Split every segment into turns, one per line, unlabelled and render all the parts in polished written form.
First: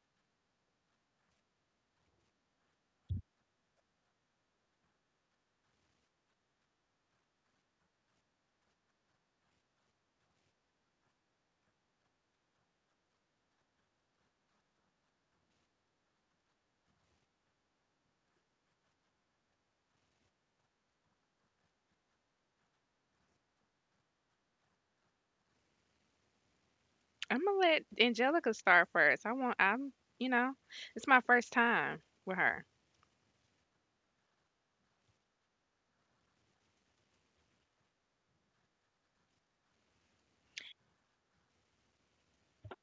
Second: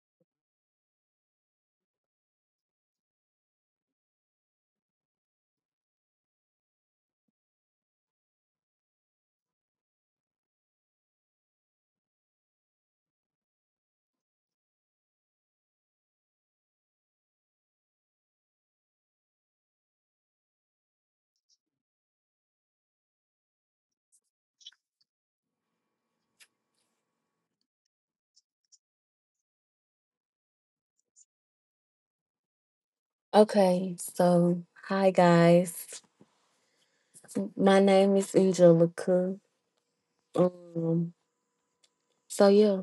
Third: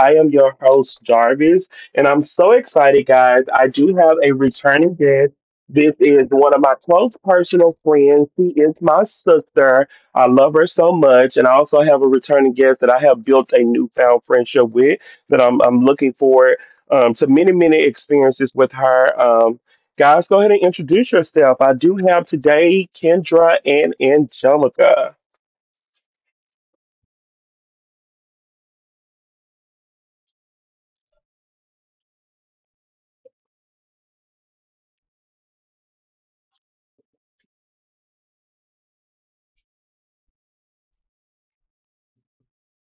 I am your host, Jarvis, and I'm so excited, guys. I do have a returning guest. This is one of my close personal friends. She is my sister. I love her so much. And I also have a returning guest that I have built a newfound friendship with that I'm looking forward to many, many experiences with her. Guys, go ahead and introduce yourself. I do have today Kendra and Angelica.
I'm gonna let Angelica start first. I want I'm you know, It's my first time with her.
Okay. Hi guys. My name is Angelica. Um, so yeah.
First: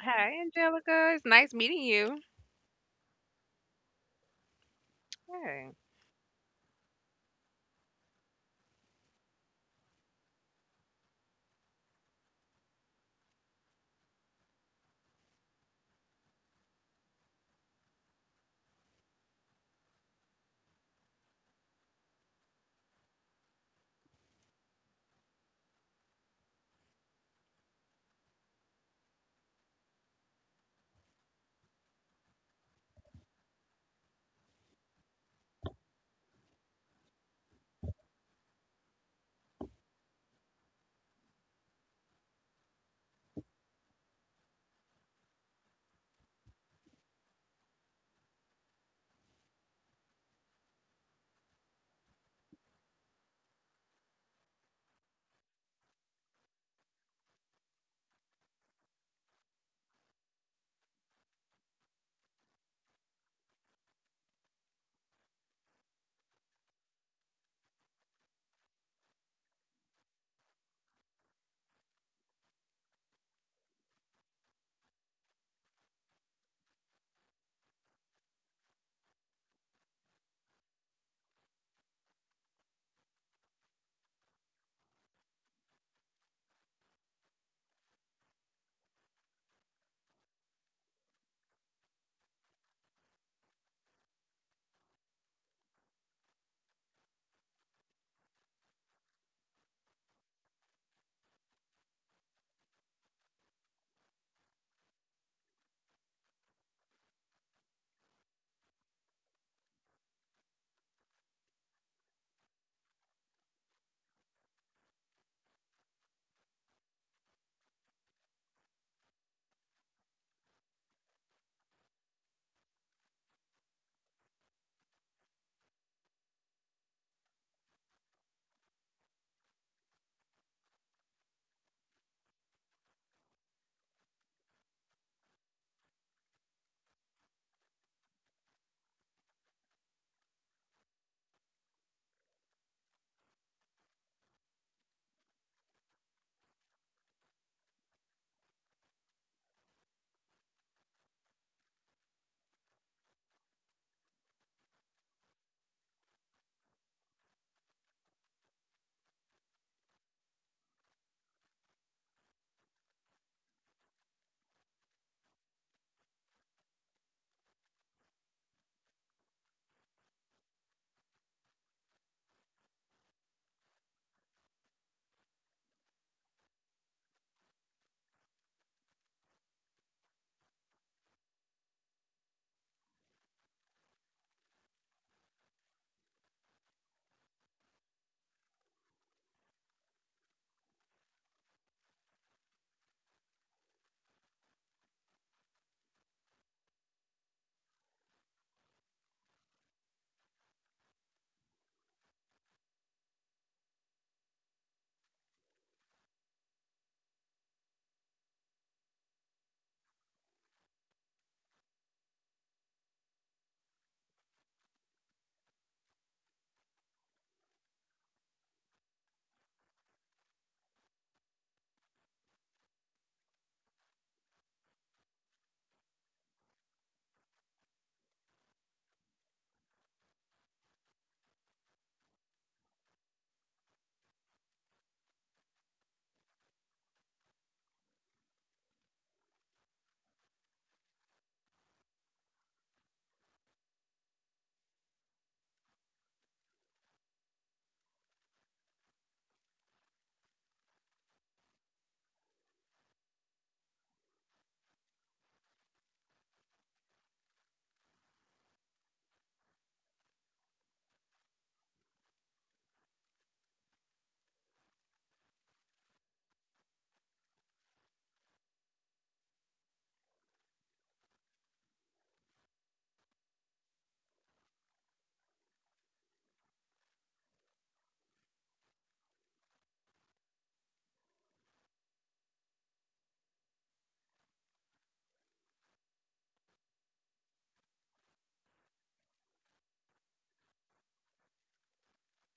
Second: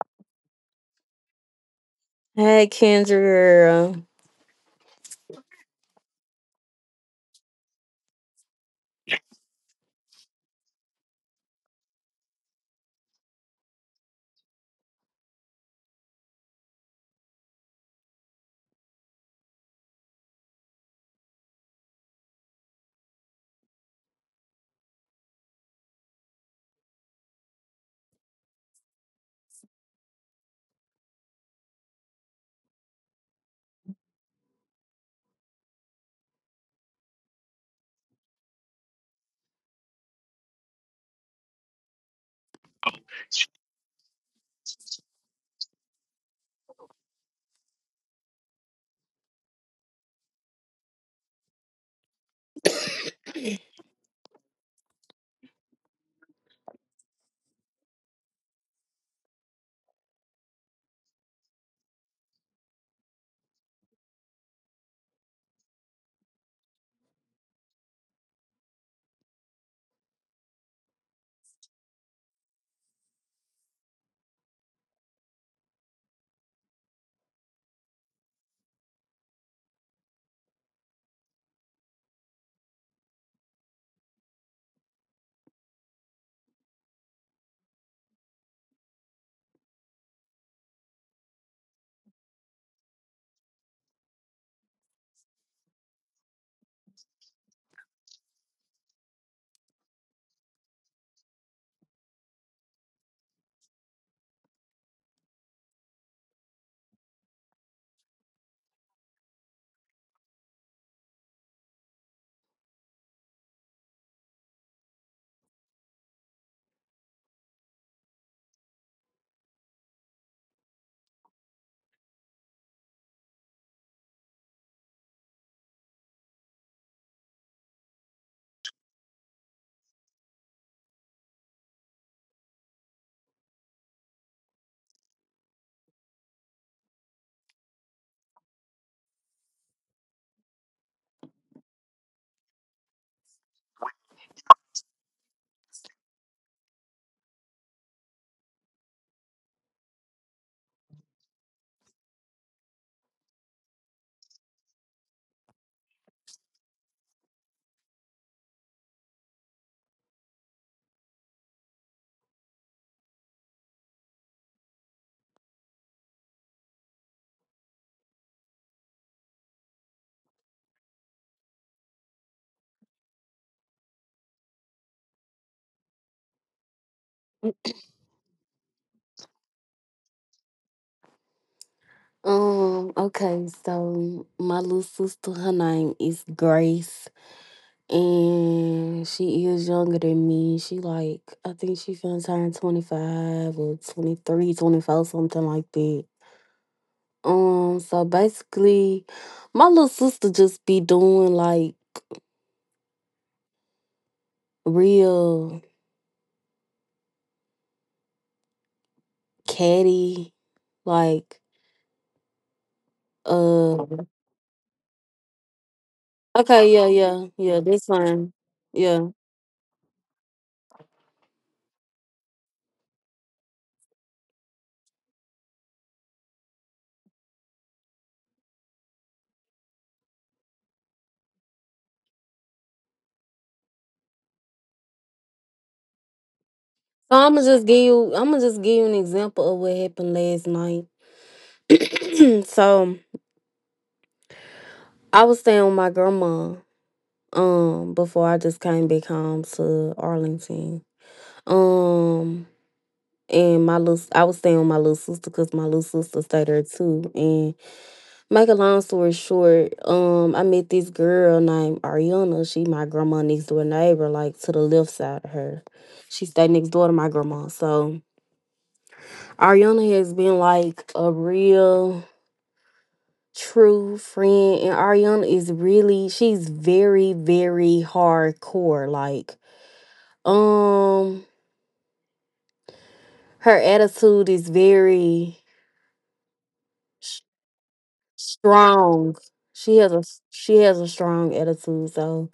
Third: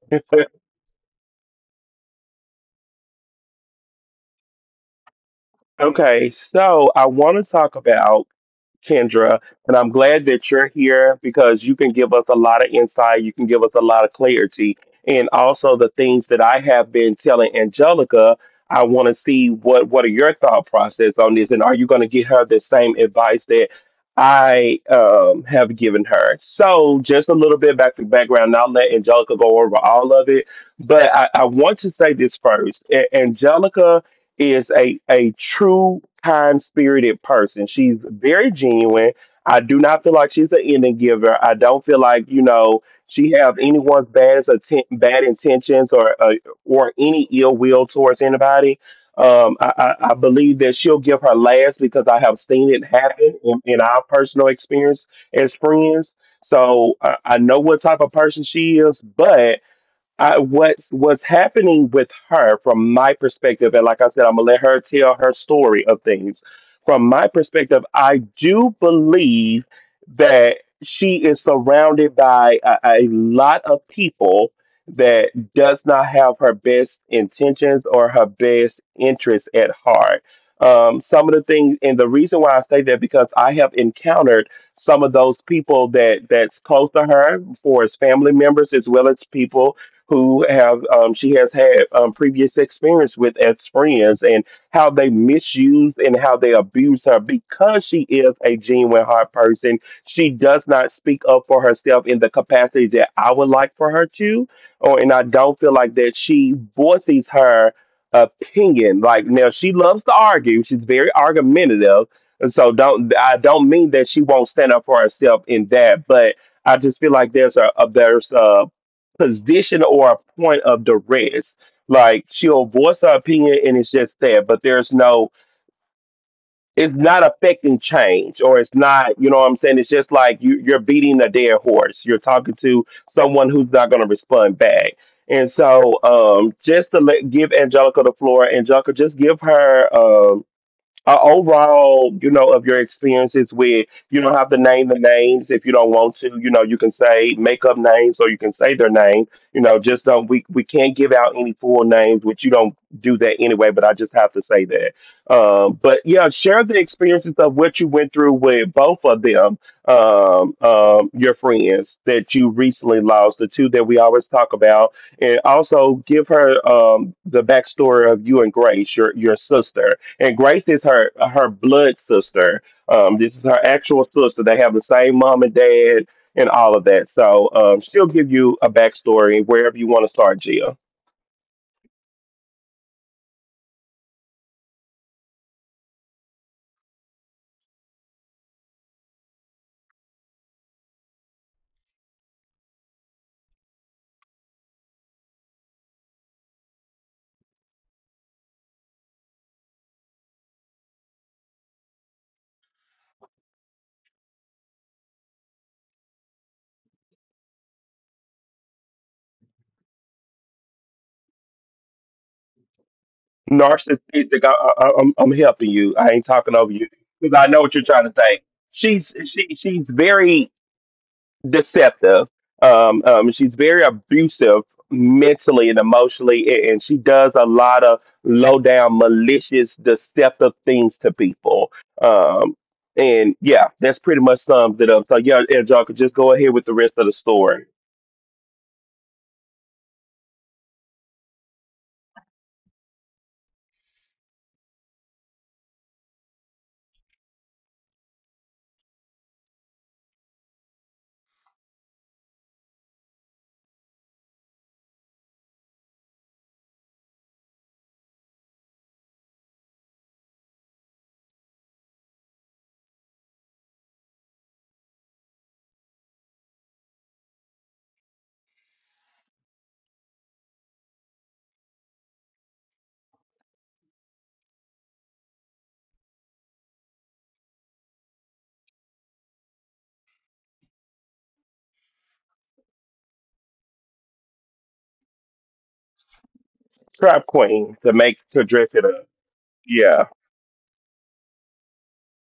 Hi Angelica, it's nice meeting you.
Hey Kendra.
Hey.
Okay, so I want to talk about Kendra. And I'm glad that you're here because you can give us a lot of insight. You can give us a lot of clarity. And also the things that I have been telling Angelica, I want to see what are your thought process on this, and are you going to give her the same advice that I have given her? So just a little bit back to background, and I'll let Angelica go over all of it, but I want to say this first. Angelica is a true kind spirited person. She's very genuine. I do not feel like she's an ending giver. I don't feel like you know she have anyone's bad intentions or any ill will towards anybody. I believe that she'll give her last because I have seen it happen in our personal experience as friends. So I know what type of person she is, but I, what was happening with her from my perspective, and like I said, I'm gonna let her tell her story of things. From my perspective, I do believe that she is surrounded by a lot of people that does not have her best intentions or her best interests at heart. Some of the things, and the reason why I say that because I have encountered some of those people that that's close to her, for as family members as well as people who have she has had previous experience with as friends and how they misuse and how they abuse her because she is a genuine heart person. She does not speak up for herself in the capacity that I would like for her to, or and I don't feel like that she voices her opinion. Like now, she loves to argue. She's very argumentative. And so don't mean that she won't stand up for herself in that, but I just feel like there's a there's a position or a point of duress. Like she'll voice her opinion and it's just there, but there's no, it's not affecting change or it's not, you know what I'm saying? It's just like you're beating a dead horse. You're talking to someone who's not going to respond back. And so, just to let, give Angelica the floor. Angelica, just give her, overall, you know, of your experiences with, you don't have to name the names if you don't want to. You know, you can say make up names or you can say their name. You know, just don't we can't give out any full names, which you don't do that anyway. But I just have to say that. But yeah, share the experiences of what you went through with both of them, your friends that you recently lost, the two that we always talk about, and also give her the backstory of you and Grace, your sister, and Grace is her blood sister. This is her actual sister. They have the same mom and dad and all of that. So she'll give you a backstory wherever you want to start, Jill.
Okay, so my little sister, her name is Grace, and she is younger than me. She like I think she finna turn 25 or 23, 24, something like that. So basically my little sister just be doing like real catty, like um
Narcissistic. I'm helping you. I ain't talking
okay,
over
yeah,
you
yeah,
because I
yeah,
know what
that's
you're trying to
fine.
say.
Yeah.
She's very deceptive. She's very abusive mentally and emotionally, and she does a lot of low down, malicious, deceptive things to people. Um, and yeah, that's pretty much sums it up. So yeah, if y'all could just go ahead with the rest of the
So
story.
I'ma just give you an example of what happened last night. So I was staying with my grandma before I just came back home to Arlington. Um and my little I was staying with my little sister because my little sister stayed there too. And. Make a long story short, I met this girl named Ariana. She my grandma next door neighbor, like to the left side of her. She stayed next door to my grandma. So Ariana has been like a real true friend. And Ariana is really she's very, very hardcore. Um, her attitude is very s-
Trap Queen, to make, to dress it up.
strong. She has a
Yeah,
she has a strong attitude. So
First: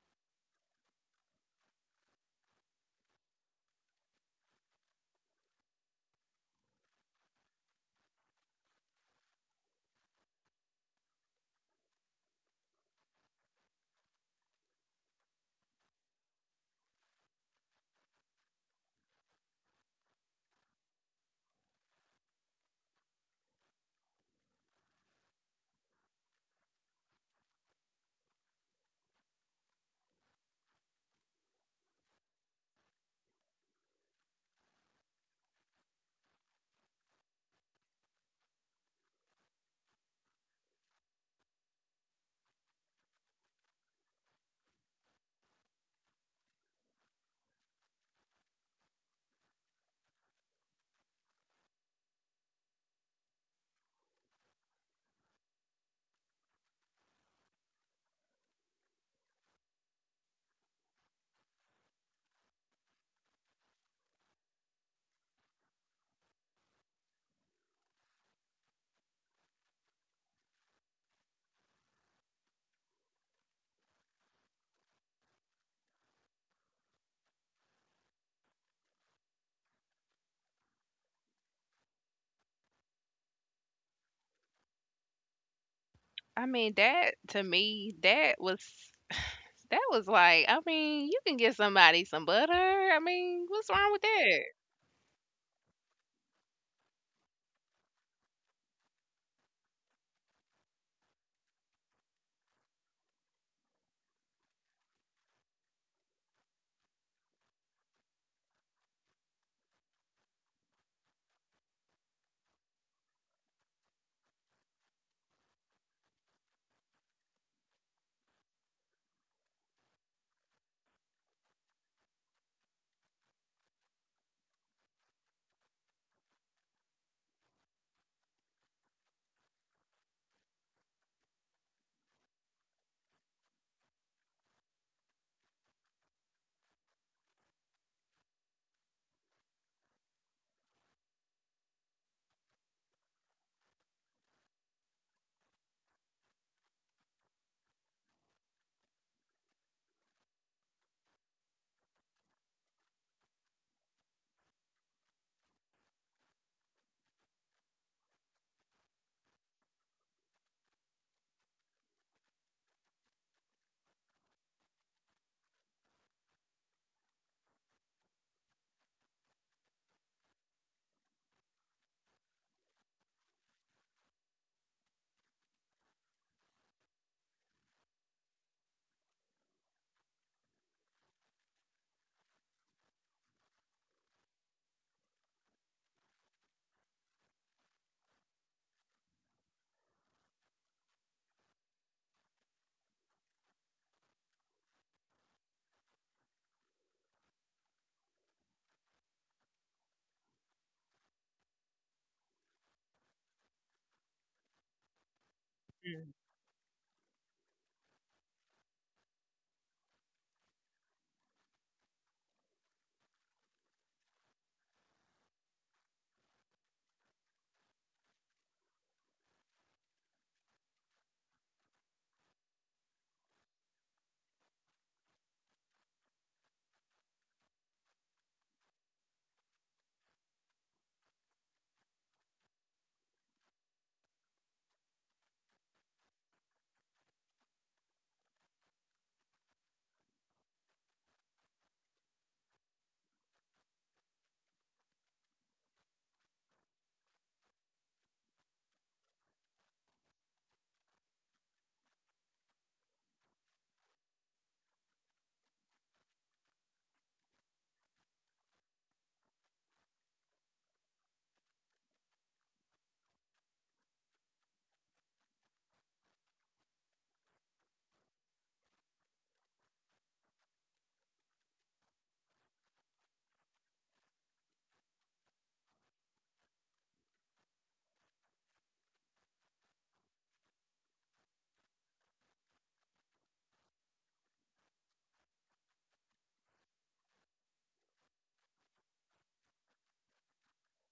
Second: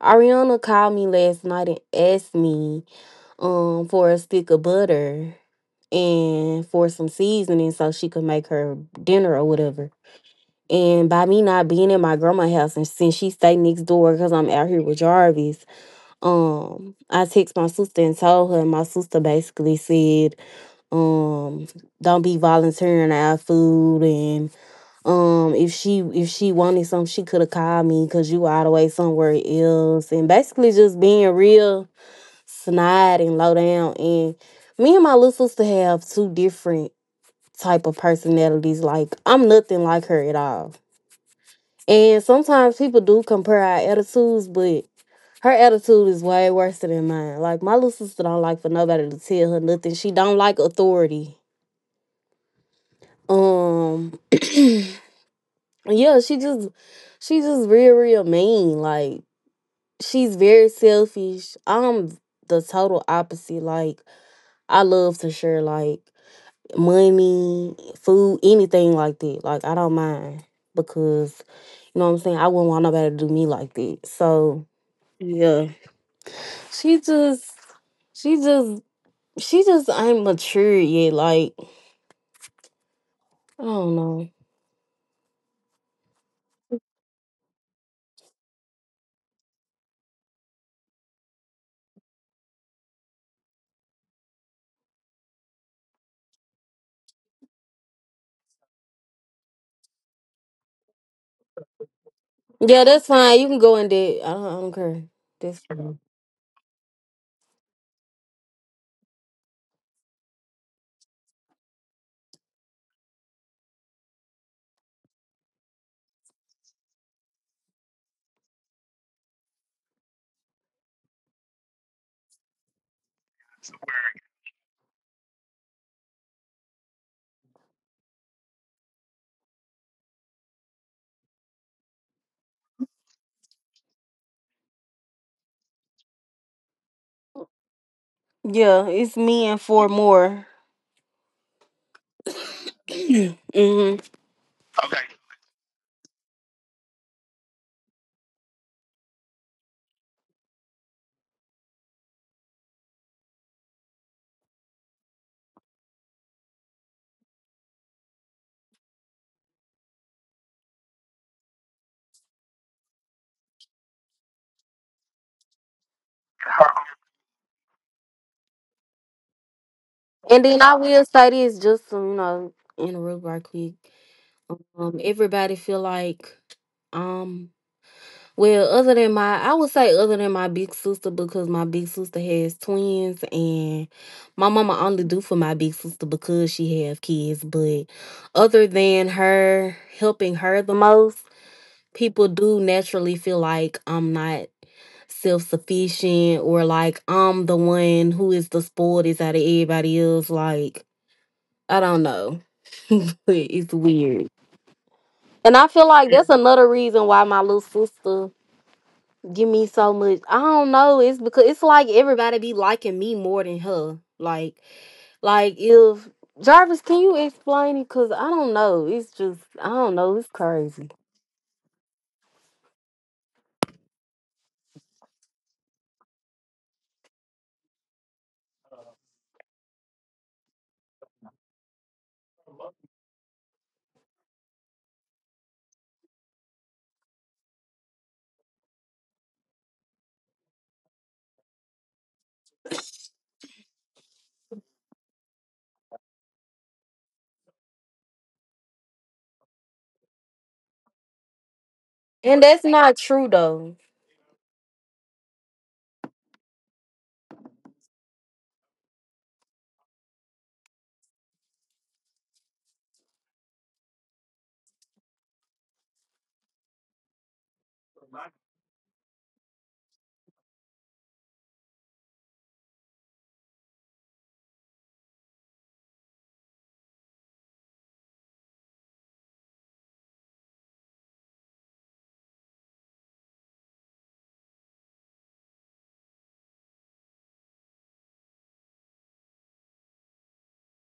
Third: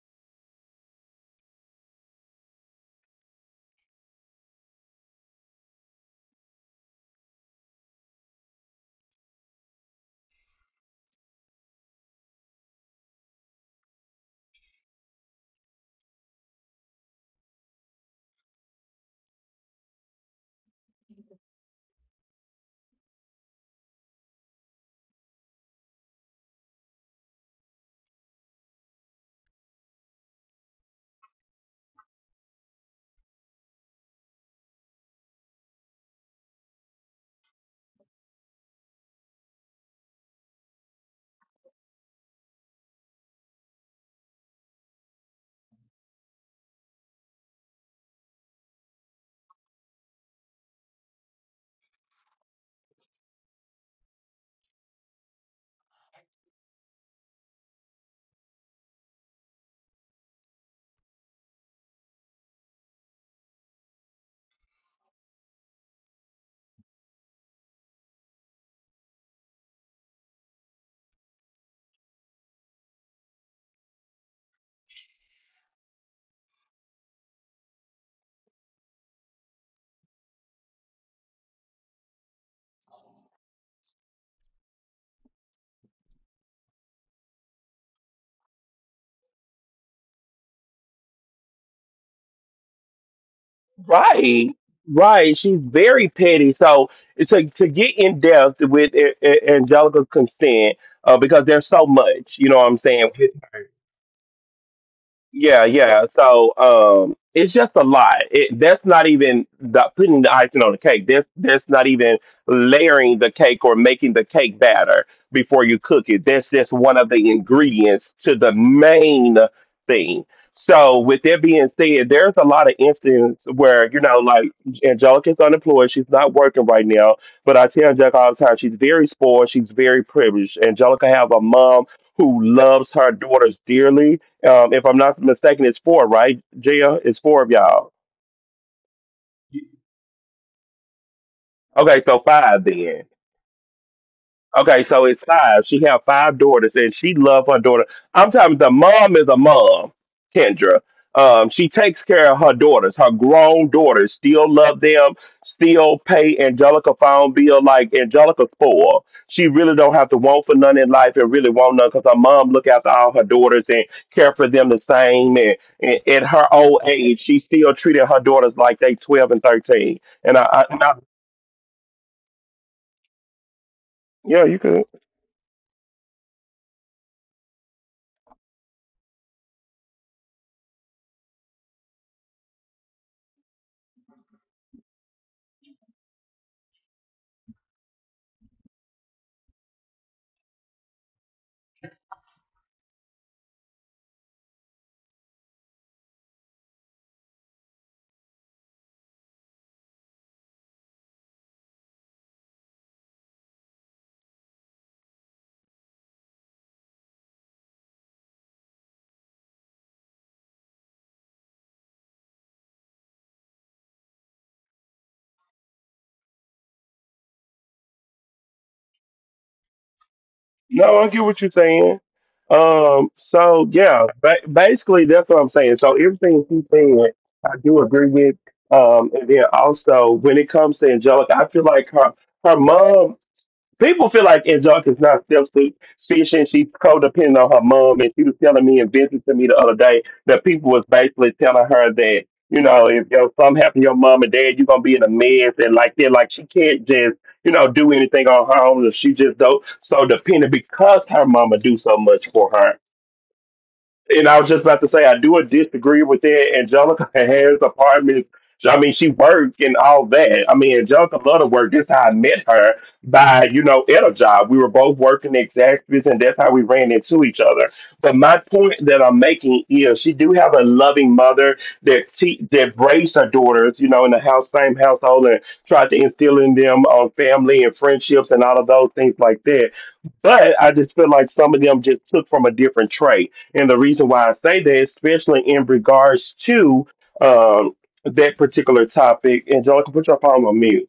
Ariana called me last night and asked me for a stick of butter and for some seasoning so she could make her dinner or whatever. And by me not being in my grandma's house and since she stay next door because I'm out here with Jarvis, I text my sister and told her, and my sister basically said, um, don't be volunteering our food. And. If she wanted something, she could have called me because you were all the way somewhere else, and basically just being real snide and low down. And me and my little sister have two different type of personalities. Like I'm nothing like her at all. And sometimes people do compare our attitudes, but her attitude is way worse than mine. Like my little sister don't like for nobody to tell her nothing. She don't like authority. Um Yeah, she just real real mean. Like she's very selfish. I'm the total opposite. Like I love to share, like money, food, anything like that. Like I don't mind because, you know what I'm saying, I wouldn't want nobody to do me like that. So yeah. She just she just she just ain't mature yet. Like I don't know.
I mean that to me, that was like, I mean, you can get somebody some butter. I mean, what's wrong with that?
right, right. She's very petty. So to get in depth with Angelica's consent, because there's so much, you know what I'm
Yeah, that's
saying?
fine. You can go in there. I don't care. That's
Yeah,
fine.
yeah. So it's just a lot. It, that's not even the, putting the icing on the cake. That's not even layering the cake or making the cake batter before you cook it. That's just one of the ingredients to the main thing. So with that being said, there's a lot of instances where you know, like Angelica's unemployed. She's not working right now. But I tell Angelica all the time, she's very spoiled. She's very privileged. Angelica have a mom who loves her daughters dearly. If I'm not mistaken, it's four, right? Gia, it's four of y'all.
Yeah, it's me and four more.
Okay, so five then.
hmm And
Okay, so it's five. She have five daughters, and she love her daughter. I'm talking, the mom is a mom, Kendra. She takes care of her daughters, her grown daughters. Still love them. Still pay Angelica phone bill like Angelica's poor. She really don't have to want for none in life, and really want none because her mom look after all her daughters and care for them the same. And at her old age, she still treated her daughters like they twelve and thirteen. And
then
I,
I
and I
will say this, just to, you know, in real right quick.
yeah, you could.
Everybody feel like um, well, I would say other than my big sister because my big sister has twins, and my mama only do for my big sister because she have kids. But other than her helping her the most, people do naturally feel like I'm not self sufficient, or like I'm the one who is the spoiled out of everybody else. Like, I don't know. But it's weird. And I feel like that's another reason why my little sister give me so much. I don't know. It's because it's like everybody be liking me more than her. Like, if Jarvis, can you explain it? Cause I don't know. It's just I don't know. It's crazy.
No, I get what you're saying. So yeah, basically that's what I'm saying. So everything she's saying, I do agree with. And then also when it comes to Angelica, I feel like her mom, people feel like Angelica is not self-sufficient. She's codependent on her mom, and she was telling me and Vincent to me the other day that people was basically telling her that you know if you know, something happened to your mom and dad, you're gonna be in a mess and like that. Like she can't just you know do anything on her own. She just do so dependent because her mama do so much
And
for
that's
her.
not true though.
And I was just about to say, I do disagree with that. Angelica has apartments. I mean, she worked and all that. I mean, Angelica loved to work. This is how I met her by, you know, at a job. We were both working at Zaxby's, and that's how we ran into each other. But my point that I'm making is she do have a loving mother that that raised her daughters, you know, in the house, same household, and tried to instill in them on family and friendships and all of those things like that. But I just feel like some of them just took from a different trait, and the reason why I say that, especially in regards to um, that particular topic, Angelica, put your phone on mute.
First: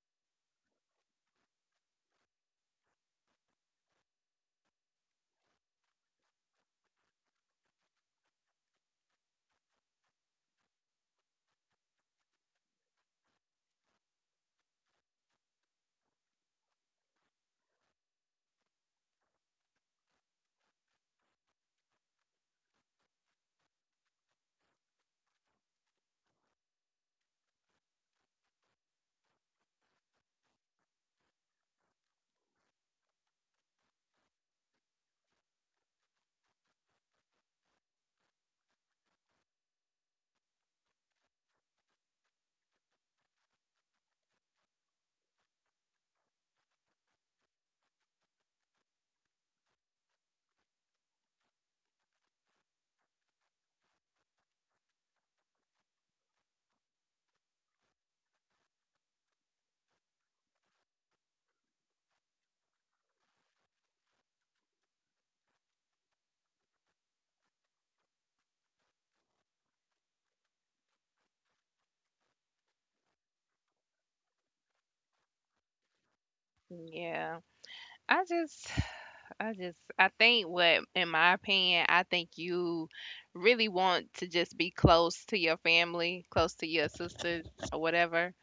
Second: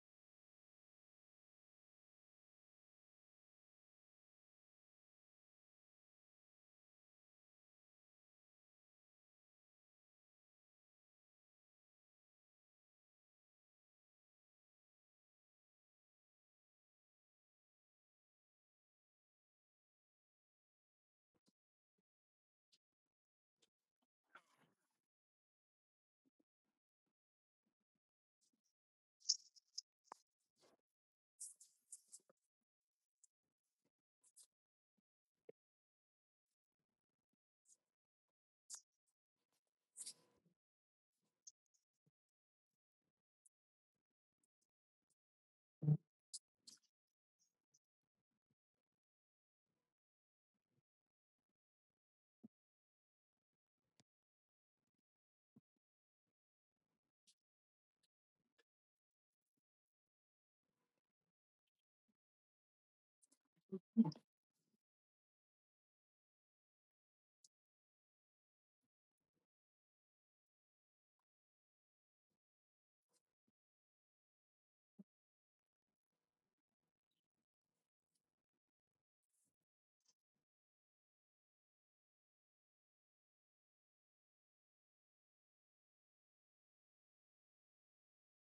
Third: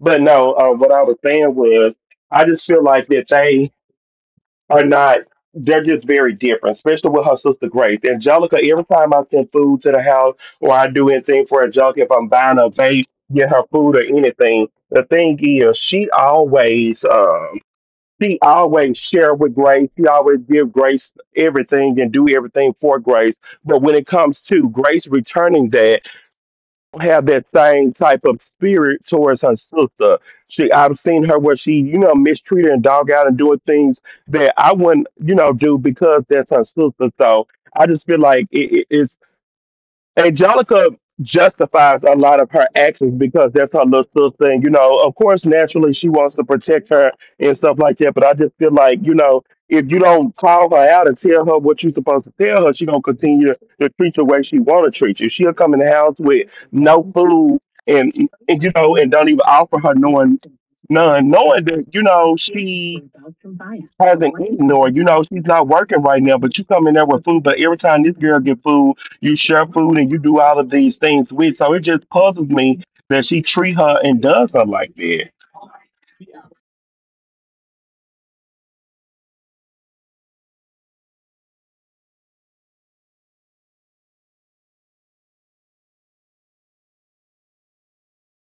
But no, what I was saying was, I just feel like that they are not, they're just very different, especially with her sister Grace. Angelica, every time I send food to the house or I do anything for Angelica, if I'm buying a vape, get her food or anything, the thing is, she always, she always share with Grace. She always give Grace everything and do everything for Grace. But when it comes to Grace returning that, don't have that same type of spirit towards her sister. She I've seen her where she, you know, mistreat her and dog out and doing things that I wouldn't, you know, do because that's her sister. So I just feel like Angelica justifies a lot of her actions because that's her little sister thing. You know, of course, naturally she wants to protect her and stuff like that. But I just feel like, you know, if you don't call her out and tell her what you're supposed to tell her, she gonna continue to treat you the way she wanna treat you. She'll come in the house with no food, and, and you know, and don't even offer her knowing none, knowing that, you know, she hasn't eaten or you know she's not working right now but you come in there with food but every time this girl get food you share food and you do all of these things with. So it just puzzles me that she treat her and does her like that.
Mm. Yeah. I just I just I think what in my opinion, I think you really want to just be close to your family, close to your sisters or whatever.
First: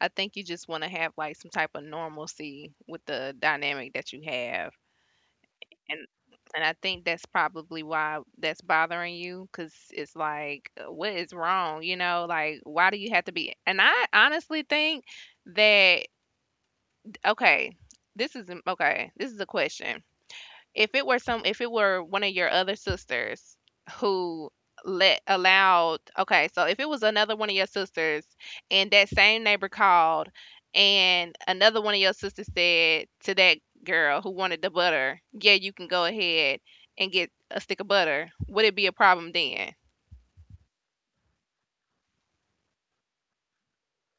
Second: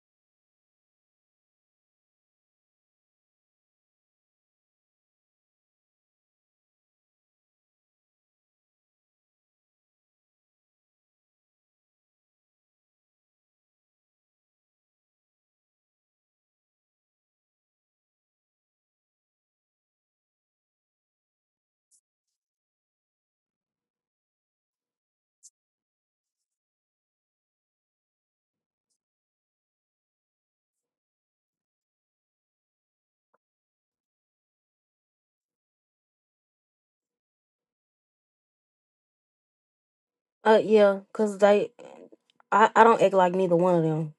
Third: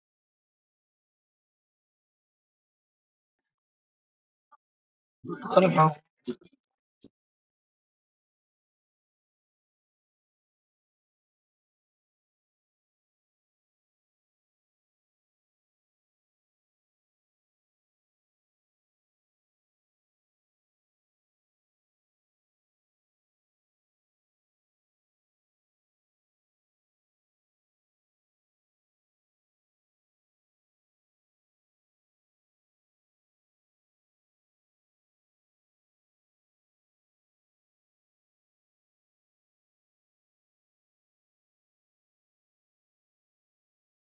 I think you just wanna have, like, some type of normalcy with the dynamic that you have, and and I think that's probably why that's bothering you, because it's like, "What is wrong?" You know, like, "Why do you have to be?" And I honestly think that okay, this is a question. If it were one of your other sisters who let allowed okay, so if it was another one of your sisters and that same neighbor called and another one of your sisters said to that girl who wanted the butter, "Yeah, you can go ahead and get a stick of butter." Would it be a problem then?
Yeah, cause they I don't act like neither one of them.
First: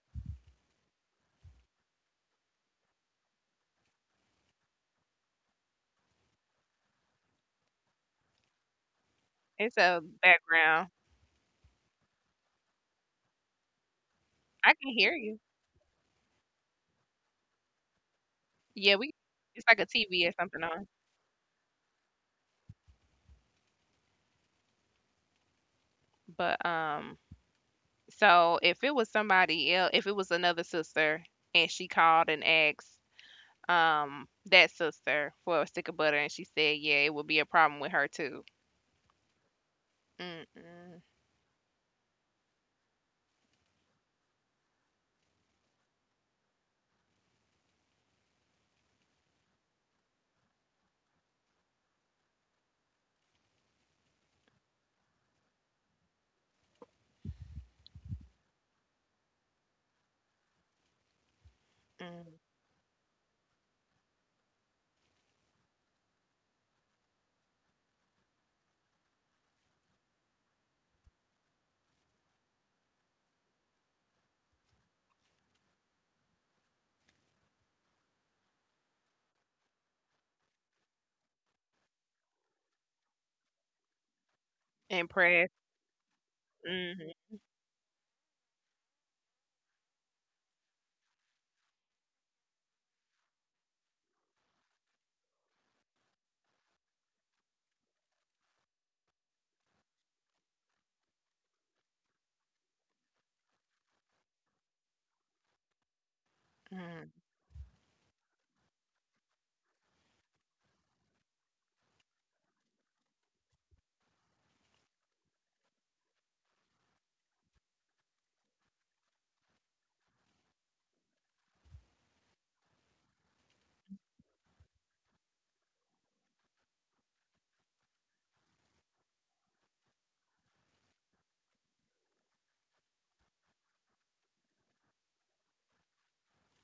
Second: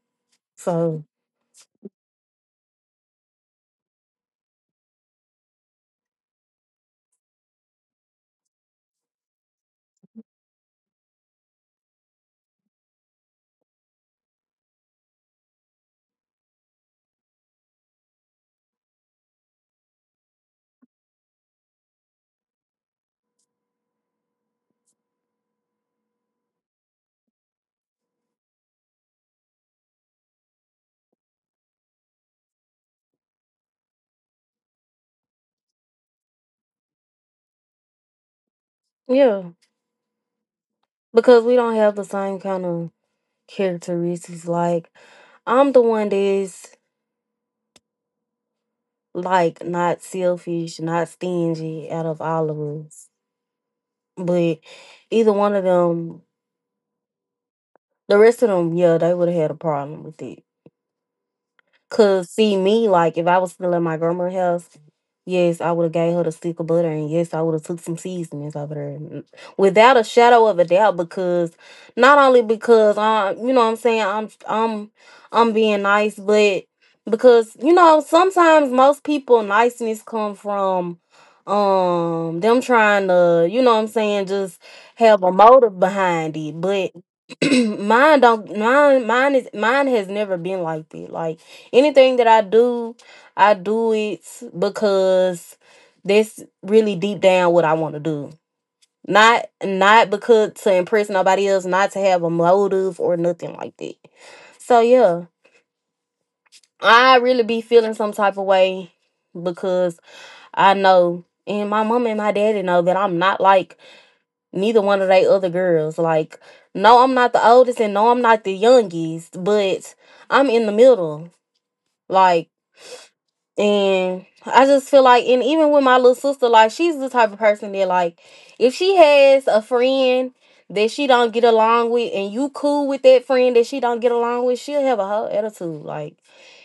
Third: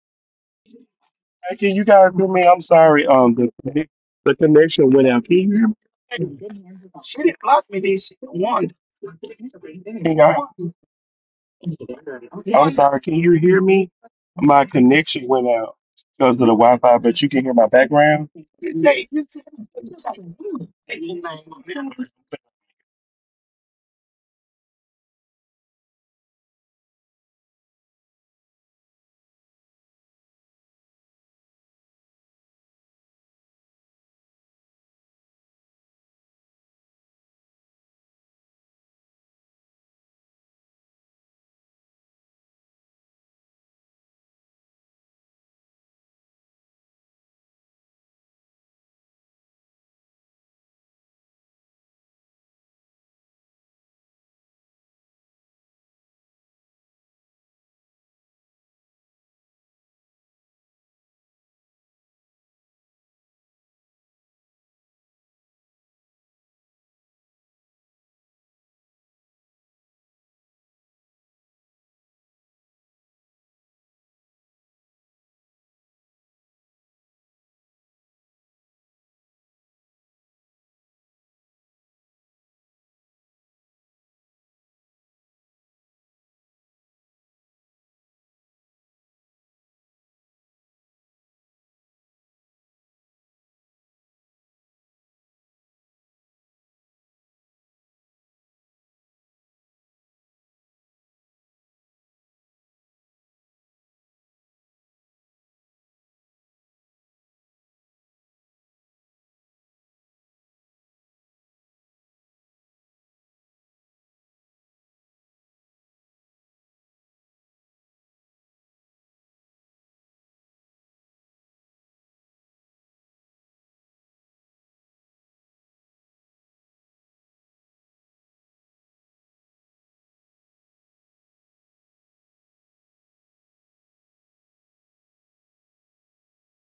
So,
Hey, can you guys hear me? I'm sorry. The connection went out. Can you hear
It's
me?
a
Can y'all?
background.
I'm sorry. Can you hear me? My
I can hear
connection
you.
went out because of the Wi-Fi, but you can hear my background.
Yeah,
I
we it's like a TV or something on. But so if it was somebody else, if it was another sister and she called and asked that sister for a stick of butter and she said, yeah, it would be a problem with her too.
yeah,
Mm mm
because we don't have the same kind of characteristics. Like I'm the one that's like not selfish, not stingy out of all of us. But either one of them, the rest of them, yeah, they would have had a problem with it. Cause
mm.
see me, like if I was still in my grandma's house, yes, I would have gave her the stick of butter, and yes, I would have took some seasonings over there, without a shadow of a doubt. Because not only because I, you know what I'm saying, I'm being nice, but because you know sometimes most people niceness come from them trying to, you know what I'm saying, just have a
Impressed.
motive behind it. But
Mm
mine don't mine mine is mine has never been like that. Like anything that I do it because that's really deep down what I want to do. Not because to impress nobody else, not to have a motive or nothing like that. So yeah,
mm
I really be feeling some type of way because I know, and my mama and my daddy know that I'm not like neither one of they other girls. Like, no, I'm not the oldest, and no, I'm not the youngest, but I'm in the middle. Like. And I just feel like, and even with my little sister, like she's the type of person that, like, if she has a friend that she don't get along with, and you cool with that friend that she don't get along with, she'll have a whole attitude. Like,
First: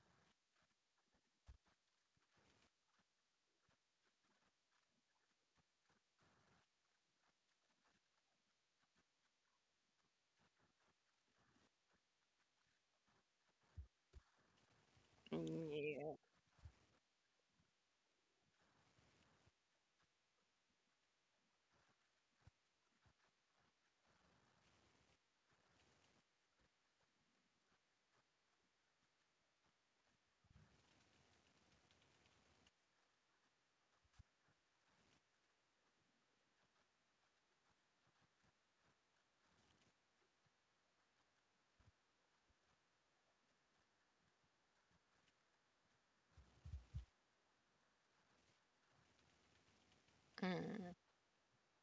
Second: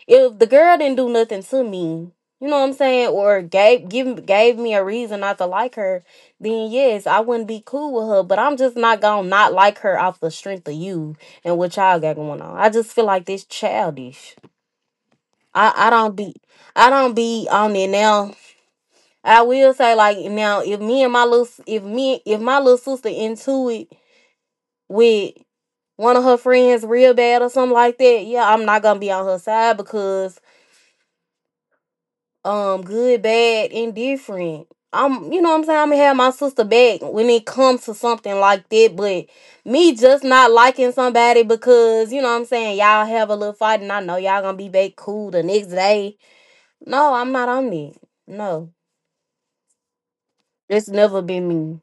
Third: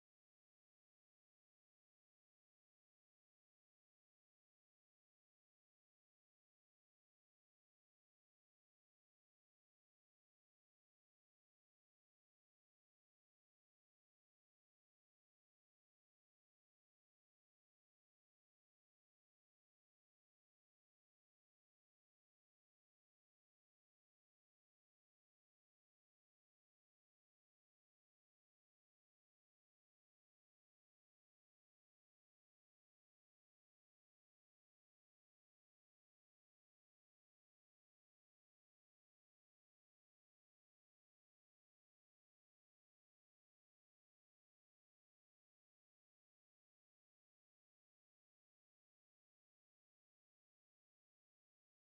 if the girl didn't do nothing to me, you know what I'm saying, or gave me a reason not to like her, then yes, I wouldn't be cool with her. But I'm just not gonna not like her off the strength of you and what y'all got going on. I just feel like this childish.
mm.
I, I don't
Yeah.
be I don't be on it now. I will say, like now, if me and my little if me if my little sister into it with one of her friends real bad or something like that, yeah, I'm not gonna be on her side because good, bad, indifferent. I'm You know what I'm saying, I'm gonna have my sister back when it comes to something like that. But me just not liking somebody because, you know what I'm saying, y'all have a little fight and I know y'all gonna be back cool the next day. No, I'm not on it. No. That's
Mm.
never been me.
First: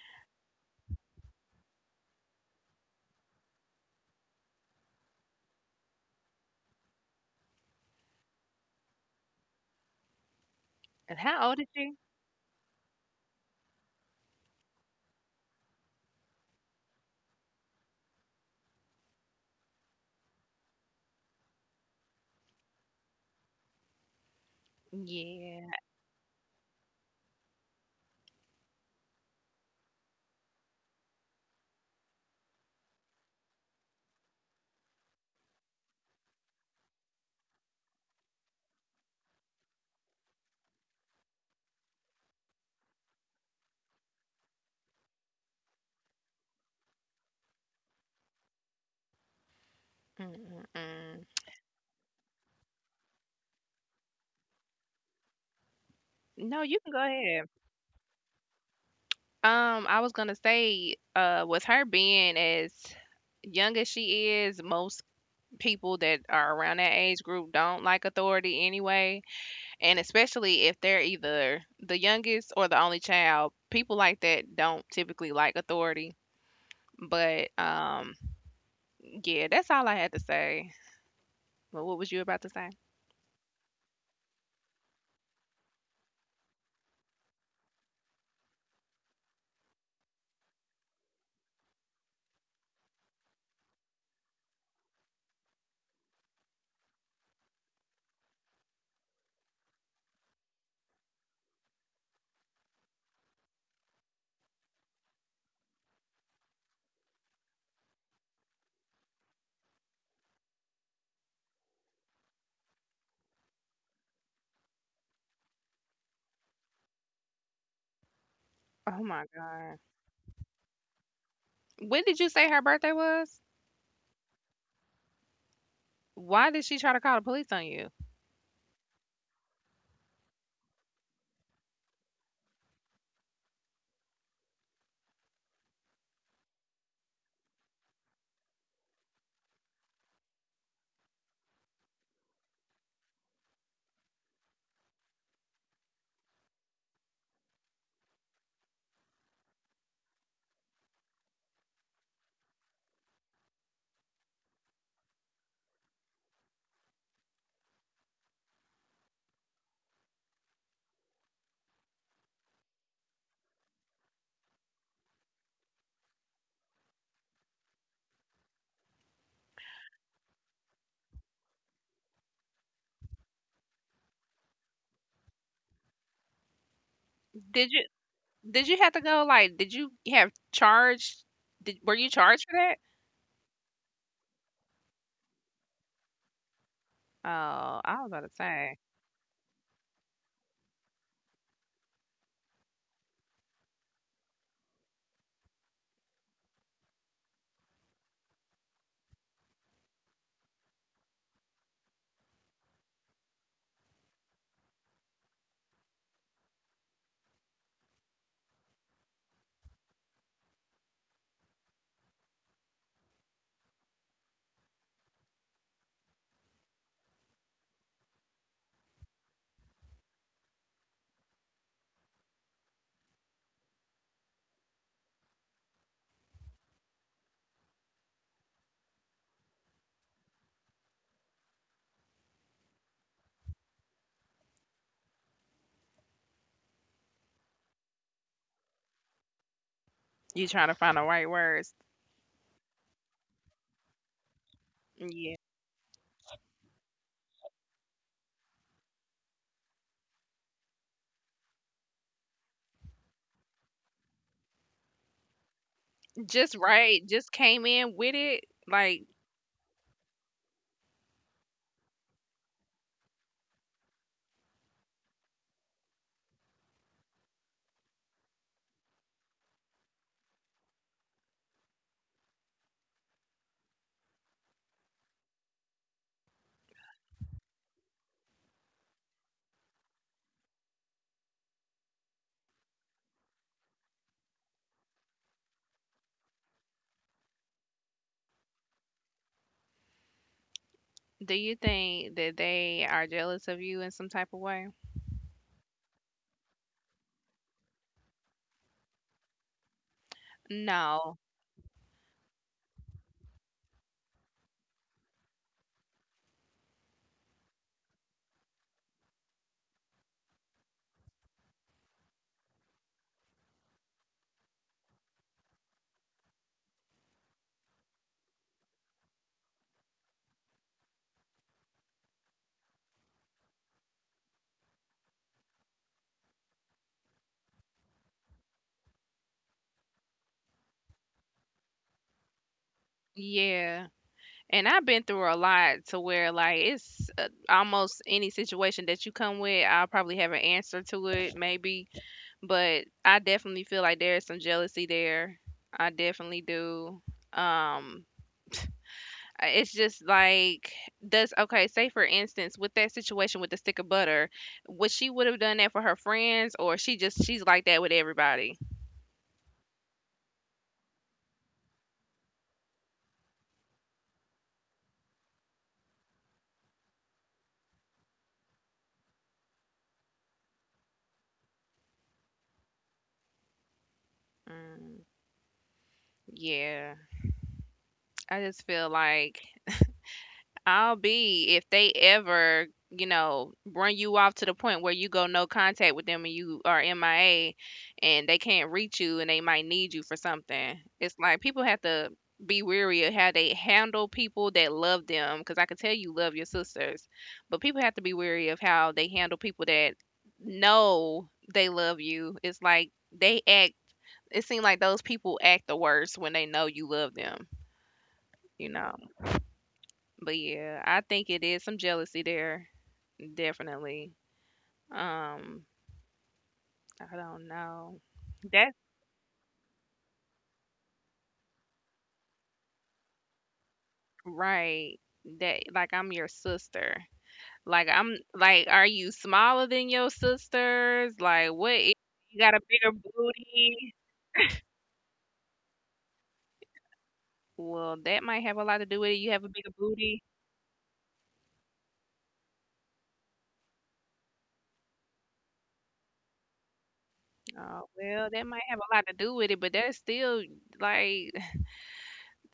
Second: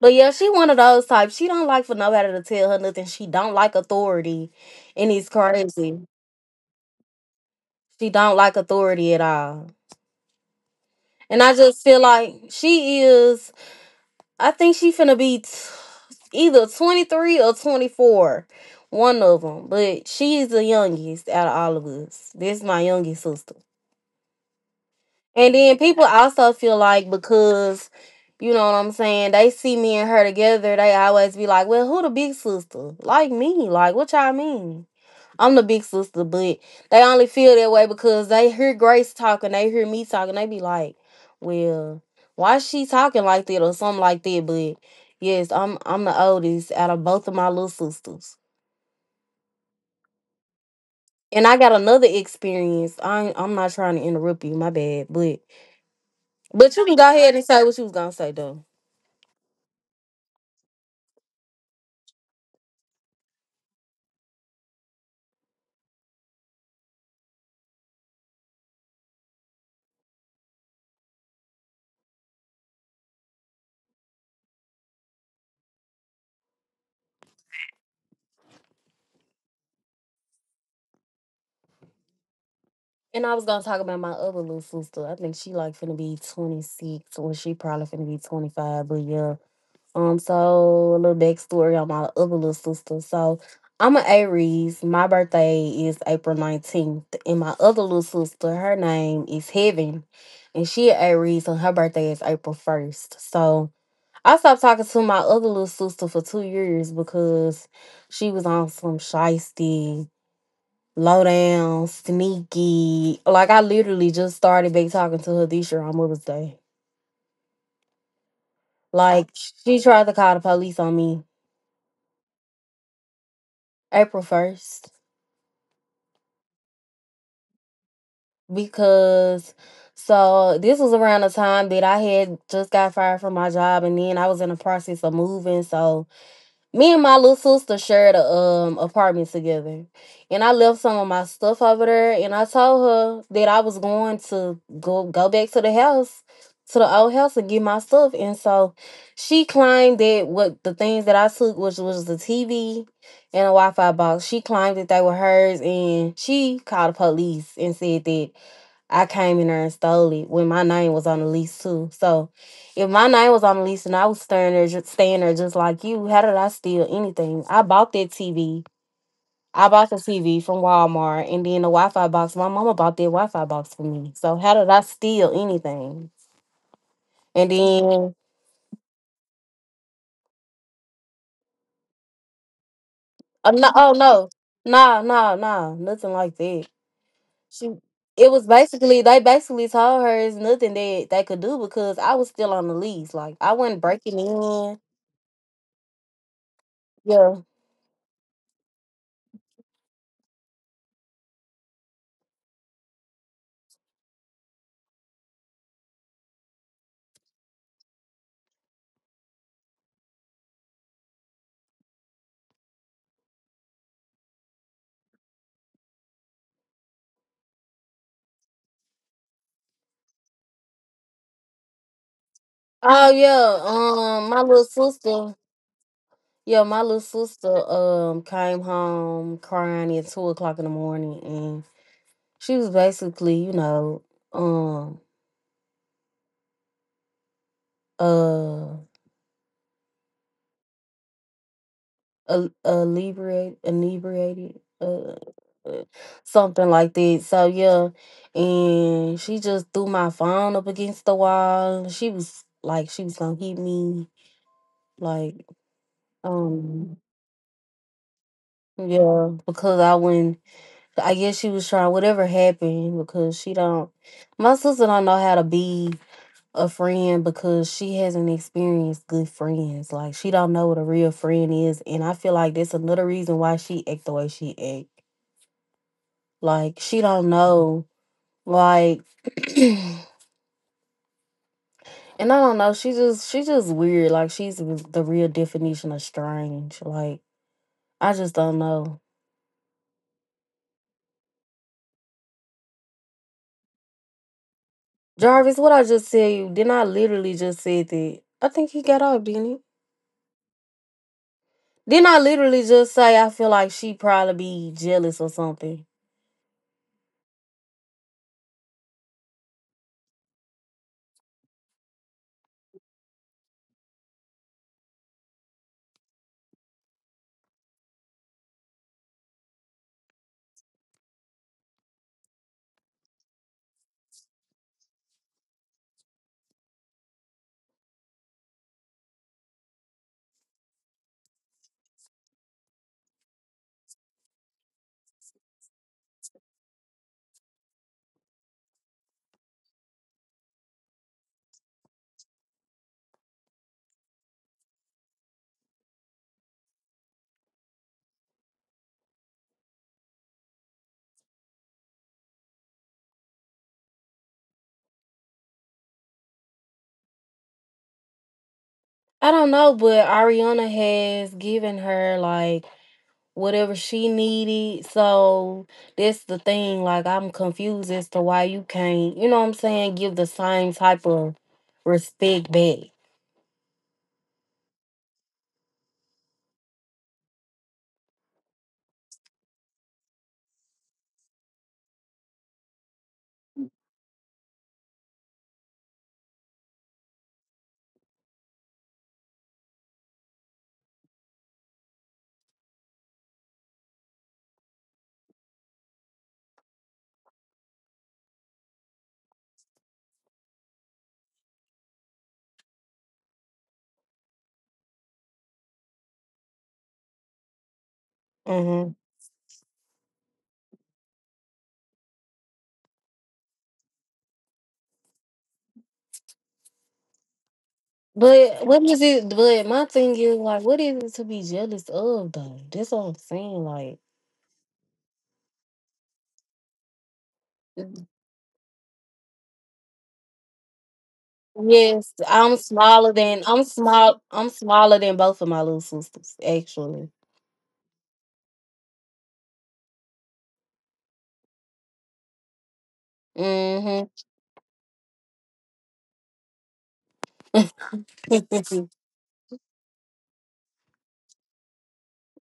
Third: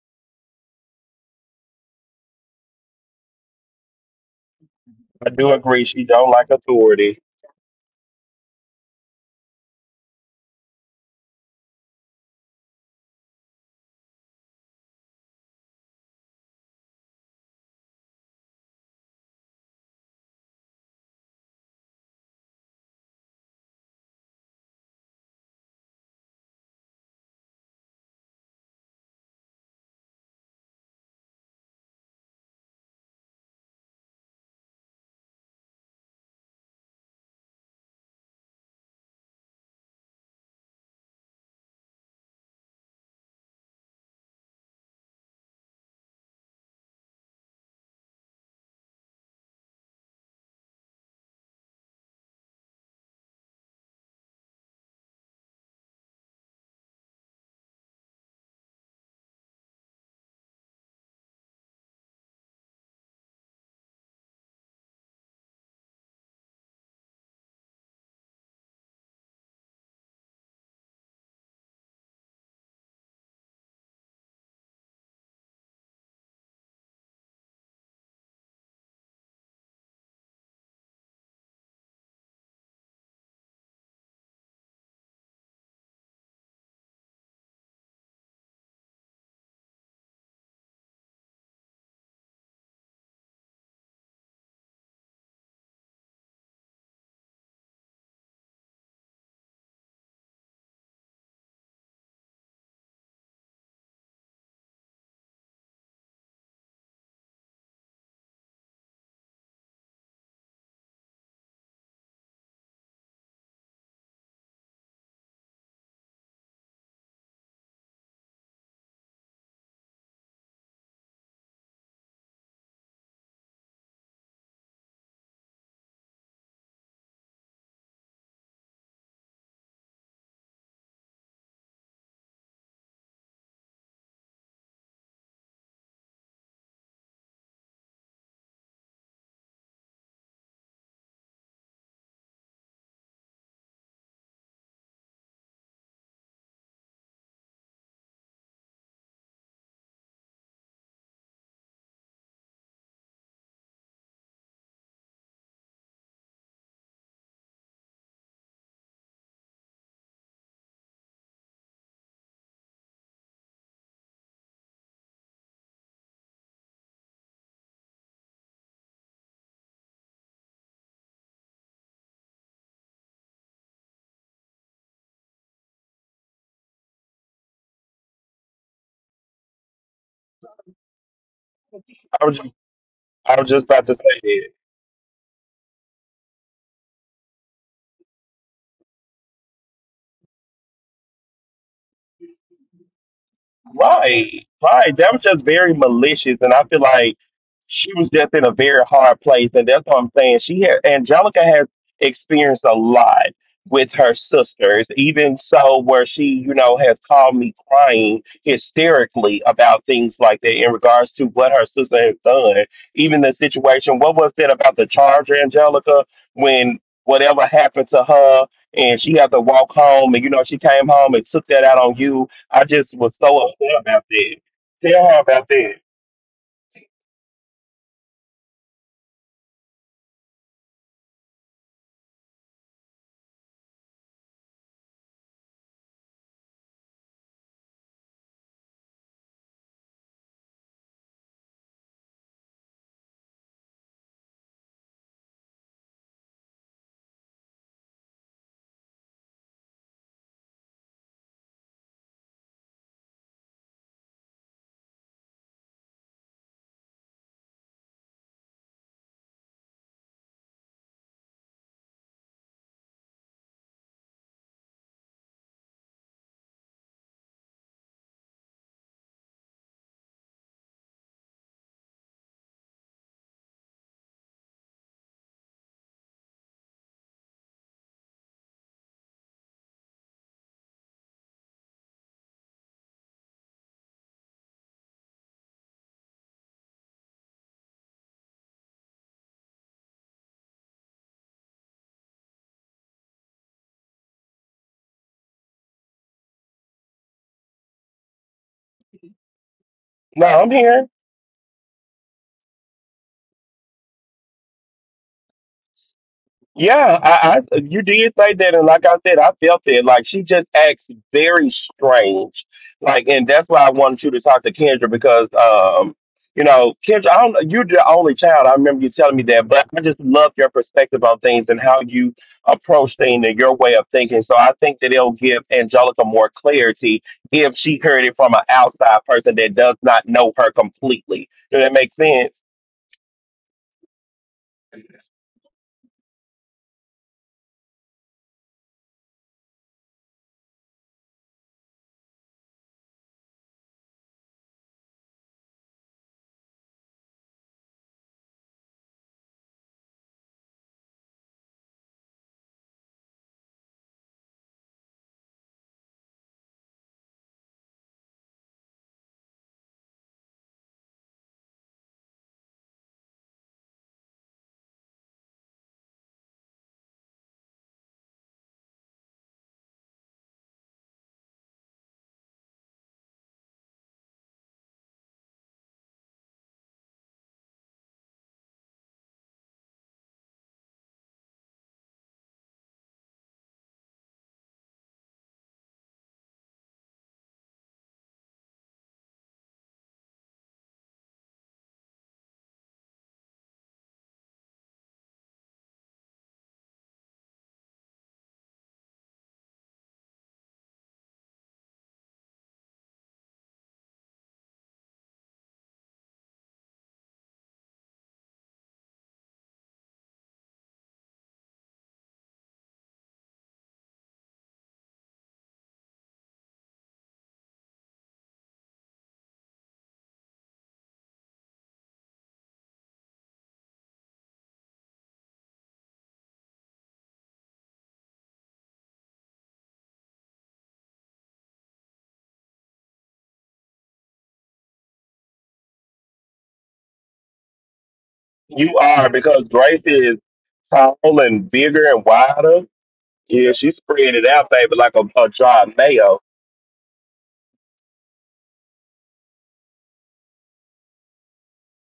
But yeah, she one of those types. She don't like for nobody to tell her nothing. She don't like authority. And it's
do agree.
crazy.
She don't like authority.
She don't like authority at all.
And
And
how
I
old is
just
she?
feel like she is I think she finna be either 23 or 24. One of them. But she is the youngest out of all of us. This is my youngest sister. And
Yeah.
then people also feel like because, you know what I'm saying, they see me and her together, they always be like, well, who the big sister? Like me. Like, what y'all mean? I'm the big sister, but they only feel that way because they hear Grace talking, they hear me talking, they be like, well, why she talking like that, or something like that? But yes, I'm the oldest out of both of my little sisters.
Mm mm mm.
And I got another experience. I'm not trying to interrupt you, my bad. But
No, you
you can
can go
go ahead and
ahead.
say what you was gonna say though.
I was gonna say, with her being as young as she is, most people that are around that age group don't like authority anyway. And especially if they're either the youngest or the only child, people like that don't typically like authority. But yeah, that's all I had to say. But what was you about to say?
And I was gonna talk about my other little sister. I think she like finna be 26, or she probably finna be 25. But yeah, so a little backstory on my other little sister. So I'm an Aries. My birthday is April 19th, and my other little sister, her name is Heaven, and she an Aries, and her birthday is April first. So I stopped talking to my other little sister for 2 years because she was on some shiesty low down, sneaky. Like I literally just started back talking to her this year on Mother's Day.
Oh my
Like
God.
she tried to call the police on me
When did you say her birthday was?
April first
Why did she try to call the police on you?
because so this was around the time that I had just got fired from my job and then I was in the process of moving. So me and my little sister shared a apartment together, and I left some of my stuff over there, and I told her that I was going to go back to the house, to the old house, and get my stuff. And so, she claimed that what the things that I took, which was the TV and a Wi-Fi box, she claimed that they were hers, and she called the police and said that I came in there and stole it when my name was on the lease too. So if my name was on the lease and I was standing there just like you, how did I steal anything? I bought that TV. I bought the TV from Walmart and then the Wi Fi box. My mama bought that Wi Fi box for me. So how did I steal anything? And
Did you
then
did you have to go, like, did you have charged did were you
I was
charged
just,
for that?
I was
oh
just
no
about to
oh
say
no.
that.
Nah, nothing like that. She
Oh, I was about to
It was
say.
basically they basically told her it's nothing that they could do because I was still on the lease. Like I wasn't breaking
Right,
in.
right. That was just very malicious, and I feel like
Yeah.
she was just in a very hard place, and that's what I'm saying. She had Angelica has experienced a lot with her sisters, even so where she, has called me crying hysterically about things like that in regards to what her sister has done. Even the situation, what was that about the charger, Angelica, when whatever happened to her and she had to walk home, and she came home and took that out on you. I
Oh
just was
yeah,
so upset
my
about
little
that.
sister.
Tell her about that.
Yeah, my little sister came home crying at 2 o'clock in the morning, and she was basically, um, uh,
You trying to find the right words.
inebriated,
Yeah.
uh, something like that. So yeah, and she just threw my phone up against the wall. She was like, she was gonna hit me, like,
Just
um,
right, just came in with it. Like,
yeah, because I wouldn't I guess she was trying whatever happened because she don't. My sister don't know how to be a friend because she hasn't experienced good friends. Like she don't know what a real friend is, and I feel like that's another reason why she act the way she act. Like she don't know. Like, and I don't know. She just weird. Like she's the real definition of strange. Like I just don't know.
do you think that they are jealous of you in some type of way?
Jarvis, what I just said you? Didn't I literally just said that? I think he got off, didn't he?
No, I'm
No.
here.
Then I literally just say I feel like she probably be jealous or something.
Yeah, I you did say that, and like I said, I felt it. Like she just acts very strange, like, and that's why I wanted you to talk to Kendra because, Kendra, I don't, you're the only child. I remember you telling me that, but I just love your perspective on things and how you approach things and your way of thinking. So I think that it'll give Angelica more clarity if she heard it from an outside person that does not know her completely. Does that make sense?
Yeah. And I've been through a lot to where, like, it's almost any situation that you come with, I'll probably have an answer to it, maybe. But I definitely feel like there is some jealousy there. I definitely do. Um, it's just like, does, okay, say for instance, with that situation with the stick of butter, would she would have done that for her friends, or she just, she's like that with everybody?
I don't know, but Ariana has given her like whatever she needed. So that's the thing. Like I'm confused as to why you can't, you know what I'm saying, give the same type of respect back.
Mm. Yeah, I just feel like I'll be if they ever, you know, run you off to the point where you go no contact with them and you are MIA and they can't reach you and they might need you for something. It's like people have to be weary of how they handle people that love them because I can tell you love your sisters, but people have to be weary of how they handle people that know they love you. It's like they act, it seems like those people act the worst when they know you love them, you
Hmm.
know. But yeah, I think it is some jealousy there, definitely. Um, I don't know.
But
That's
what is it? But my thing is like, what is it to be jealous of though? That's what I'm saying. Like.
right. That, like, I'm your sister. Like I'm like, are you smaller than your sisters? Like what is,
Yes,
you got a bigger
I'm
booty?
small. I'm smaller than both of my little sisters, actually.
Well, that might have a lot to do with it. You
You
have a bigger
are because
booty.
Grace is tall and bigger and wider.
Hmm.
Yeah, she's spreading it out, baby, like a jar of mayo.
Oh, well, that might have a lot to do with it, but that's still like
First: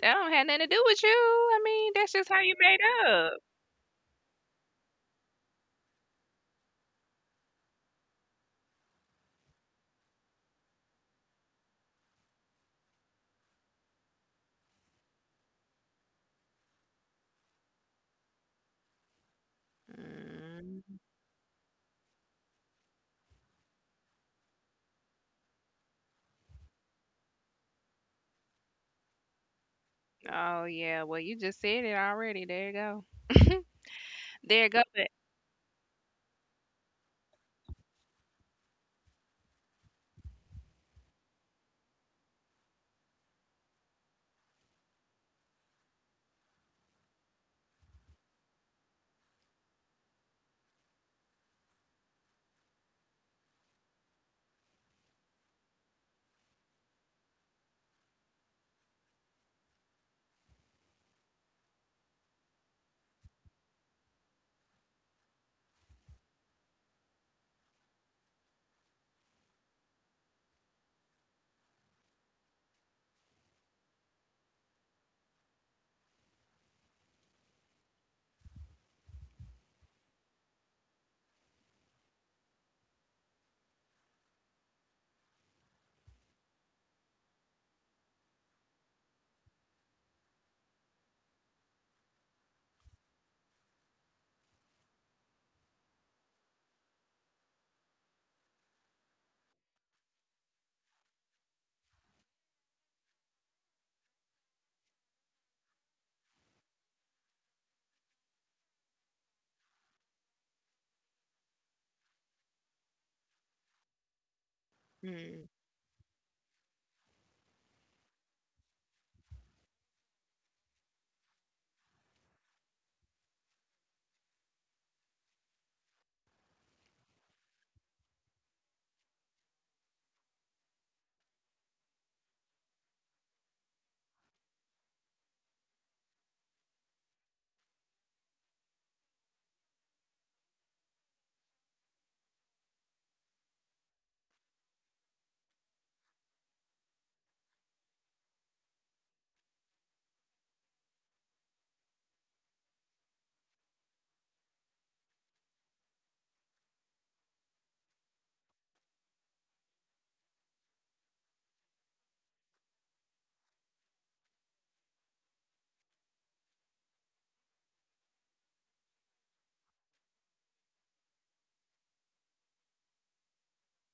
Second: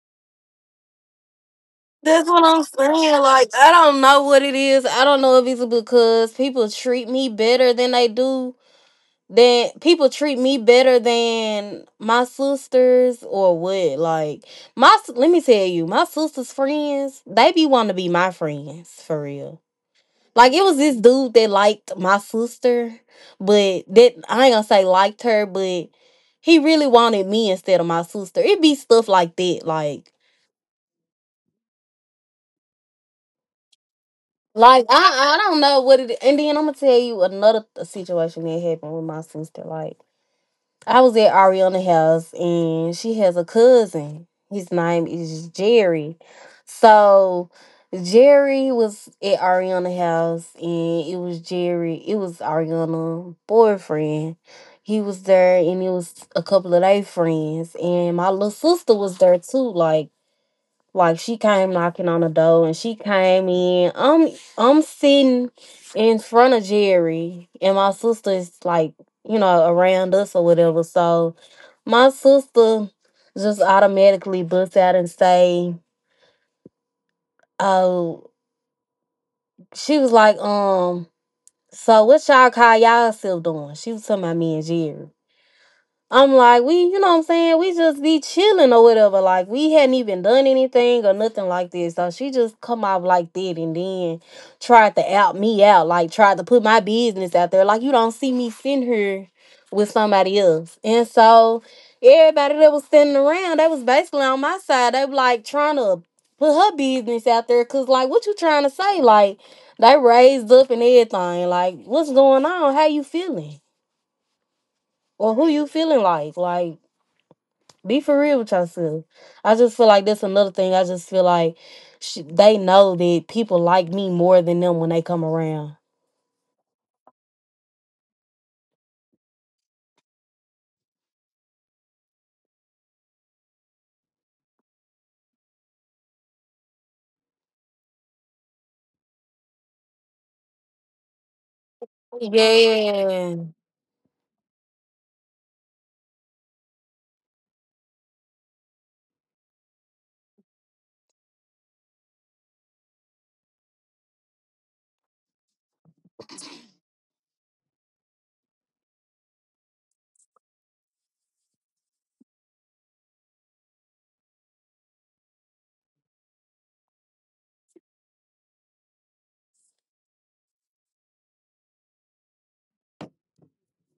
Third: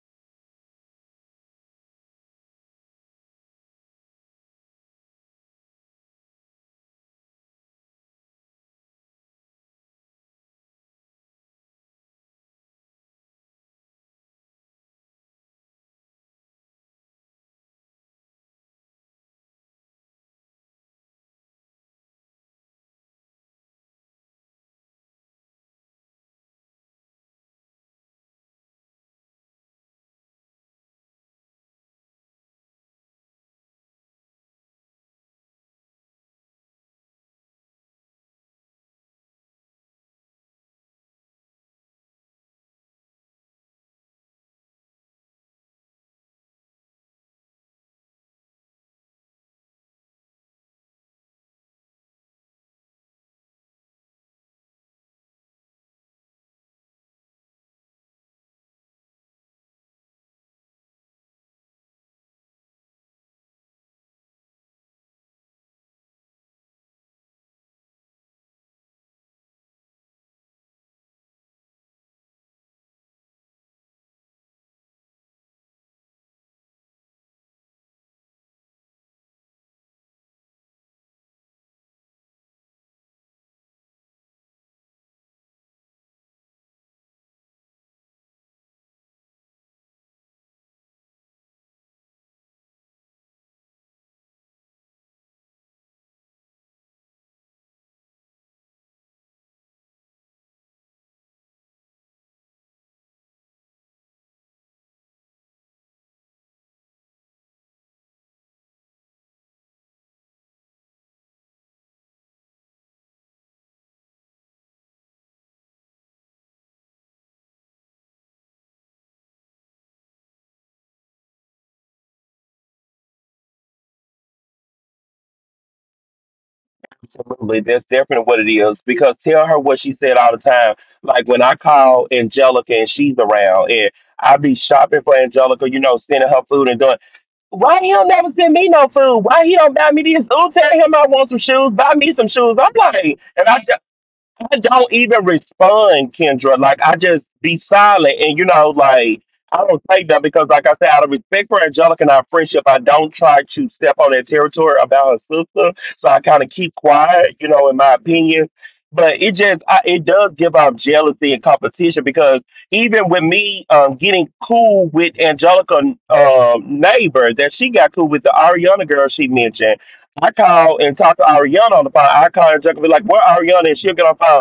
that don't have nothing to do with you. I mean, that's just
That's
how
what
you
I'm
made
saying.
up.
Like I don't know what it is. I don't know if it's because people treat me better than my sisters or what? Like let me tell you, my sisters' friends they be want to be my friends for real. Like it was this
Mm.
dude that liked my sister, but that I ain't gonna say liked her, but he really wanted me instead of my sister. It be stuff like that, like
Oh yeah, well you just said it already. There you go. There you go.
like
But
I I don't know what it. And then I'm gonna tell you situation that happened with my sister. Like I was at Ariana's house and she has a cousin. His name is Jerry. So Jerry was at Ariana's house and it was Jerry, it was Ariana's boyfriend. He was there and it was a couple of their friends. And my little sister was there too. Like she came knocking on the door and she came in. I'm sitting in front of Jerry and my sister's like, you know, around us or whatever. So my sister just automatically busts out and say, Oh, she was like, so what y'all call y'all self doing? She was talking about me and Jerry. I'm like, we, you know what I'm saying? We just be chilling or whatever. Like, we hadn't even done anything or nothing like this. So she just come out like that and then tried to out me out, like tried to put my business out there. Like, you don't see me sitting here with somebody else. And so everybody that was sitting around, they was basically on my side. They were like trying to put her business out there. Cause like, what you trying to say? Like, they raised up and everything. Like, what's going on? How you feeling? Or who you feeling like? Like, be for real with yourself. I just feel like that's another thing. I just feel like they know that people like me more than them when they come around.
Absolutely, that's definitely what it is. Because tell her what she said all the time. Like when I call Angelica and she's around, and I be shopping for Angelica, sending her food and doing. Why he don't never send me no food? Why he don't buy me these? Oh, tell him I want some shoes. Buy me some shoes. I'm like, and
Yeah.
I don't even respond, Kendra. Like I just be silent, and I don't take that because, like I said, out of respect for Angelica and our friendship, I don't try to step on that territory about her sister. So I kind of keep quiet, you know, in my opinion. But it just I, it does give off jealousy and competition because even with me getting cool with Angelica neighbor that she got cool with, the Ariana girl she mentioned, I call and talk to Ariana on the phone. I call her and be like, "Where Ariana?" And she'll get on the phone.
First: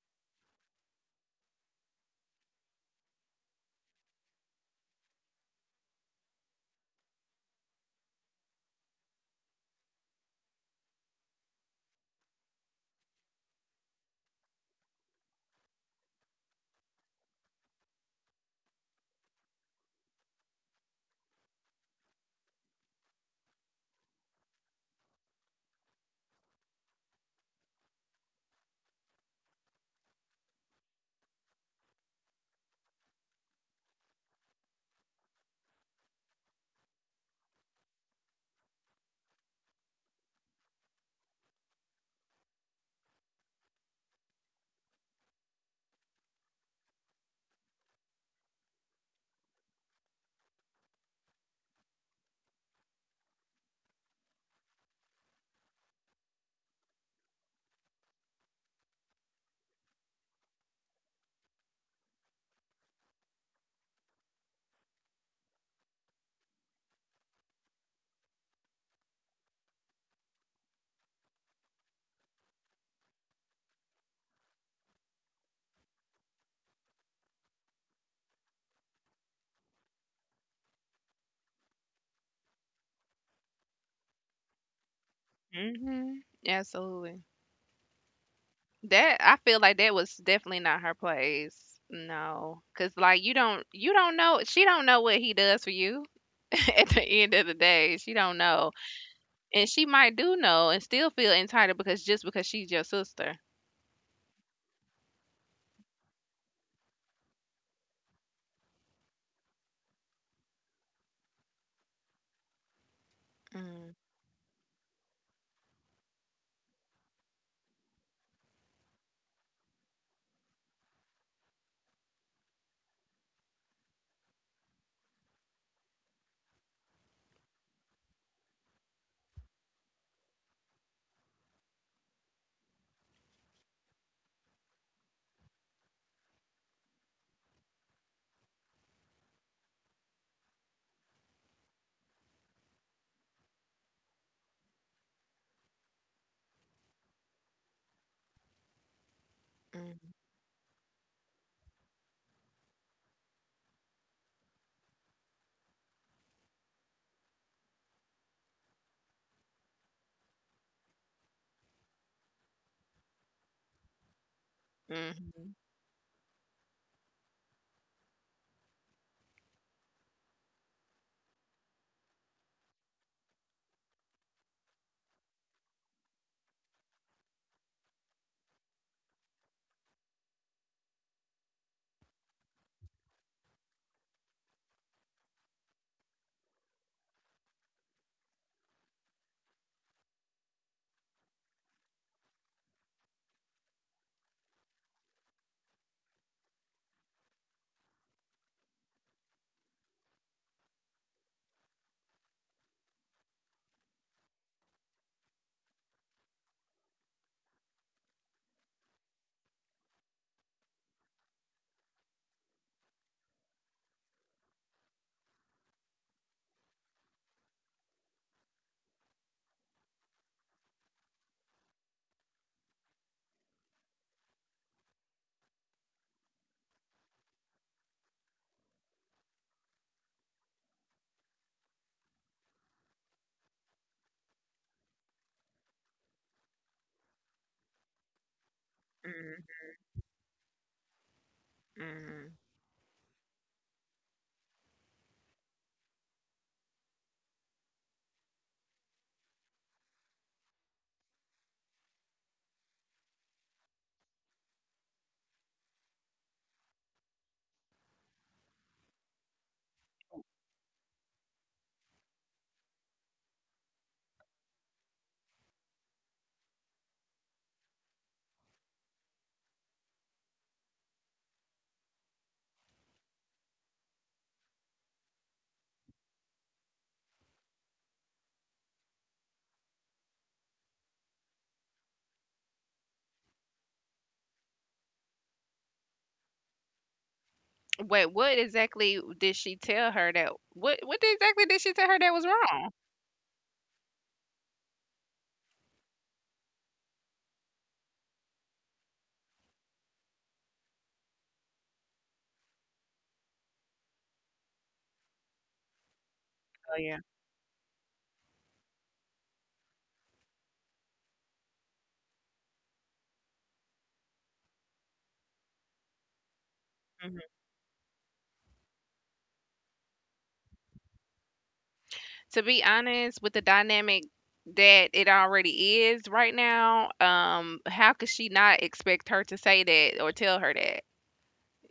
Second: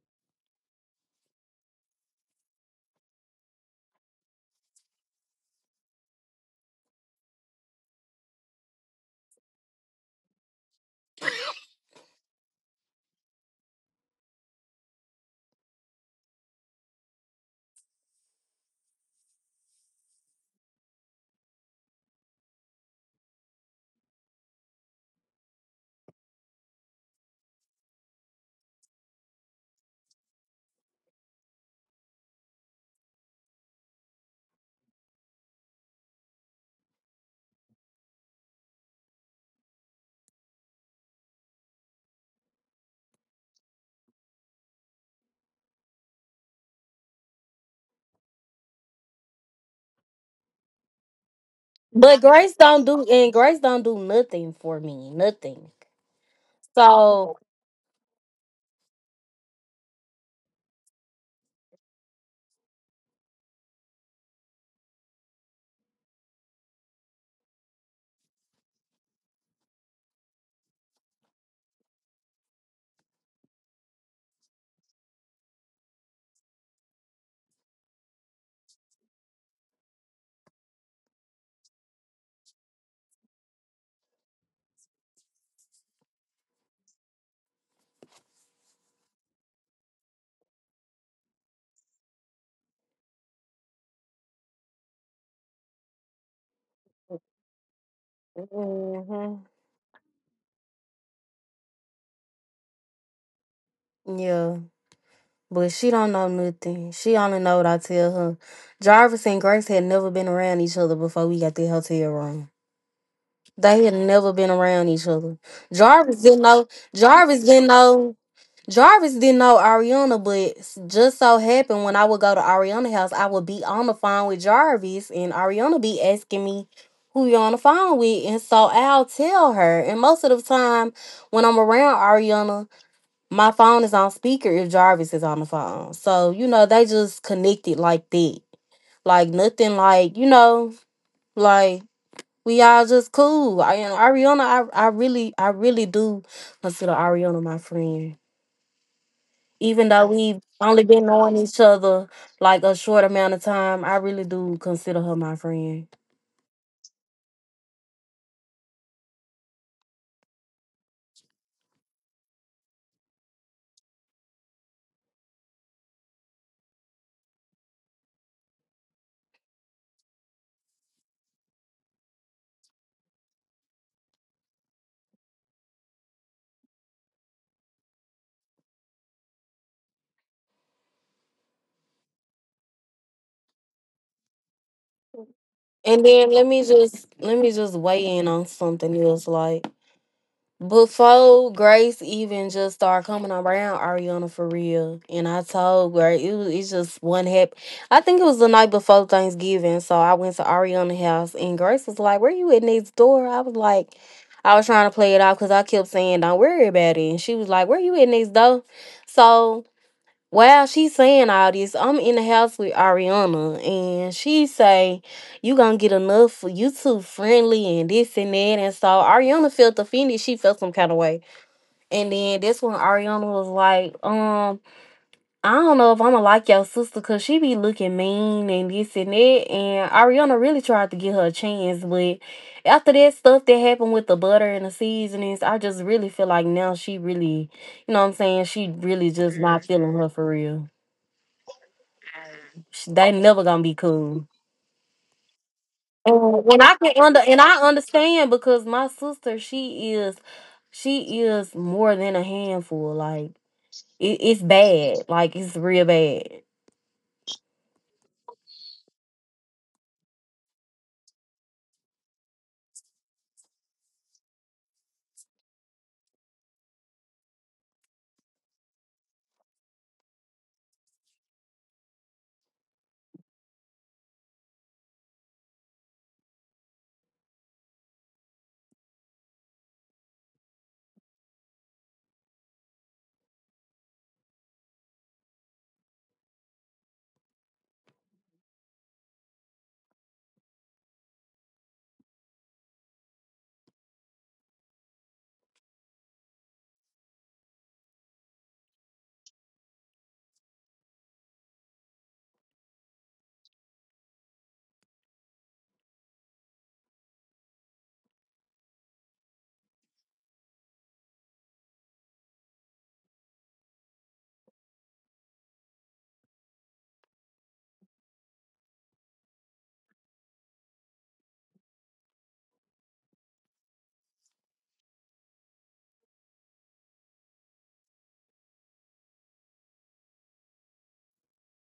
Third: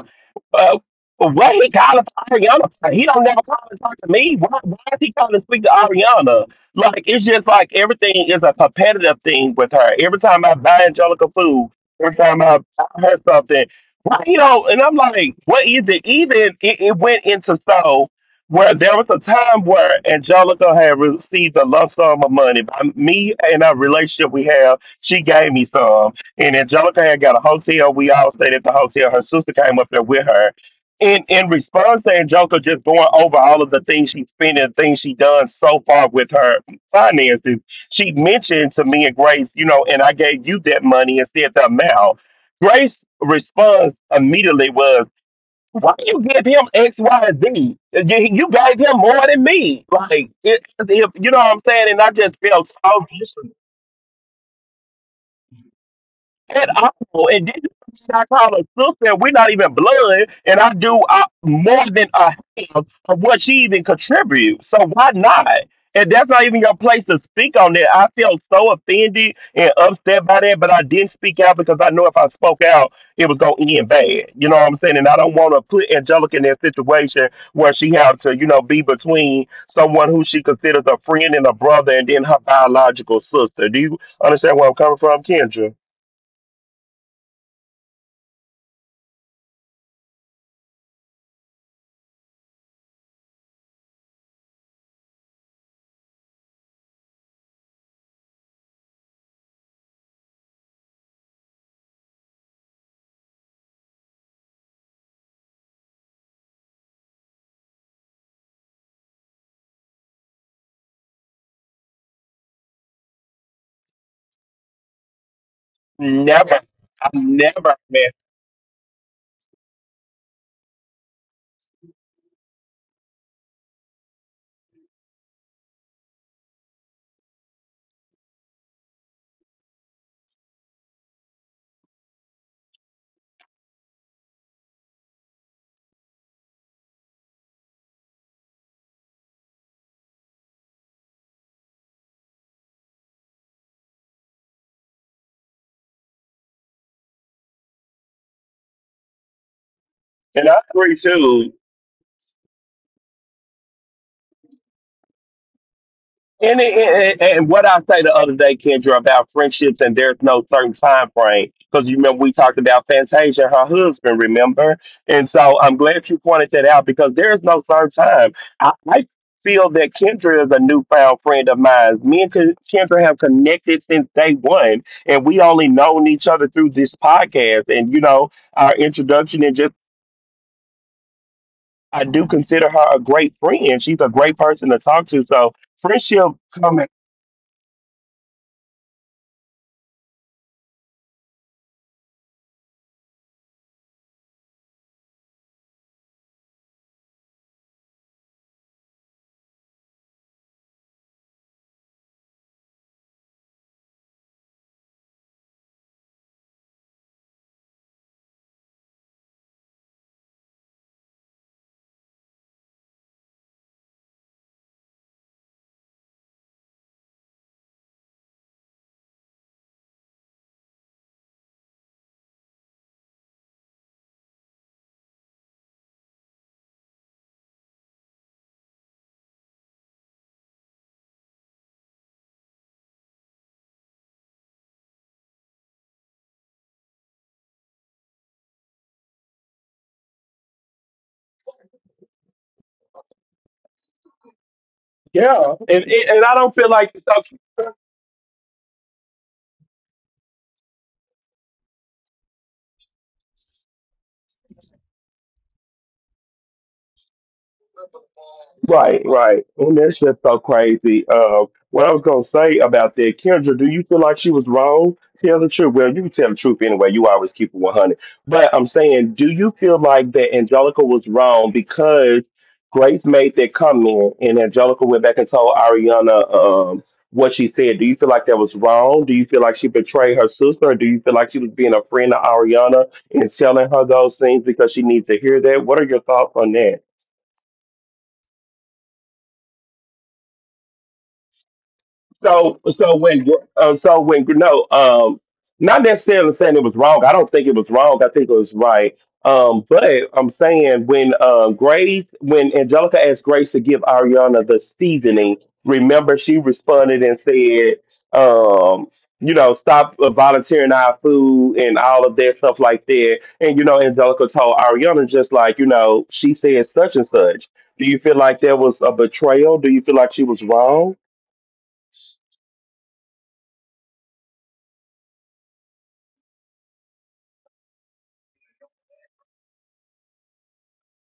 Uh, what he calling for Ariana? He don't never call and talk to me. Why is he calling to speak to Ariana? Like it's just like everything is a competitive thing with her. Every time I buy Angelica food, every time I buy her something, why you know? And I'm like, what is it? Even it went into so where there was a time where Angelica had received a lump sum of money by me, and our relationship we have, she gave me some. And Angelica had got a hotel. We all stayed at the hotel. Her sister came up there with her. In response to Angelica just going over all of the things she's spent and things she done so far with her finances, she mentioned to me and Grace, you know, and I gave you that money and said the amount. Grace response immediately was, why you give him X, Y, Z? You gave him more than me. Like you know what I'm saying? And I
But
just felt so
Grace don't do nothing for me. Nothing.
at all. And
So
this is what I call a sister. We're not even blood, and I do more than a half of what she even contributes. So why not? And that's not even your place to speak on that. I felt so offended and upset by that, but I didn't speak out because I know if I spoke out, it was gonna end bad. You know what I'm saying? And I don't want to put Angelica in that situation where she have to, you know, be between someone who she considers a friend and a brother, and then her biological sister. Do you understand where I'm coming from, Kendra?
mm-hmm. Absolutely. That I feel like that was definitely not her place. No, cause like you don't know, she don't know what he does for you. At the end of the day, she don't know,
mhm.
and she might do know and still feel entitled because just because she's your sister.
Yeah. But she don't know nothing. She only know what I tell her. Jarvis and Grace had never been around each other before we got the hotel room. They
Mm,
had never been around each other. Jarvis
Never,
didn't know Jarvis didn't
man.
know Jarvis didn't know Ariana, but just so happened when I would go to Ariana's house, I would be on the phone with Jarvis, and Ariana be asking me who you on the phone with, and so I'll tell her. And most of the time, when I'm around Ariana, my phone is on speaker if Jarvis is on the phone. So you know they just connected like that, like nothing, like you know, like we all just cool. And Ariana, I really do consider Ariana my friend even though
mm,
And I
we've
agree
only been
too.
knowing each other like a short amount of time, I really do consider her my friend.
And what I say the other day, Kendra, about friendships, and there's no certain time frame. Because you remember we talked about Fantasia and her husband, remember? And so
mhm,
I'm glad you pointed that out because there's no certain time. I feel that Kendra is a newfound friend of mine. Me and Kendra have connected since day one, and we only known each other through this podcast and, you know, our introduction and just I do consider her a great friend. She's a great person to talk to. So
And
friendship
then let me
coming,
just let me just weigh in on something else. Like before Grace even just started coming around Ariana for real, and I told Grace it's just one happy. I think it was the night before Thanksgiving, so I went to Ariana's house, and Grace was like, "Where you at next door?" I was like. I was trying to play it off because I kept saying, "Don't worry about it," and she was like, "Where you at next door?" So well, she's saying all this. I'm in the house with Ariana, and she say, "You gonna get enough you too friendly and this and that." And so Ariana felt offended. She felt some kind of way, and then that's when Ariana was like, I don't know if I'ma like your sister, cause she be looking mean and this and that." And Ariana really tried to give her a chance, but after that stuff that happened with the butter and the seasonings, I just really feel like now she really, you know, what I'm saying she really just
mm,
not feeling her for real.
mhm.
They never gonna be cool.
yeah. And I
And,
don't
and
feel
I
like
can
it's
under and I
okay.
understand because my sister, she is more than a handful. Like it's bad. Like it's real bad.
Right, right. And that's just so crazy. What I was gonna say about that, Kendra, do you feel like she was wrong? Tell the truth. Well, you can tell the truth anyway. You always keep it 100. But I'm saying, do you feel like that Angelica was wrong because Grace made that comment and Angelica went back and told Ariana what she said? Do you feel like that was wrong? Do you feel like she betrayed her sister? Or do you feel like she was being a friend to Ariana and telling her those things because she needs to hear that? What are your thoughts on that?
Wait, what exactly did she tell her that? What exactly did she tell her that was
So
wrong?
so when no not necessarily saying it was wrong. I don't think it was wrong. I think it was right. But I'm saying when Grace when Angelica asked Grace to give Ariana the seasoning, remember she
Oh yeah.
responded and said, um, you know, stop volunteering our food and all of that stuff like that. And you know, Angelica told Ariana just like you know she said such and such. Do you feel like there was a betrayal? Do you feel like she was wrong?
To be honest, with the dynamic that it already is right now, how could she not expect her to say that or tell her that?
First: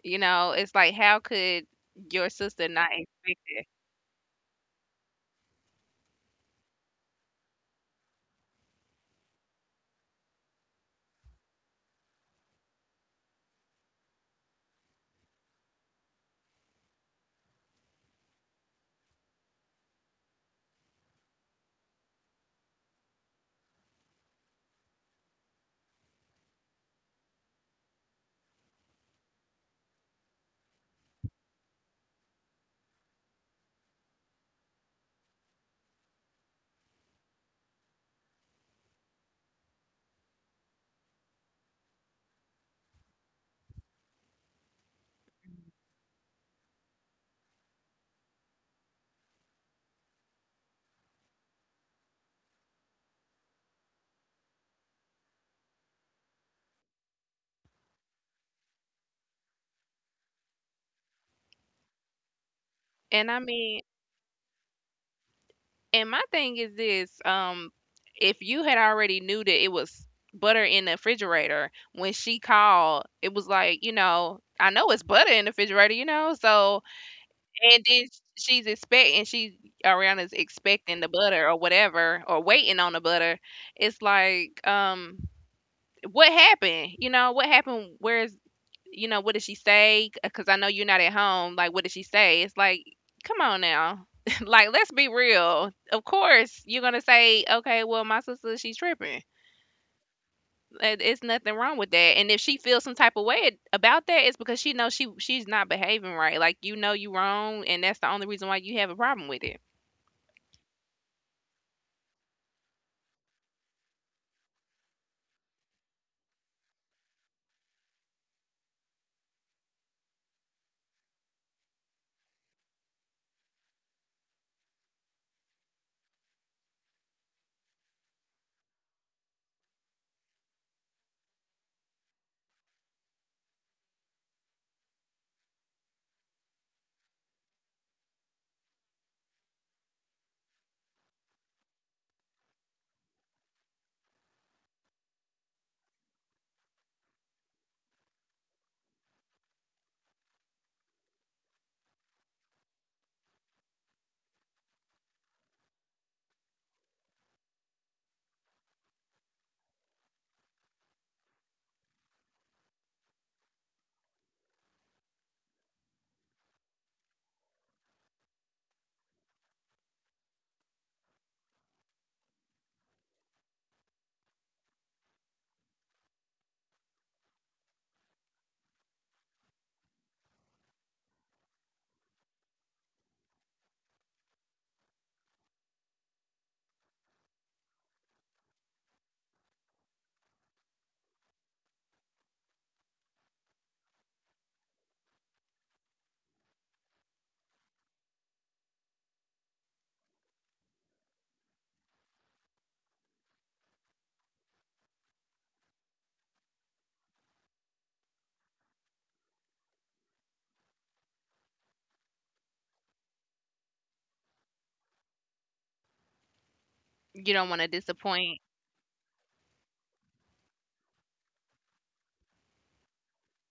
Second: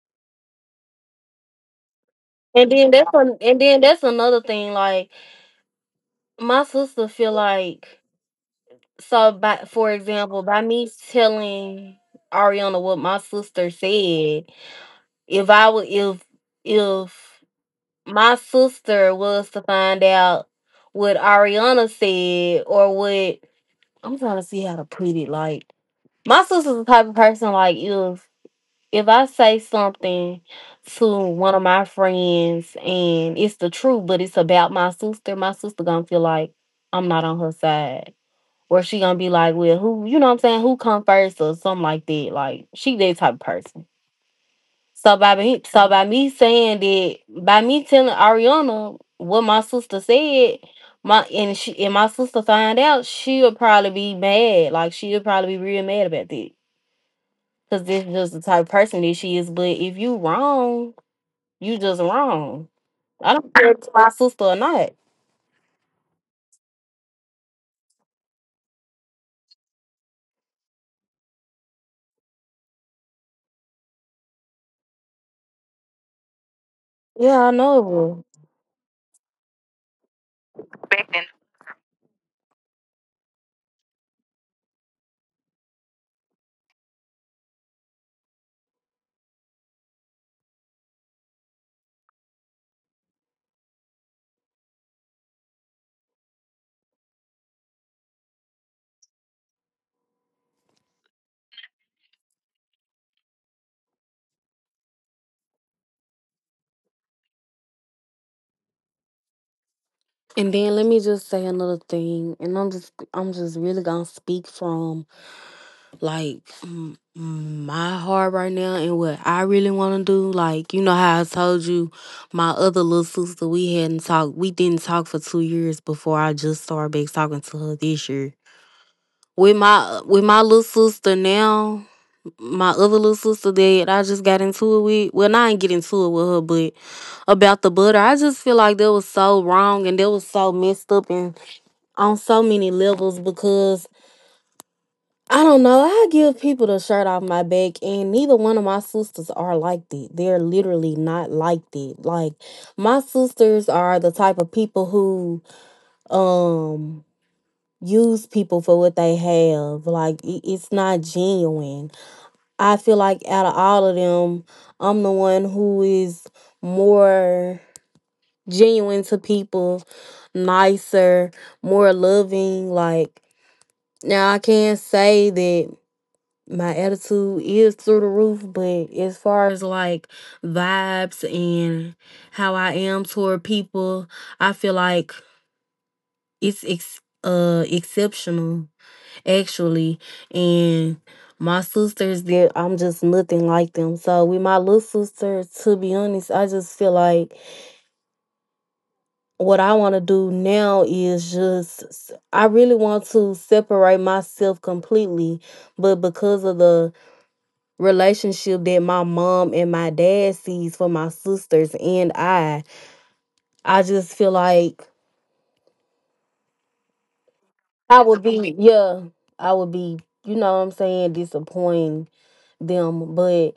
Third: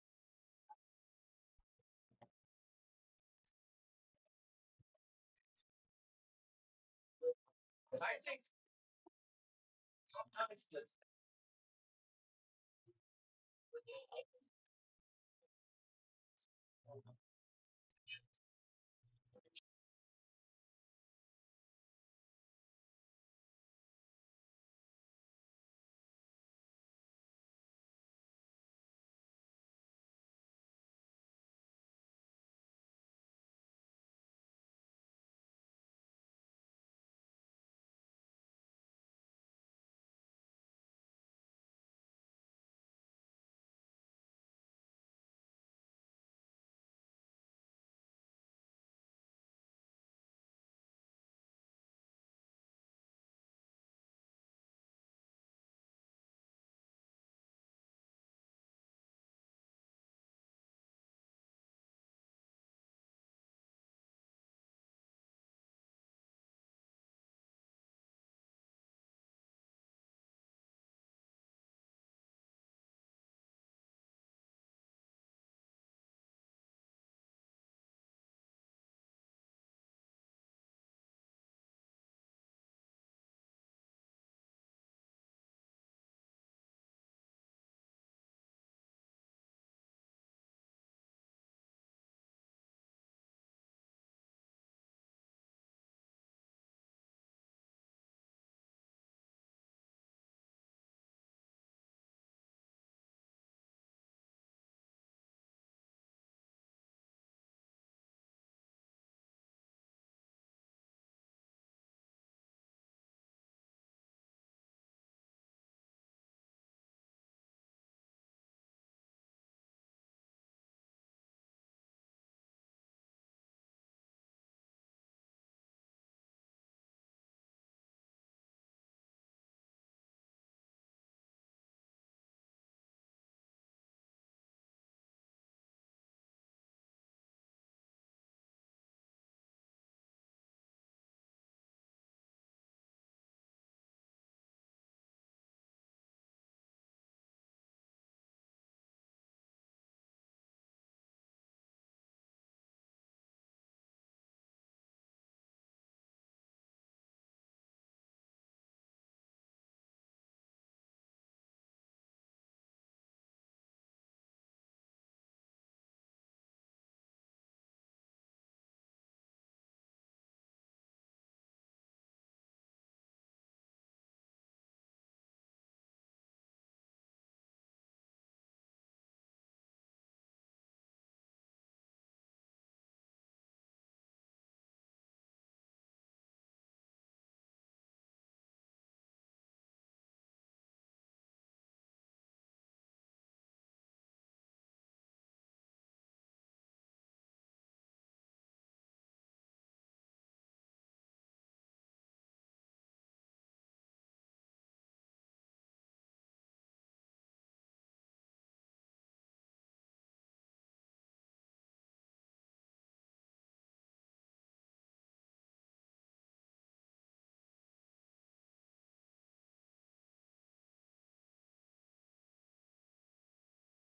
You know, it's like how could your sister
And
not
then that's an,
expect
and
it?
then that's another thing. Like my sister feel like so. By for example, by me telling Ariana what my sister said, if I would if my sister was to find out what Ariana said or what I'm trying to see how to put it. Like my sister's the type of person like if I say something to one of my friends and it's the truth, but it's about my sister gonna feel like I'm not on her side. Or she gonna be like, well, who you know what I'm saying, who come first or something like that. Like she that type of person. So by me saying that, by me telling Ariana what my sister said, my sister find out, she'll probably be mad. Like she'll probably be real mad about that, because this is just the type of person that she is. But if you wrong, you just wrong.
And
I
I
don't care if
mean,
it's my sister or not.
and my thing is this, if you had already knew that it was butter in the refrigerator when she called, it was like, you know, I know it's butter in the refrigerator, you know, so
Yeah, I know
and
it
then
will.
she's expecting she Ariana's expecting the butter or whatever or waiting on the butter. It's like, what happened? You know, what happened? Where's you know, what did she say? Because I know you're not at home. Like, what did she say? It's like, come on now. Like, let's be real. Of course, you're gonna say, okay, well, my sister, she's tripping. It's nothing wrong with that. And if she feels some type of way about that, it's because she knows she's not behaving right. Like you know you wrong, and that's the only reason why you have a problem with it.
And then let me just say another thing, and I'm just really gonna speak from like m- my heart right now and what I really want to do. Like you know how I told you, my other little sister we hadn't talked. We didn't talk for 2 years before I just started back talking to her this year. With my little sister now, my other little sister that I just got into it with. Well, not I didn't get into it with her, but about the butter, I just feel like that was so wrong and that was so messed up and on so many levels because I don't know. I give people the shirt off my back, and neither one of my sisters are like that. They're literally not like that. Like my sisters are the type of people who um use people for what they have. Like it's not genuine. I feel like out of all of them, I'm the one who is more genuine to people, nicer, more loving. Like now, I can say that. My attitude is through the roof, but as far as like vibes and how I am toward people, I feel like it's exceptional actually. And my sisters that I'm just nothing like them. So with my little sister, to be honest, I just feel like what I want to do now is just I really want to separate myself completely, but because of the relationship that my mom and my dad sees for my sisters and I. I just feel like
You don't want to
would
disappoint.
be yeah, I would be, you know what I'm saying, disappointing them. But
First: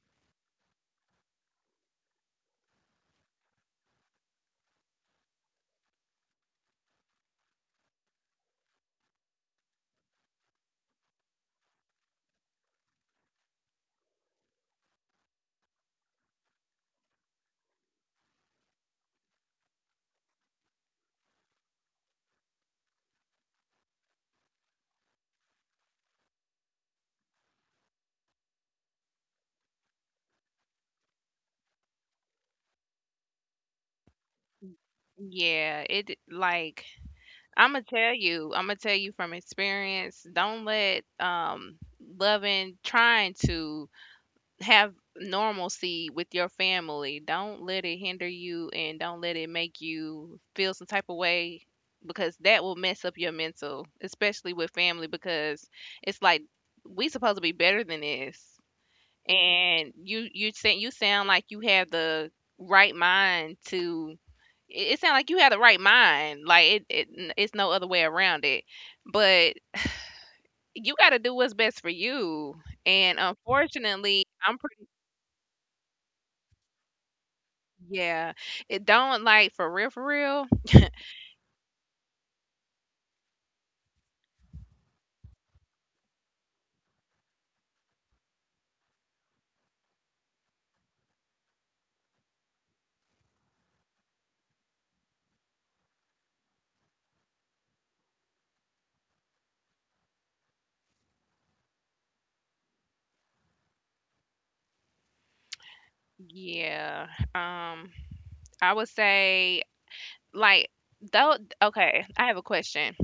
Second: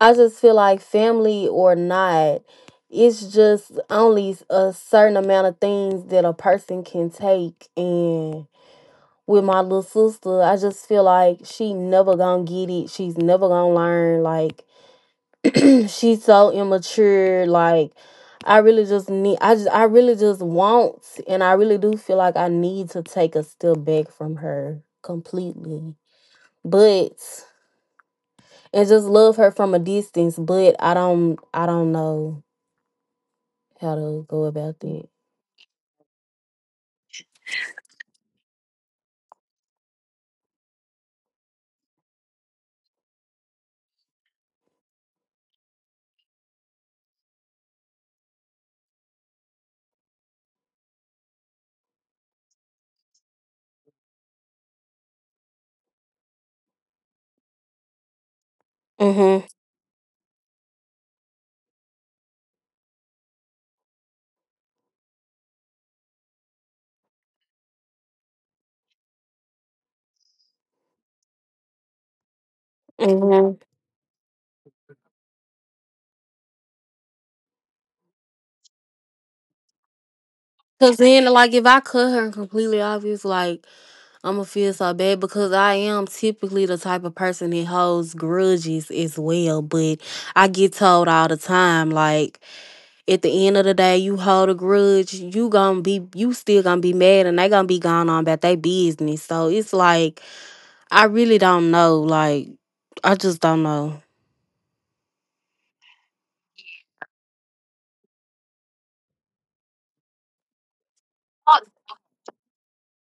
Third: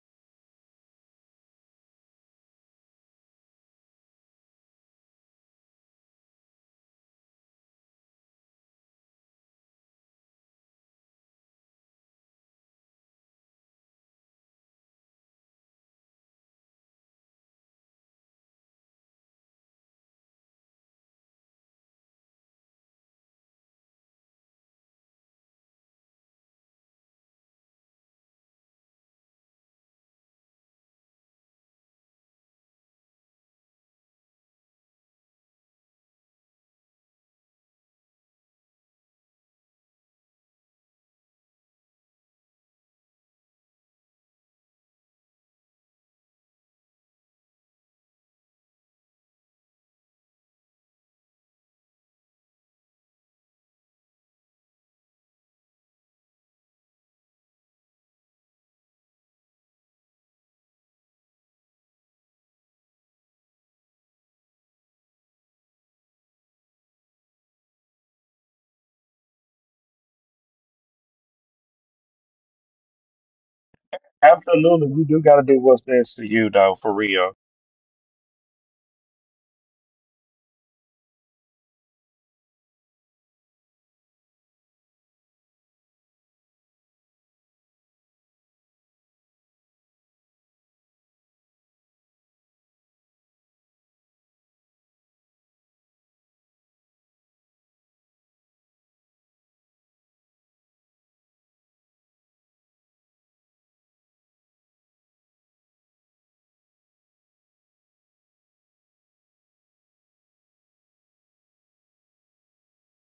I just feel like family or not, it's just only a certain amount of things that a person can take and with my little sister, I just feel like she never gonna get it. She's never gonna learn. Like, she's so immature. Like, I really just want and I really do feel like I need to take a step back from her completely, but and just love her from a distance. But I don't know how to go about that.
Yeah, it, like, I'm gonna tell you, I'm gonna tell you from experience, don't let loving trying to have normalcy with your family. Don't let it hinder you and don't let it make you feel some type of way because that will mess up your mental, especially with family, because it's like we supposed to be better than this.
Mm-hmm.
And you say you sound like you have the right mind to, it sounds like you had the right mind, like it's no other way around it, but you got to do what's best for you, and
Mm-hmm.
unfortunately I'm
Absolutely,
pretty
we do got to do what's best for you, though, for real.
yeah. It don't, like, for real, for real.
Cause then, like, if I cut her completely off, it's like I'ma feel so bad because I am typically the type of person that holds grudges as well. But I get told all the time, like, at the end of the day, you hold a grudge, you still gonna be mad and they gonna be gone on about their business. So it's like I really don't know. Like I just don't know.
Yeah. um I would say, like, though, okay, I have a question.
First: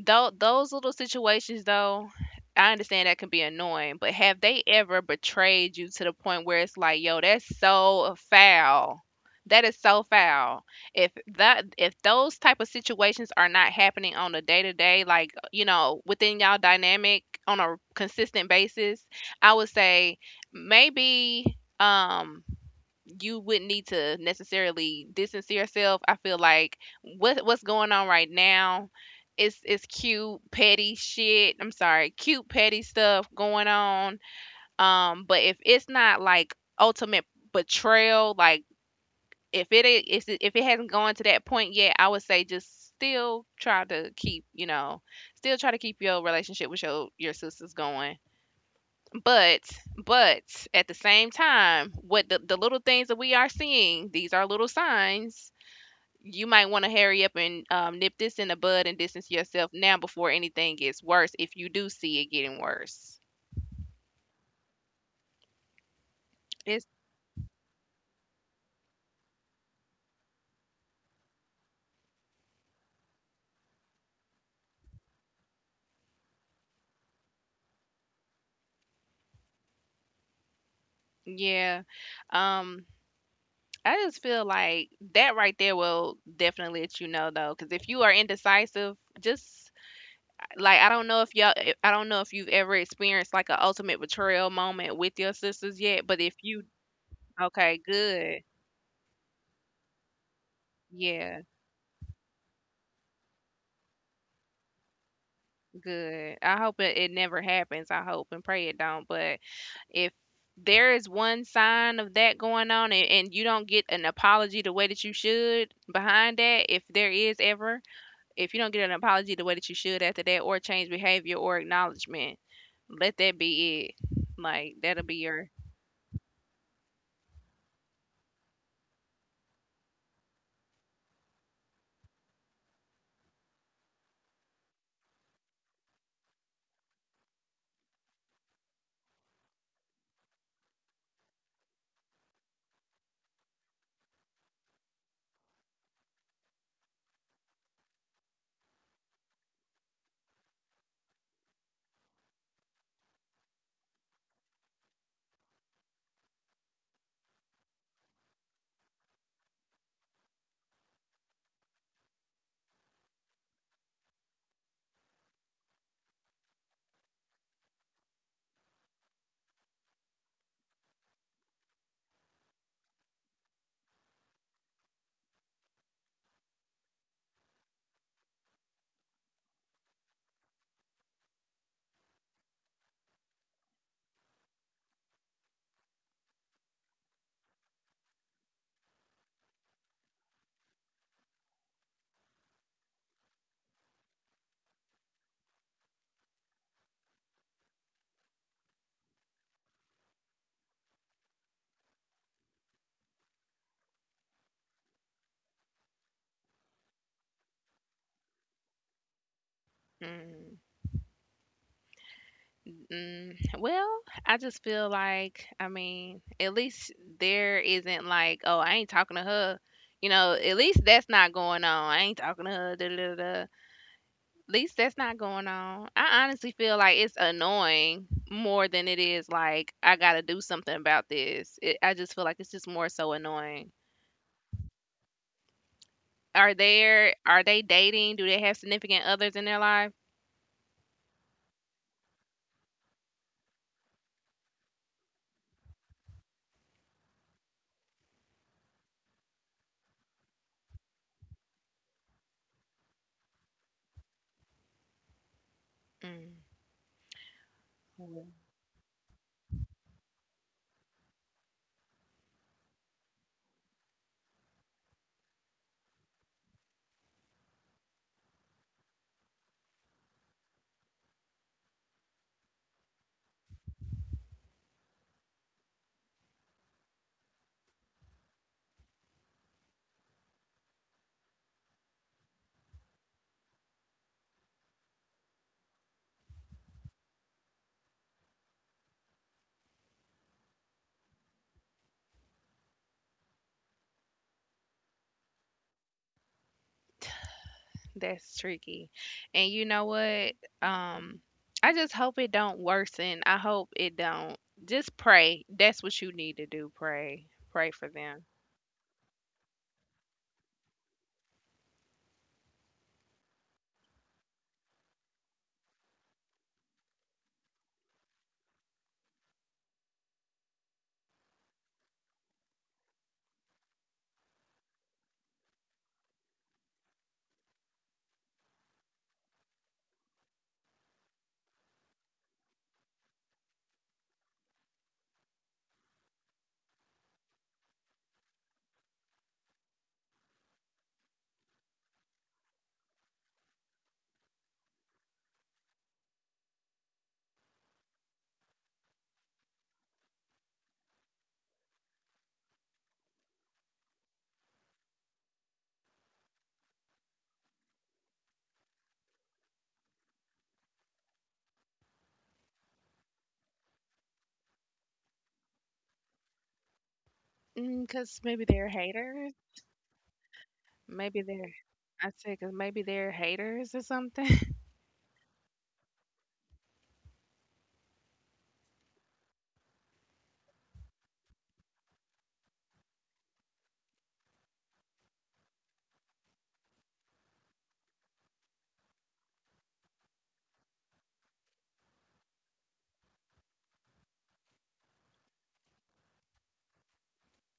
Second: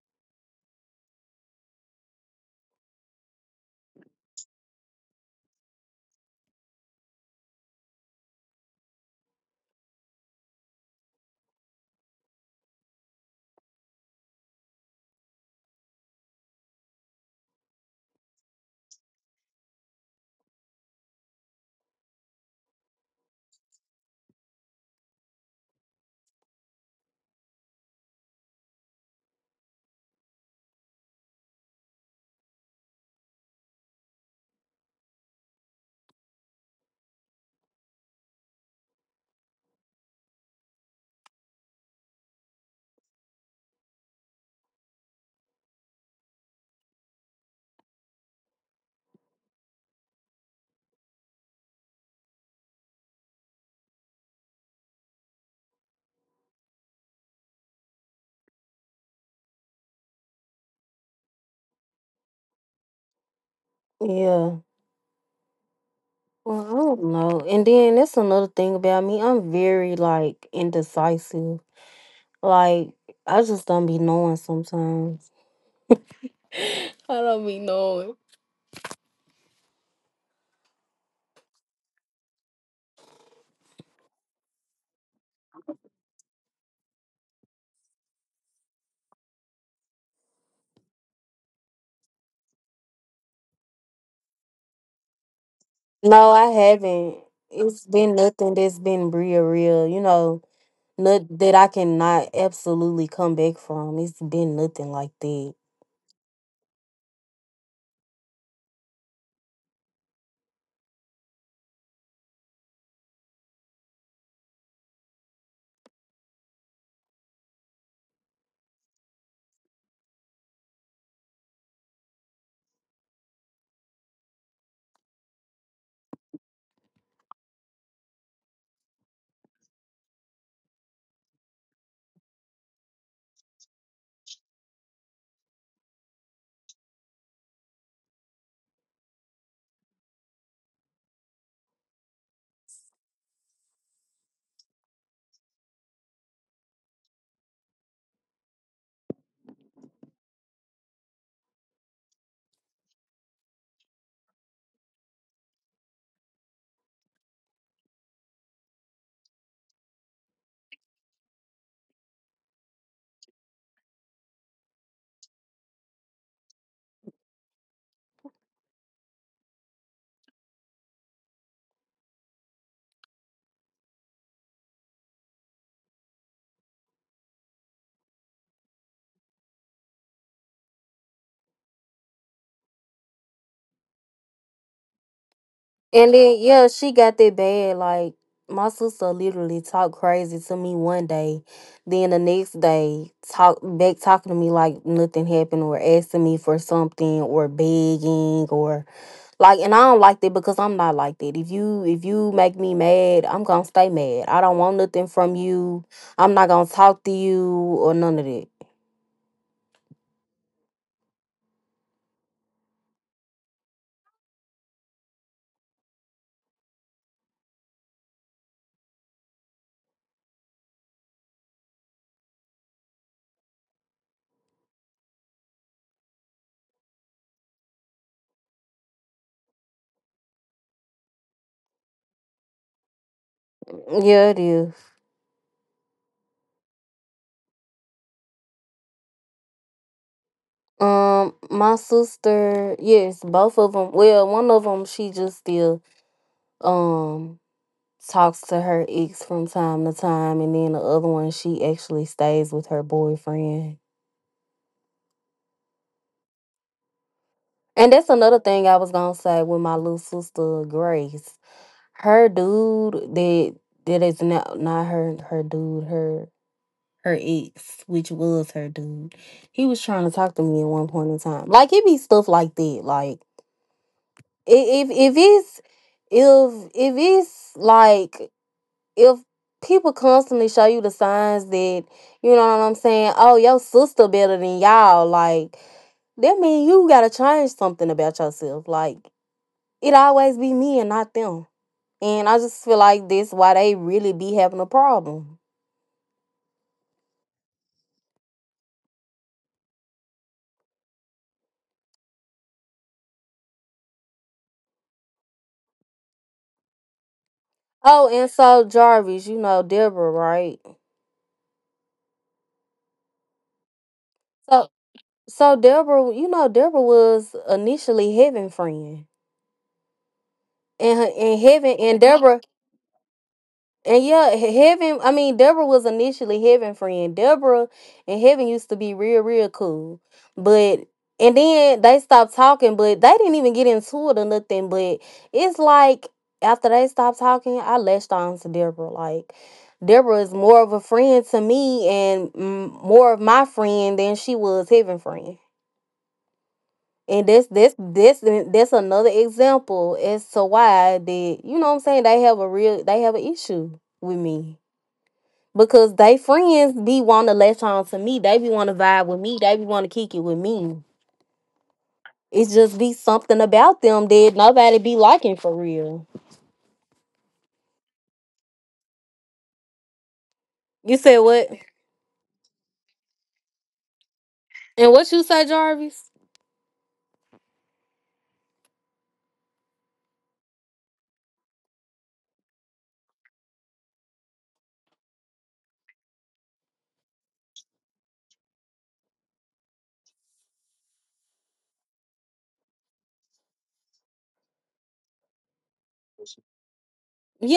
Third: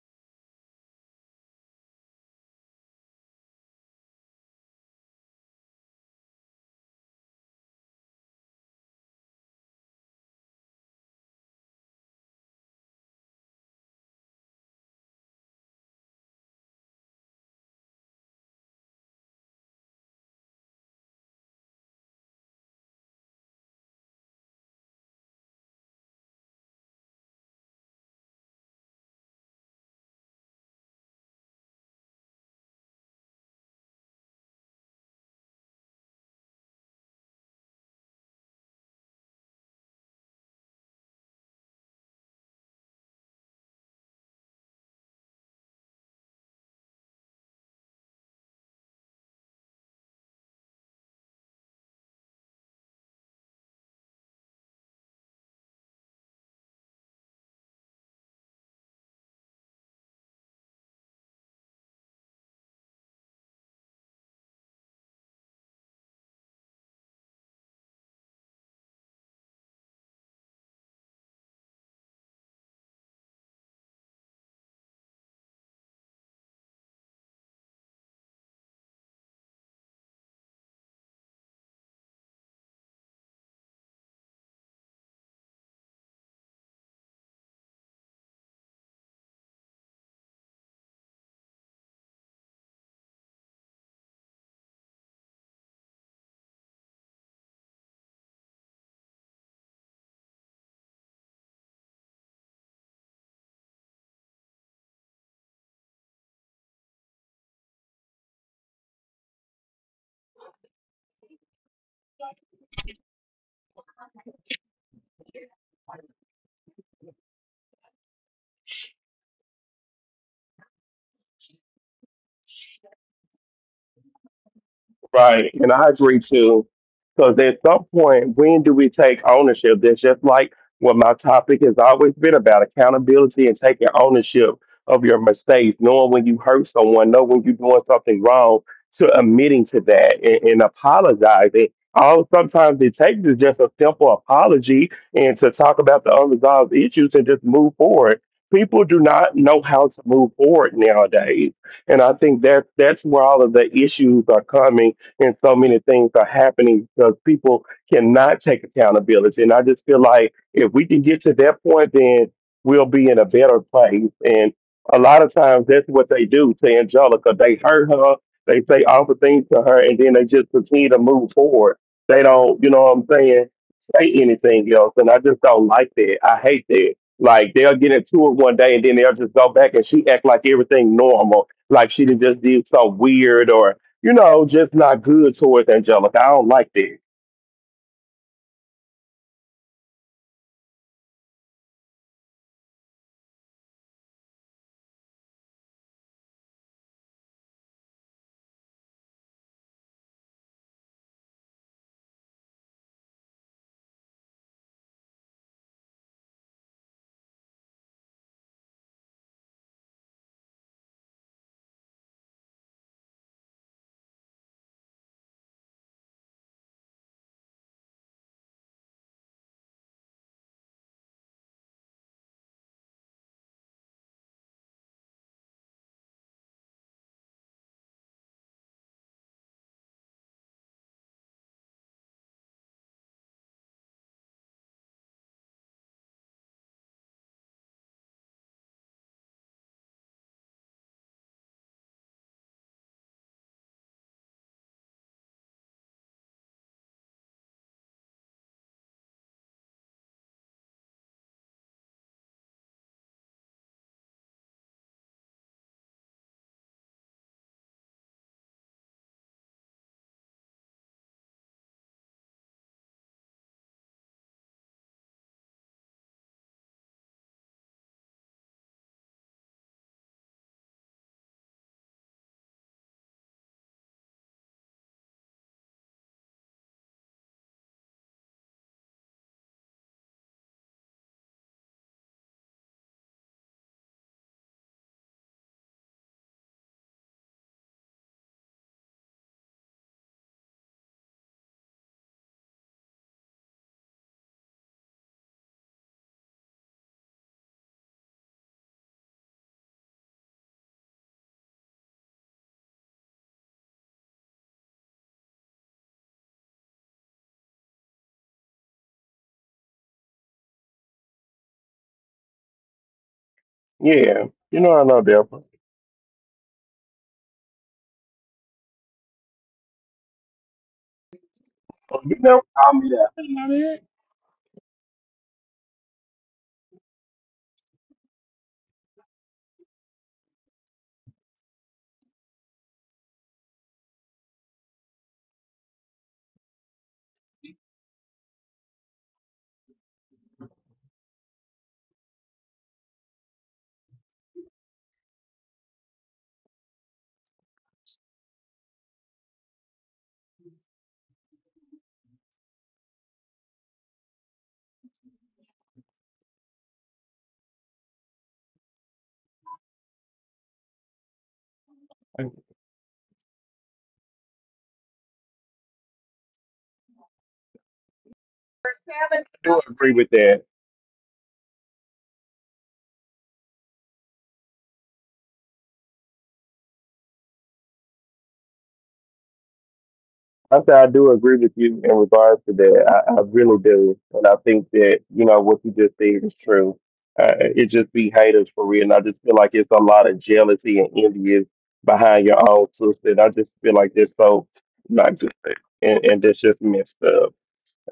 Though those little situations, though, I understand that can be annoying, but have they ever betrayed you to the point where it's like, yo, that's so foul. That is so foul. If those type of situations are not happening on a day to day, like you know, within y'all dynamic on a consistent basis, I would say maybe you wouldn't need to necessarily distance yourself. I feel like what's going on right now is cute petty shit. I'm sorry, cute petty stuff going on. But if it's not like ultimate betrayal, like if it hasn't gone to that point yet, I would say just still try to keep, you know, still try to keep your relationship with your sisters going, but but at the same time, the little things that we are seeing, these are little signs. You might want to hurry up and nip this in the bud and distance yourself now before anything gets worse. If you do see it getting worse,
Yeah. Well, I
it's
don't know. And then that's another thing about me. I'm very, like, indecisive. Like, I just don't be knowing sometimes. I don't be knowing.
yeah. Um, I just feel like that right there will definitely let you know though, because if you are indecisive, just like I don't know if y'all, I don't know if you've ever experienced like an ultimate betrayal moment with your sisters yet, but
No,
if
I
you,
haven't.
okay,
It's been
good.
nothing that's been real, real. Not
Yeah,
that I cannot absolutely come back from. It's been nothing like that.
good. I hope it, it never happens. I hope and pray it don't. But if there is one sign of that going on and you don't get an apology the way that you should behind that, if there is ever, if you don't get an apology the way that you should after that or change behavior or acknowledgement, let that be it. Like that'll be
Right.
your
And I agree too. Because at some point, when do we take ownership? That's just like what my topic has always been about, accountability and taking ownership of your mistakes, knowing when you hurt someone, know when you're doing something wrong, to admitting to that and apologizing. All sometimes it takes is just a simple apology and to talk about the unresolved issues and just move forward. People do not know how to move forward nowadays. And I think that that's where all of the issues are coming and so many things are happening because people cannot take accountability. And I just feel like if we can get to that point, then we'll be in a better place. And a lot of times that's what they do to Angelica. They hurt her, they say awful things to her, and then they just continue to move forward. They don't, you know what I'm saying, say anything else. And I just don't like that. I hate that. Like they'll get into it one day and then they'll just go back and she act like everything normal. Like she done just did so weird or you know, just not good towards Angelica. I
And
don't
then,
like that.
yeah, she got that bad. Like, my sister literally talked crazy to me one day, then the next day talking to me like nothing happened, or asking me for something, or begging, or like and I don't like that because I'm not like that. If you make me mad, I'm gonna stay mad. I don't want nothing from you. I'm not gonna talk to you or none of that.
mm. Mm, well, I just feel like, I mean, at least there isn't like, oh, I ain't talking to her. You know, at least that's not going on. I ain't talking to her. Da, da, da, da. At least that's not going on. I honestly feel like it's annoying more than it is like I gotta do something about this. It, I just feel like it's just more so annoying.
Yeah, it is.
Are there? Are they dating? Do they have significant others in their life?
My sister, yes, both of them. Well, one of them, she just still um talks to her ex from time to time, and then the other one, she actually stays with her boyfriend. And that's
Mm.
another thing I was gonna say with my little sister Grace. Her dude that is not her her dude, her ex, which was her dude. He was trying to talk to me at one point in time. Like it be stuff like that, like. i- if if it's if it's like if people constantly show you the signs that, you know what I'm saying, oh, your sister better than y'all, like, that mean you gotta change something about yourself. Like, it always be me and not them. And I just feel like that's why they really be having a problem.
That's tricky. And you know what? Um, I just hope it don't worsen. I hope it don't. Just pray. That's what you need to do. Pray. Pray for
Oh,
them.
and so Jarvis, you know Deborah, right?
Yeah, you know, I
So
love Deborah.
so Deborah, you know Deborah was initially Heaven friend, and
But
Heaven
you
and
never call
Deborah.
me that.
And, yeah, Deborah was initially Heaven friend. Deborah and Heaven used to be real, real cool. But, and then they stopped talking, but they didn't even get into it or nothing. But it's like after they stopped talking, I latched on to Deborah. Like, Deborah is more of a friend to me and more of my friend than she was Heaven friend. And that's another example as to why that, you know what I'm saying, they have a real they have an issue with me, because they friends be want to latch on to me. They be want to vibe with me. They be want to kick it with me.
I
It just be something about them that nobody be liking for real.
Mm, cause maybe they're
do
haters.
agree with that.
You said
Maybe
what?
they're, I said, cause maybe they're haters or something.
And what you say, Jarvis?
I say I do agree with you in regards to that. I really do, and I think that you know what you just said is true. It just be haters for real, and I just feel like it's a lot of jealousy and envy behind your own sister. And I just feel like that's so not good, and that's just messed up.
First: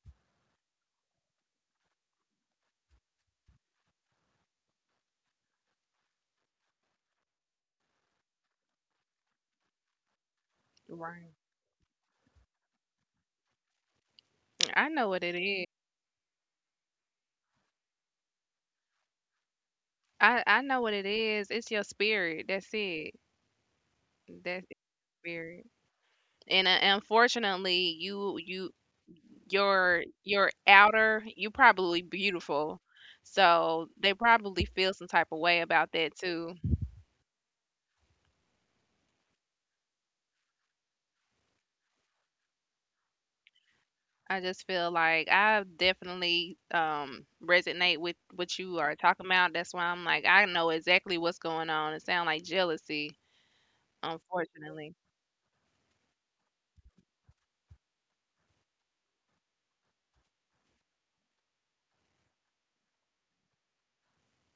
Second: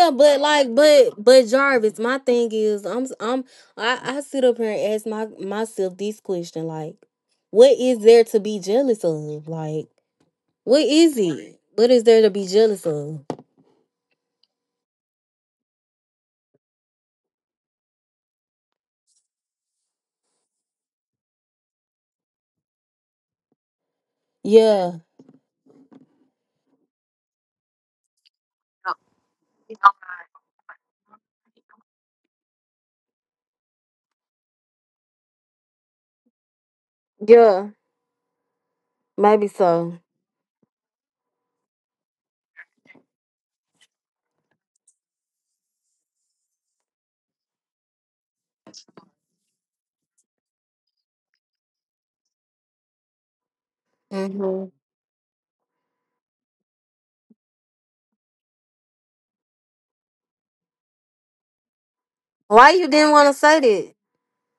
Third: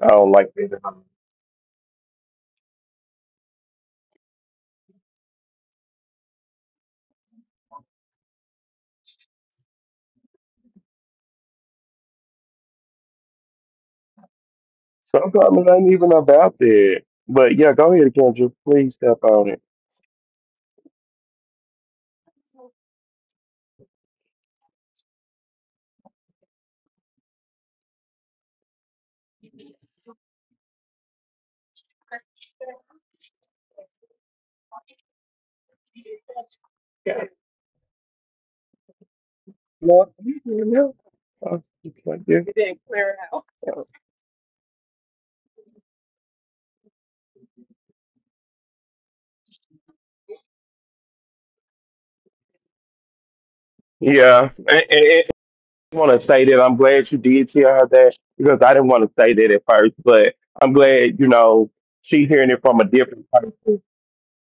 I don't
but,
like
like,
that.
but Jarvis, my thing is, I sit up here and ask my myself this question, like, what is there to be jealous of? Like, what is
Right.
it? What is there to be jealous of?
I know what it
Sometimes
is.
it ain't even about that. But yeah, go ahead, Kendra. Please step on it.
I know what it is. It's your spirit. That's it. That's it.
Yeah,
Spirit. And unfortunately, your outer, you probably beautiful. So they probably feel some type of way about that too.
Yeah.
yeah, maybe so.
Lord, you can help us. It's like, yeah.
I just feel like I definitely resonate with what you are talking about. That's why I'm like, I know exactly what's going on. It sounds like jealousy,
Yeah,
Hmm.
unfortunately.
and I want to say that I'm glad you did tell her that because I didn't want to say that at first, but I'm glad you know she hearing it
Why
from
you
a
didn't want
different.
to say that?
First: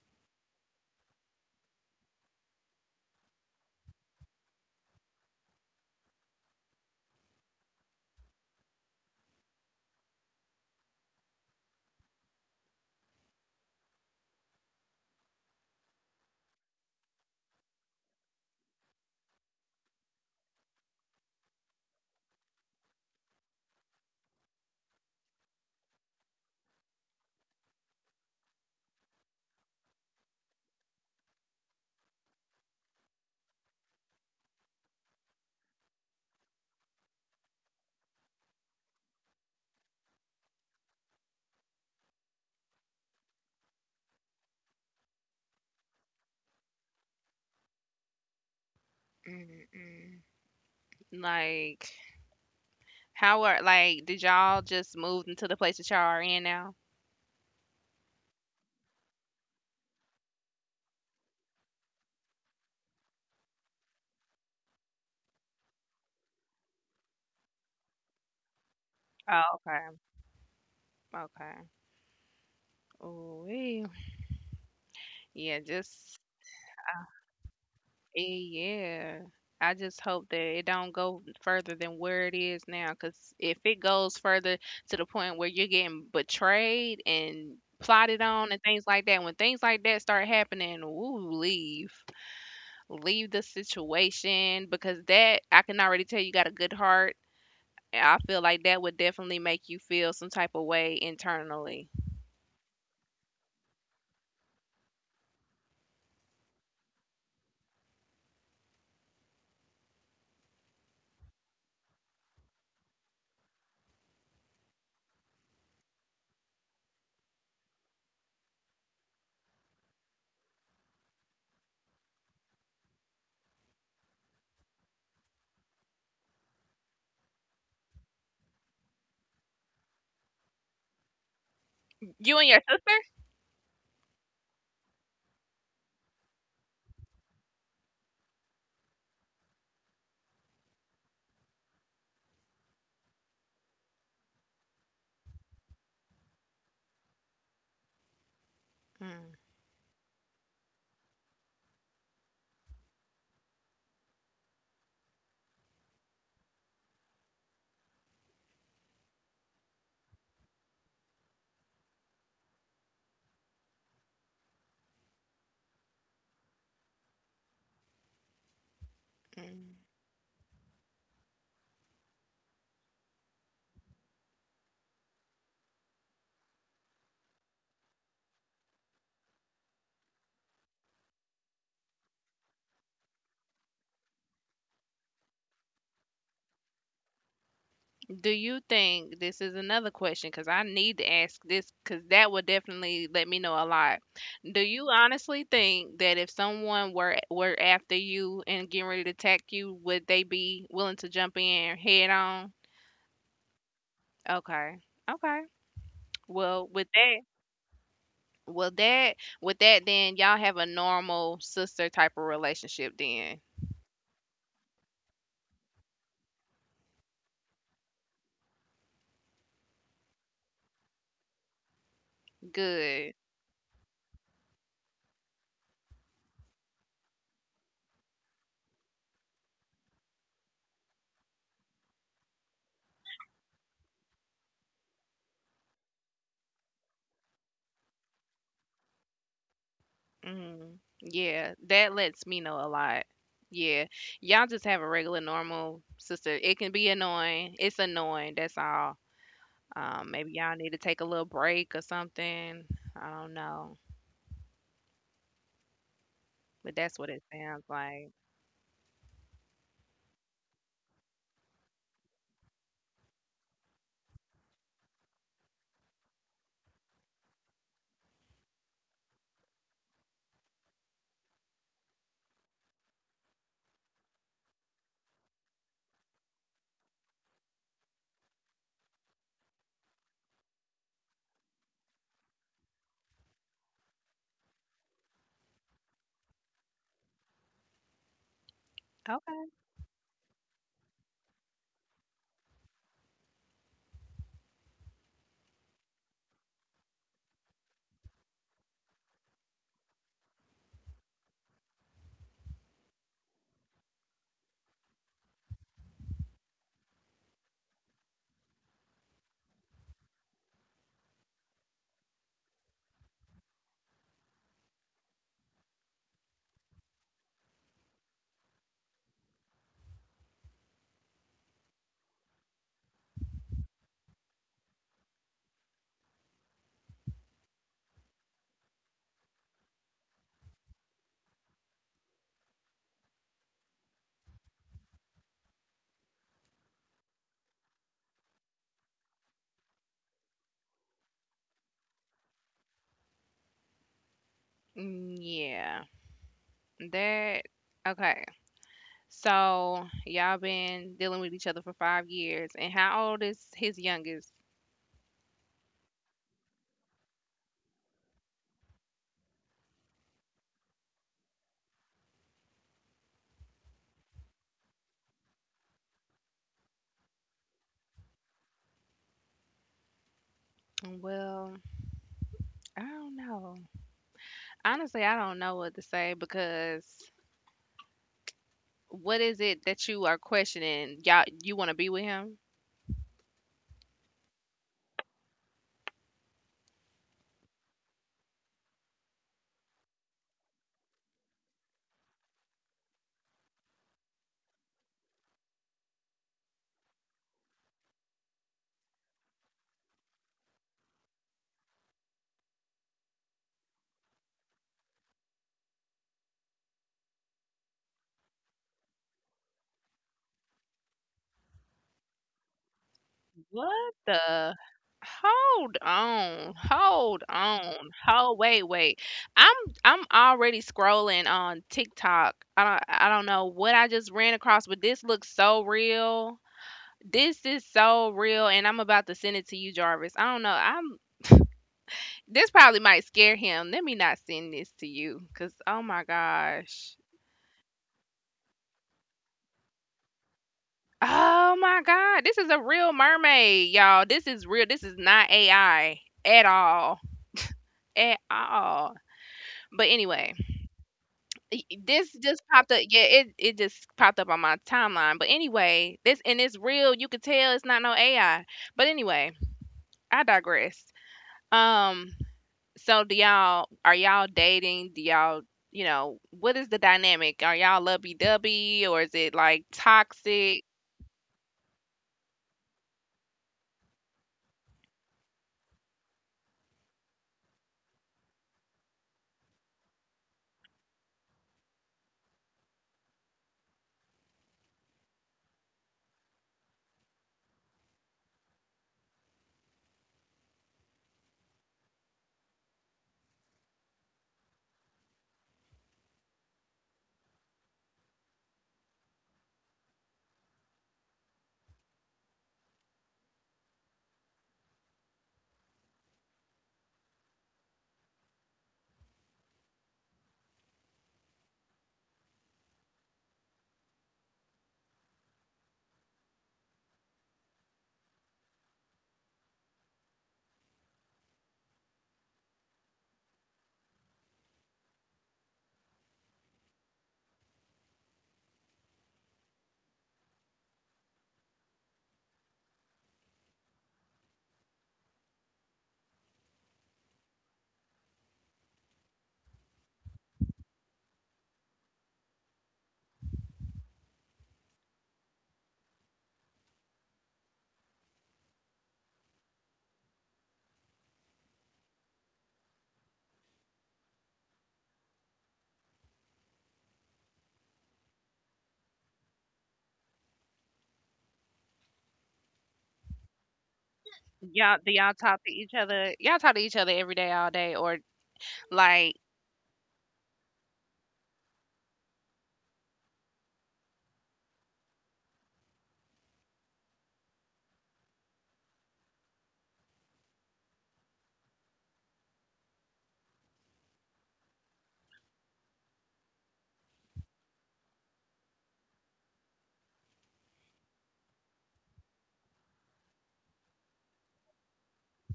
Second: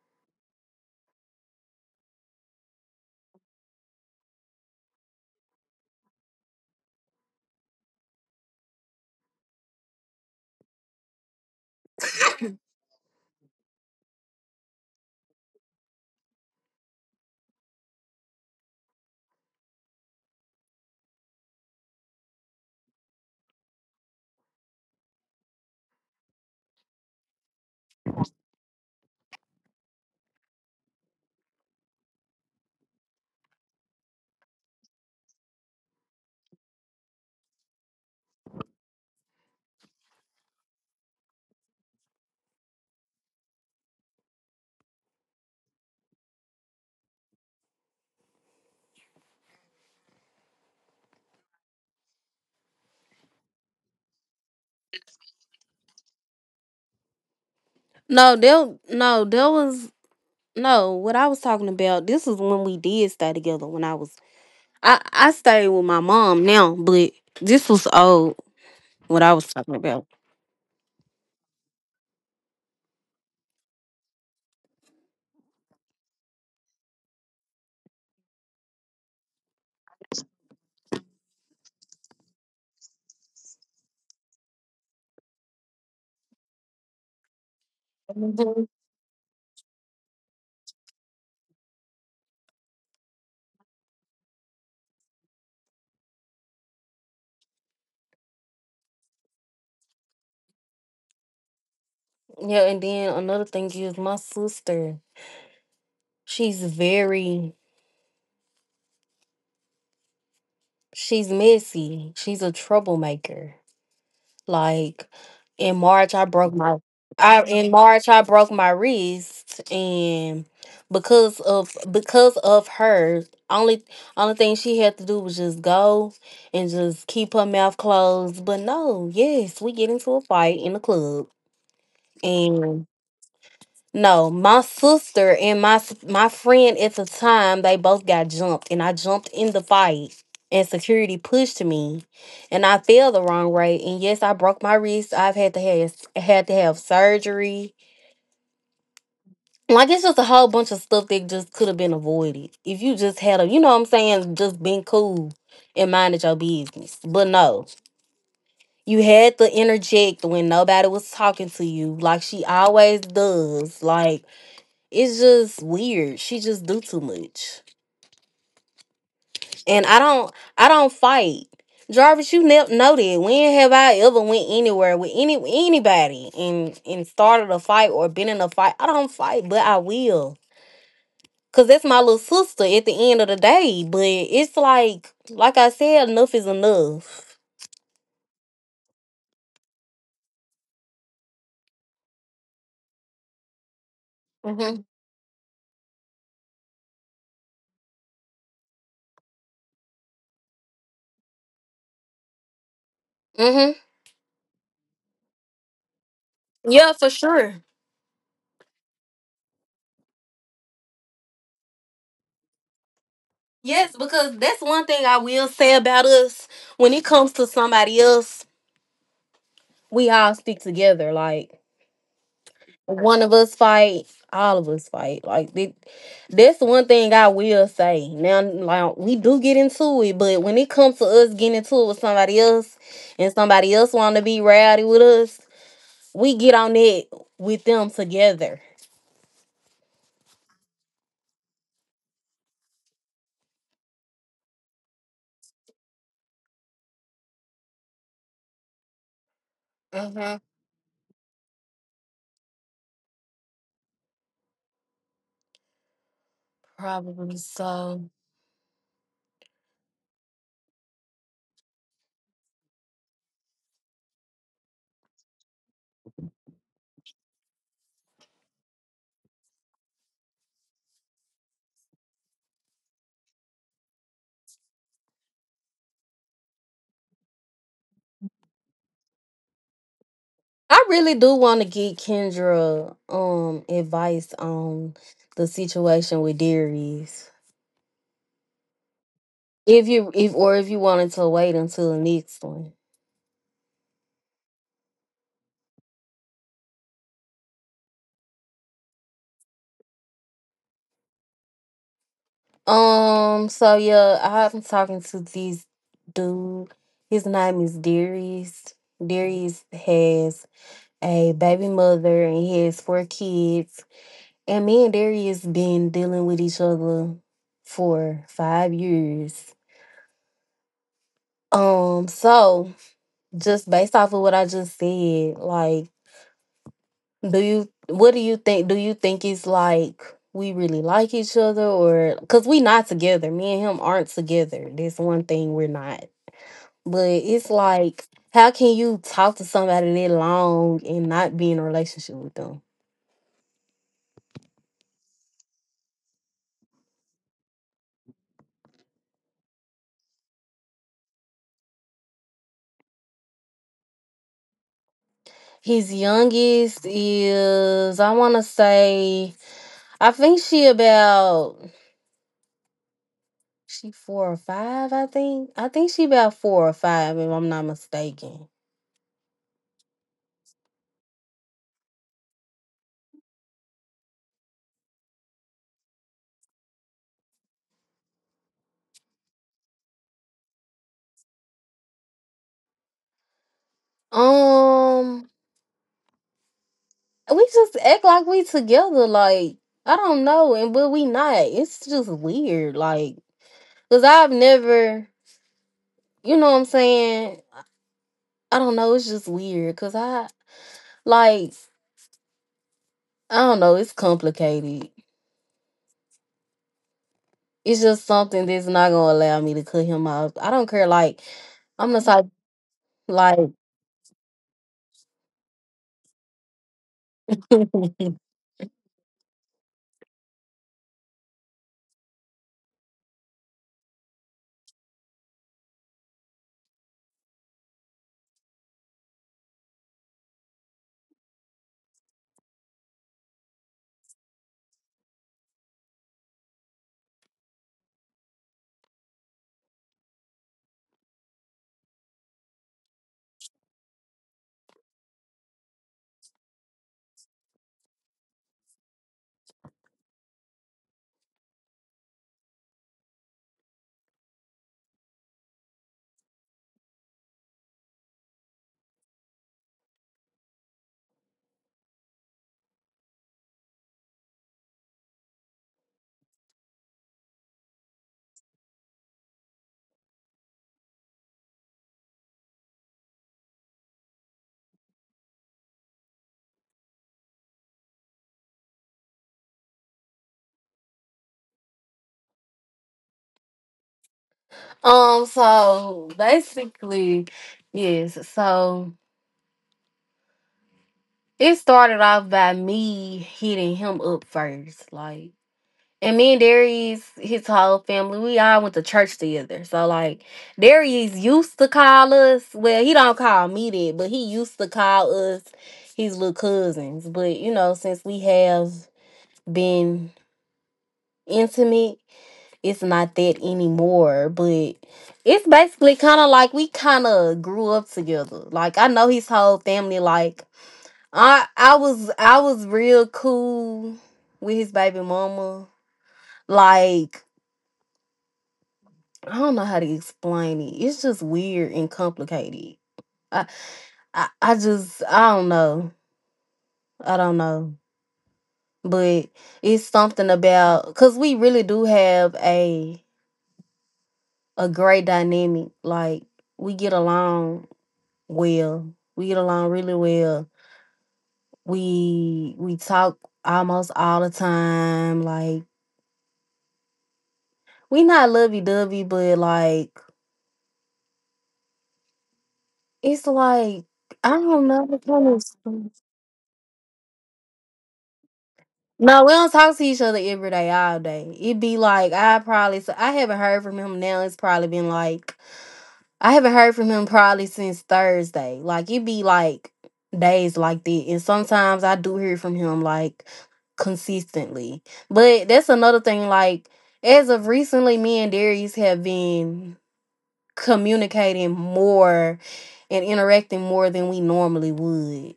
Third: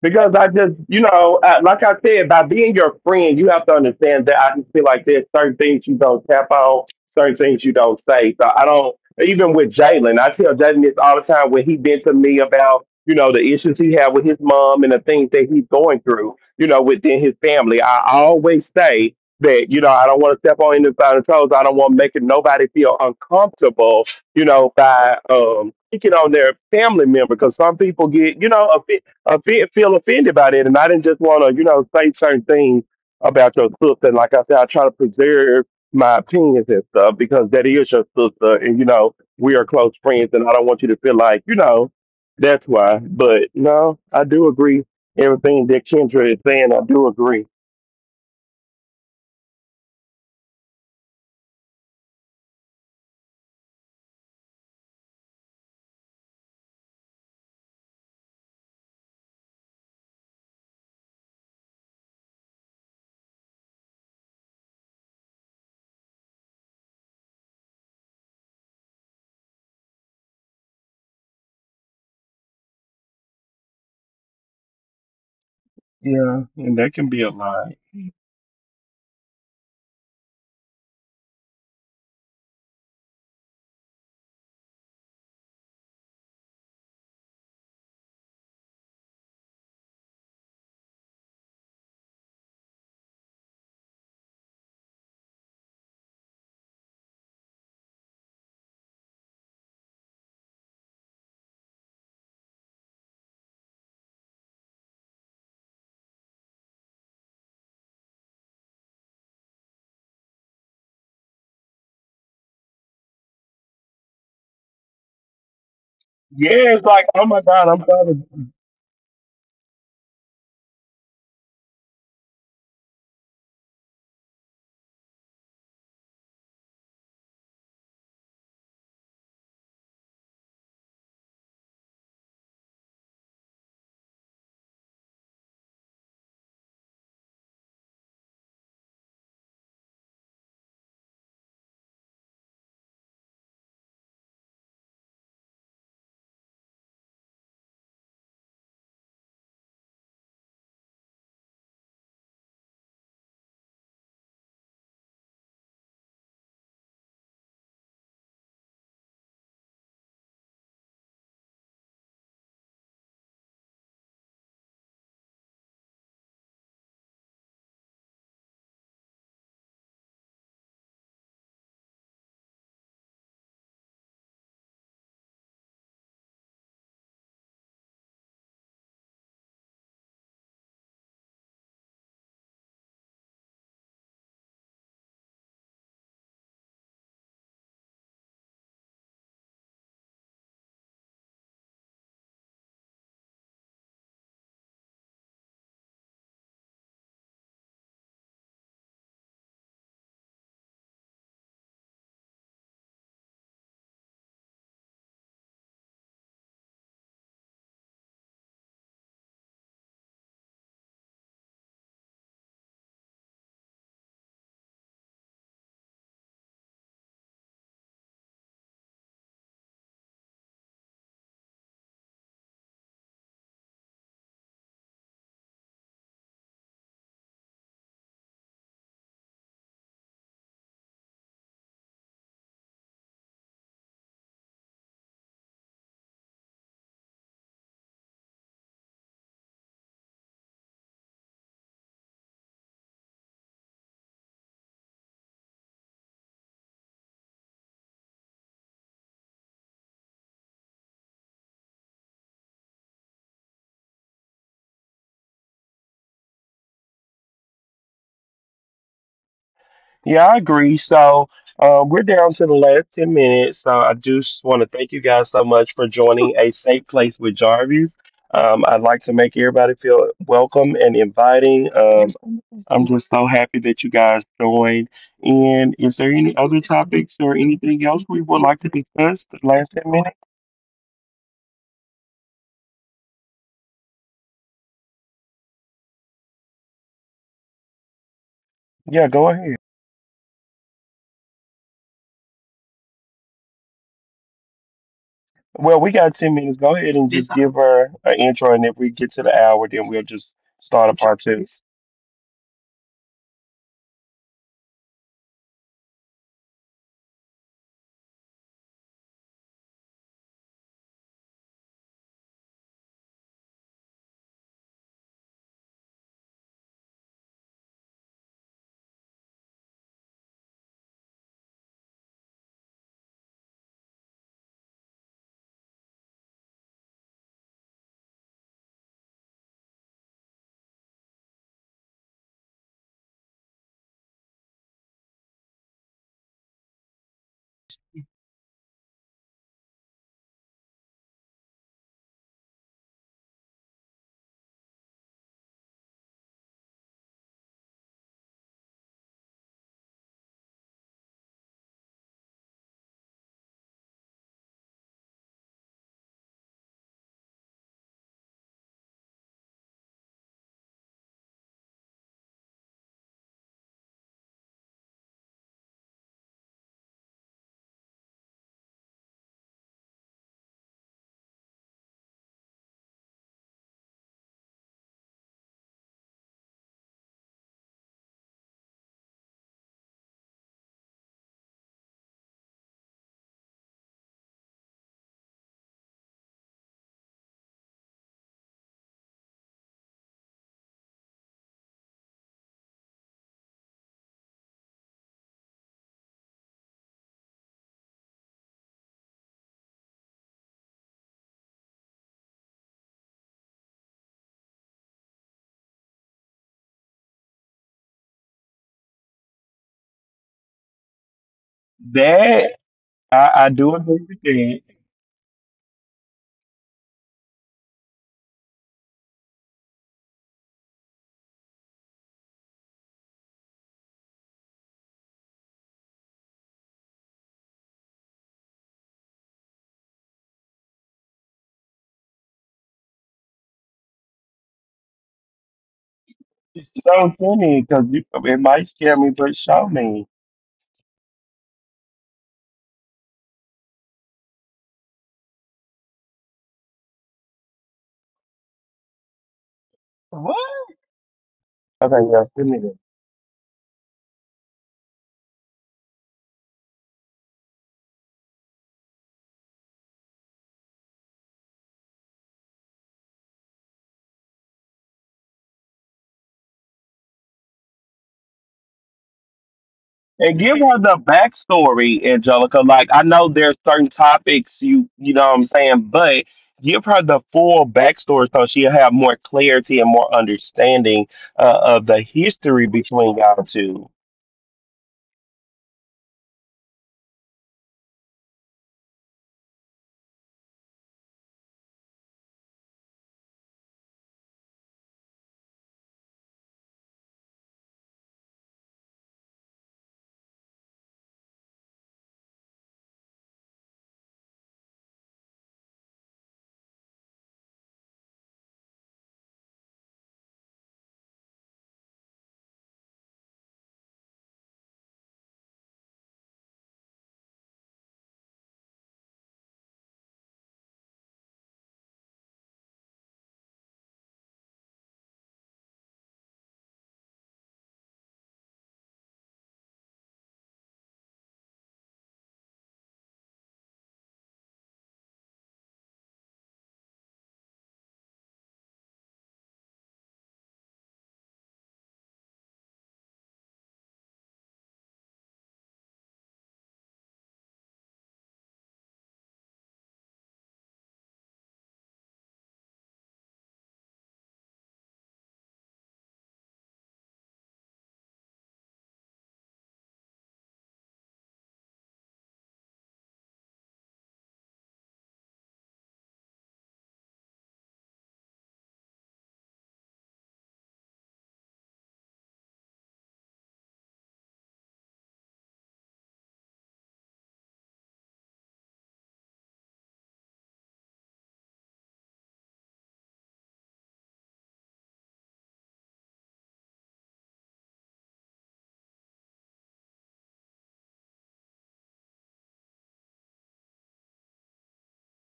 Because I just, like I said, by being your friend, you have to understand that I just feel like there's certain things you don't tap on, certain things you don't say. So I don't, even with Jalen, I tell Jalen this all the time when he been to me about, you know, the issues he had with his mom and the things that he's going through, you know, within his family. I always say that, you know, I don't want to step on anybody's toes. I don't want making nobody feel uncomfortable, you know, by picking on their family member because some people get, you know, feel offended by that, and I didn't just want to, you know, say certain things about your sister. And like I said, I try to preserve my opinions and stuff because that is your sister, and you know, we are close friends, and I don't want you to feel like, you know, that's why. But no, I do agree everything that Kendra is saying. I do agree.
Mm-mm. Like, how are like did y'all just move into the place that y'all are in now?
No, there was no. What I was talking about, this is when we did stay together. When I was I stayed with my mom now, but this was old, what I
Oh,
was talking
okay,
about.
okay. Ooh, yeah, just
Yeah, and that can be a lie.
eh, yeah. I just hope that it don't go further than where it is now. Cause if it goes further to the point where you're getting betrayed and plotted on and
Mhm.
things like that, when things like that start happening, woo, leave, leave the situation because that I can already tell you got a good heart. And I feel like that would definitely make you feel some type of way internally.
Yeah, and then another thing is my sister. She's very she's messy. She's a troublemaker. Like, in March, I broke
It's
my
like, oh my God,
in
I'm
March,
sorry.
I broke my wrist, and because of her. Only only thing she had to do was just go and just keep her mouth closed. But, no, yes, we get into a fight in the club,
You and your
and,
sister.
no, my sister and my friend at the time, they both got jumped, and I jumped in the fight, and security pushed me, and I fell the wrong way, and, yes, I broke my wrist. I've had to have surgery.
Mm,
Like, it's just a whole bunch of stuff that just could have been avoided if you just had a, you know what I'm saying, just been cool and minded your business. But, no, you had to interject when nobody was talking to you, like she always does, like. It's just weird. She just do too much,
mm.
and I don't. I don't fight. Jarvis, you know that. When have I ever went anywhere with anybody and started a fight or been in a fight? I don't fight, but I will, cause that's my little sister. At the end of the day, but it's like I said, enough is enough.
Do you think this is another question? Because I need to ask this because that would definitely let me know a lot. Do
Mhm.
you honestly think that if someone were after you and getting ready to attack you, would they be willing to jump in head on?
Mhm.
Okay. Okay. Well, with
Yeah, for
that,
sure.
well that with that, then y'all have a normal sister type of relationship. Then
Yes, because that's one thing I will say about us. When it comes to somebody else, we all stick together. Like,
good.
one of us fight, all of us fight. Like, that's one thing I will say. Now, like, we do get into it, but when it comes to us getting into it with somebody else, and somebody else want to be rowdy with us, we get on it with them together.
Mm, yeah, that lets me know a lot. Yeah, y'all just have a regular, normal sister. It can be annoying. It's annoying. That's all. Maybe
Hmm.
y'all need to take a little break or something. I don't know, but that's what it
Probably
sounds
so.
like.
Yeah, I agree. So we're down to the last 10 minutes. So I just want to thank you guys so much for joining A Safe Place with Jarvis. I'd like to make everybody feel welcome and inviting. I'm just so happy that you guys joined. And is there any other topics or anything else we would like to discuss the last 10 minutes?
I really do want to get Kendra advice on the situation with Darius.
Yeah, go
Okay.
ahead.
If you, if, or if you wanted to wait until the next one.
Well, we got 10 minutes. Go ahead and just give her an intro. And if we get to the hour, then we'll just start a part two.
So, yeah, I'm talking to this dude. His name is Darius. Darius has a baby mother and he has four kids. And me and Darius been dealing with each other for 5 years. So just based off of what I just said, like, do you, what do you think? Do you think it's like we really like each other, or because we not together? Me and him aren't together. That's one thing we're not. But it's like, how can you talk to somebody that long and not be in a relationship with them?
Mm, yeah, that. Okay. So y'all been dealing with each other for 5 years, and how old is his youngest?
His youngest is, I want to say, I think she about, she four or five. I think she about 4 or 5, if I'm not mistaken.
Well, I don't know. Honestly, I don't know what to say because. What is it that you are questioning? Y'all you wanna be with him?
Um, we just act like we together. Like, I don't know, and but we not. It's just weird. Like, cause I've never, you know what I'm saying. I don't know. It's just weird because I. Like, I don't know, it's complicated. It's just something that's not gonna allow me to cut him off. I don't care, like, I'm the type,
That. I
like.
do
What
agree with
the
that.
hold on. Hold on. Hold wait, wait. I'm I'm already scrolling on TikTok. I don't know what I just ran across, but this looks so real. This is so real, and I'm about to send it to you, Jarvis. I don't know. I'm this probably might scare him. Let me not send this to you, cause oh my
It's
gosh.
so funny because it might scare me, but show me.
Oh my god, this is a real mermaid, y'all. This is real. This is not AI at all. At all. But anyway, y-
Okay,
this
yes,
just
give me
popped
that.
up. Yeah, it just popped up on my timeline. But anyway, this and it's real. You could tell it's not no AI. But anyway, I digress. Um, so do y'all are y'all dating? Do y'all you know, what is the dynamic? Are y'all lovey dovey or is it like
And give
toxic?
her the backstory, Angelica. Like I know there's certain topics you you know what I'm saying, but give her the full backstory so she'll have more clarity and more understanding of the history between y'all two.
So, basically, yes, so it started off by me hitting him up first. Like. And me and Darius, his whole family, we all went to church together. So, like, Darius used to call us. Well, he don't call me that, but he used to call us his little cousins. But, you know, since we have been intimate, it's not that anymore. But it's basically kind of like we kind of grew up together. Like, I know his whole family. Like, I was real cool with his baby mama. Like, I don't know how to explain it. It's just weird and complicated. I, I don't know. I don't know. But it's something about, because we really do have a great dynamic. Like, we get along well. We get along really well. We talk almost all the time. Like, we not lovey-dovey, but, like, it's like, I don't
Y'all,
know how
do
to.
y'all
Kind
talk
of,
to each other? Y'all talk to each other every day, all day, or like,
no, we don't talk to each other every day, all day. It'd be like, I probably so I haven't heard from him now. It's probably been like, I haven't heard from him probably since Thursday. Like, it'd be like days like that. And sometimes I do hear from him, like, consistently. But that's another thing, like, as of recently, me and Darius have been communicating more and interacting more than we normally would.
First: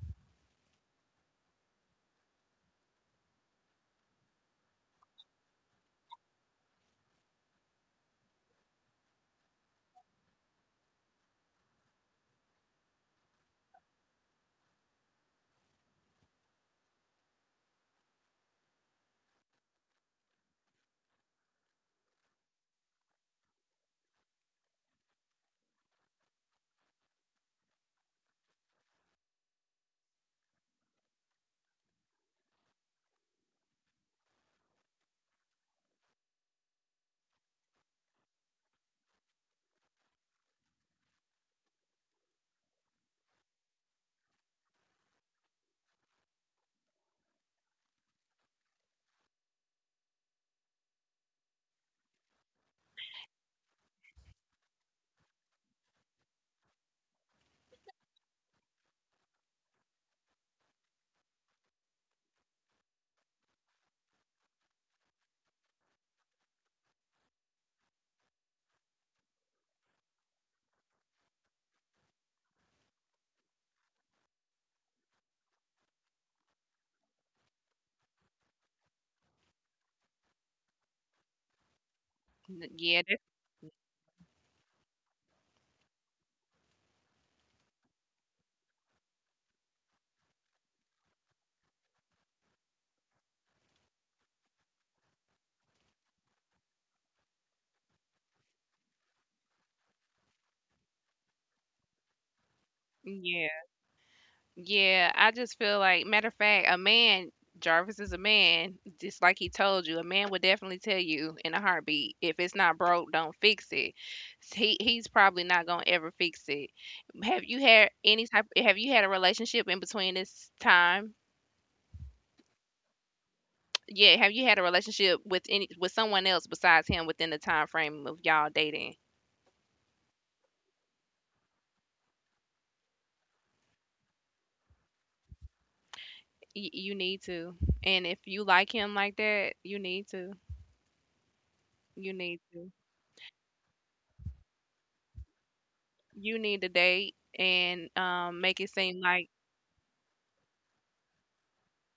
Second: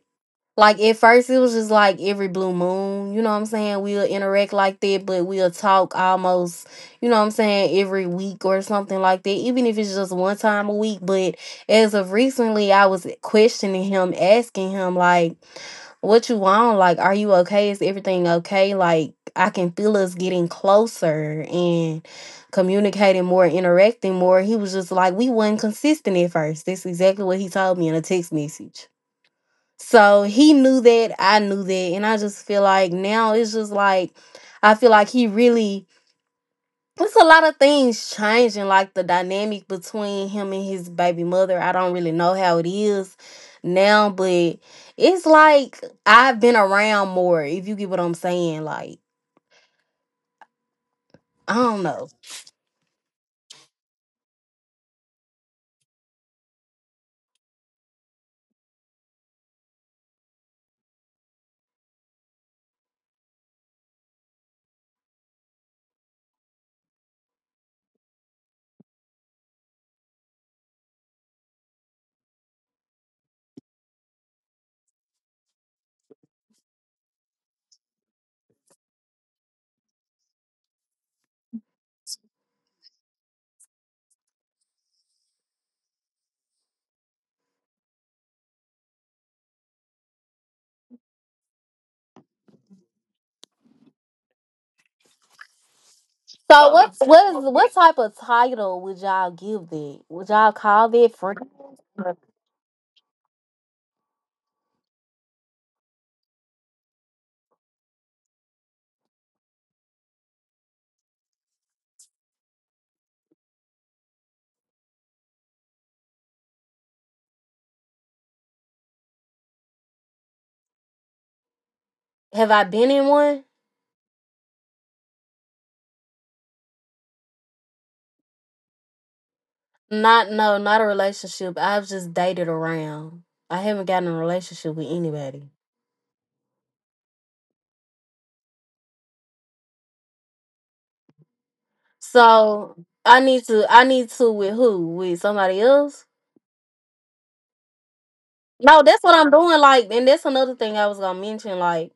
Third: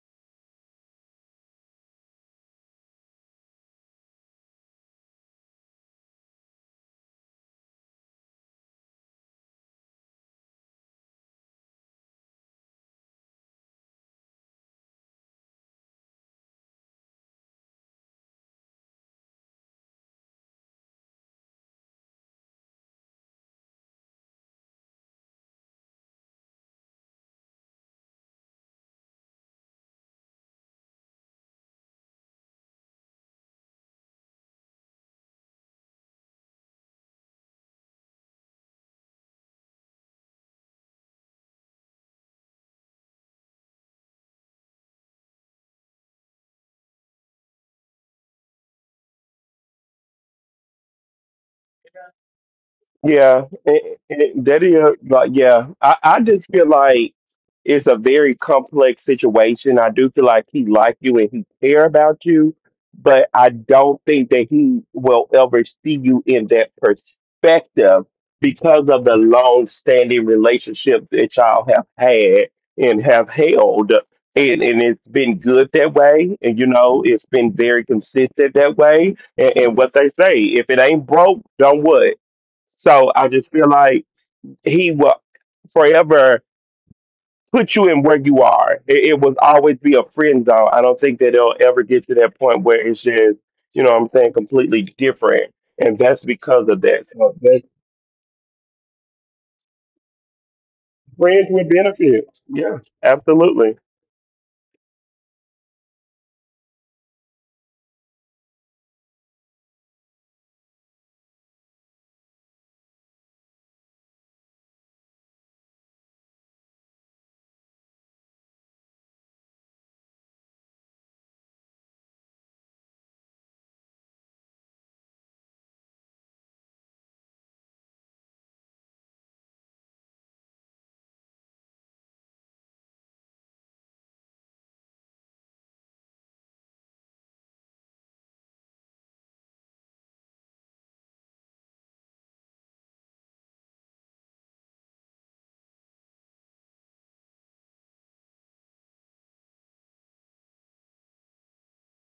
Like, at first it was just like every blue moon, you know what I'm saying? We'll interact like that, but we'll talk almost, you know what I'm saying, every week or something like that, even if it's just one time a week. But as of recently I was questioning him, asking him, like, what you want? Like, are you okay? Is everything okay? Like, I can feel us getting closer and communicating more, interacting more. He was just like, we wasn't consistent at first. That's exactly what he told me in a text message. So he knew that, I knew that, and I just feel like now it's just like I feel like he really, it's a lot of things changing, like the dynamic between him and his baby mother. I don't really know how it is now, but it's like I've been around more, if you get what I'm saying. Like, I don't know.
Yeah, that is like yeah. I just feel like it's a very complex situation. I do feel like he like you and he care about you, but I don't think that he will ever see you in that perspective because of the long standing relationship that y'all have had and have held. And it's been good that way, and you know it's been very consistent that way. And what they say, if it ain't broke, don't what?
n- yeah,
So I
that's,
just feel like he will forever put you in where you are. It will always be a friend zone. I don't think that it'll ever get to that point where it's just, you know what I'm saying, completely different. And that's because
So
of
what
that. So
what is,
that's
what type of title would y'all give that? Would y'all call that friend?
friends with benefits. Yeah,
yeah,
absolutely.
yeah. I just feel like, matter of fact, a man, Jarvis is a man, just like he told you. A man would definitely tell you in a heartbeat, if it's not broke, don't fix it. He he's probably not gonna ever fix it. Have you had any type? Have you had a relationship in between this time?
Have I been in one?
Yeah, have you had a relationship with any with someone else besides him within the time frame of y'all dating?
Not a relationship. I've just dated around. I haven't gotten in a relationship with anybody.
Y- you need to. And if you like him like that, you need to. You need to.
So I need to with who? With somebody else?
You need to date and make it
No,
seem
that's what
like
I'm doing. Like, and that's another thing I was gonna mention. Like,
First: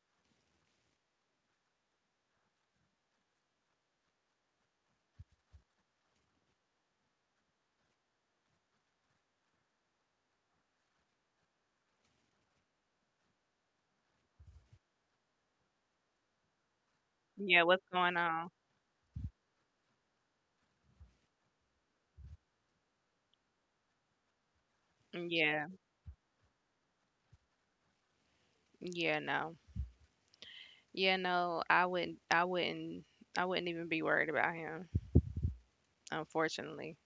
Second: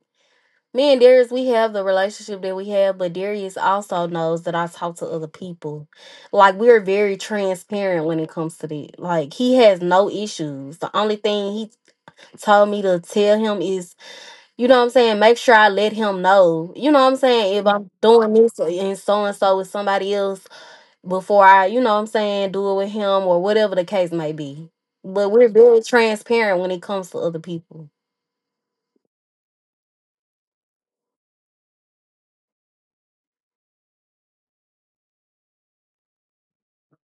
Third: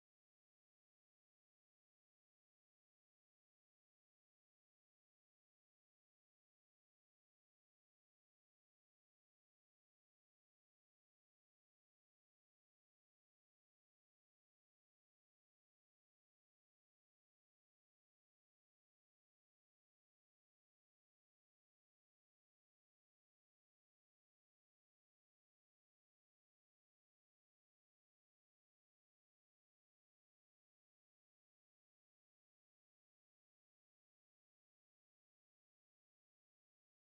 me and Darius, we have the relationship that we have, but Darius also knows that I talk to other people. Like, we're very transparent when it comes to that. Like, he has no issues. The only thing he told me to tell him is, you know what I'm saying, make sure I let him know. You know what I'm saying,
yeah,
if
what's
I'm
going
doing
on?
this and so with somebody else before I, you know what I'm saying, do it with him or whatever the case may be. But we're
Yeah.
very transparent when it comes to other people.
Yeah, no. Yeah, no. I wouldn't I wouldn't even be worried about him, unfortunately.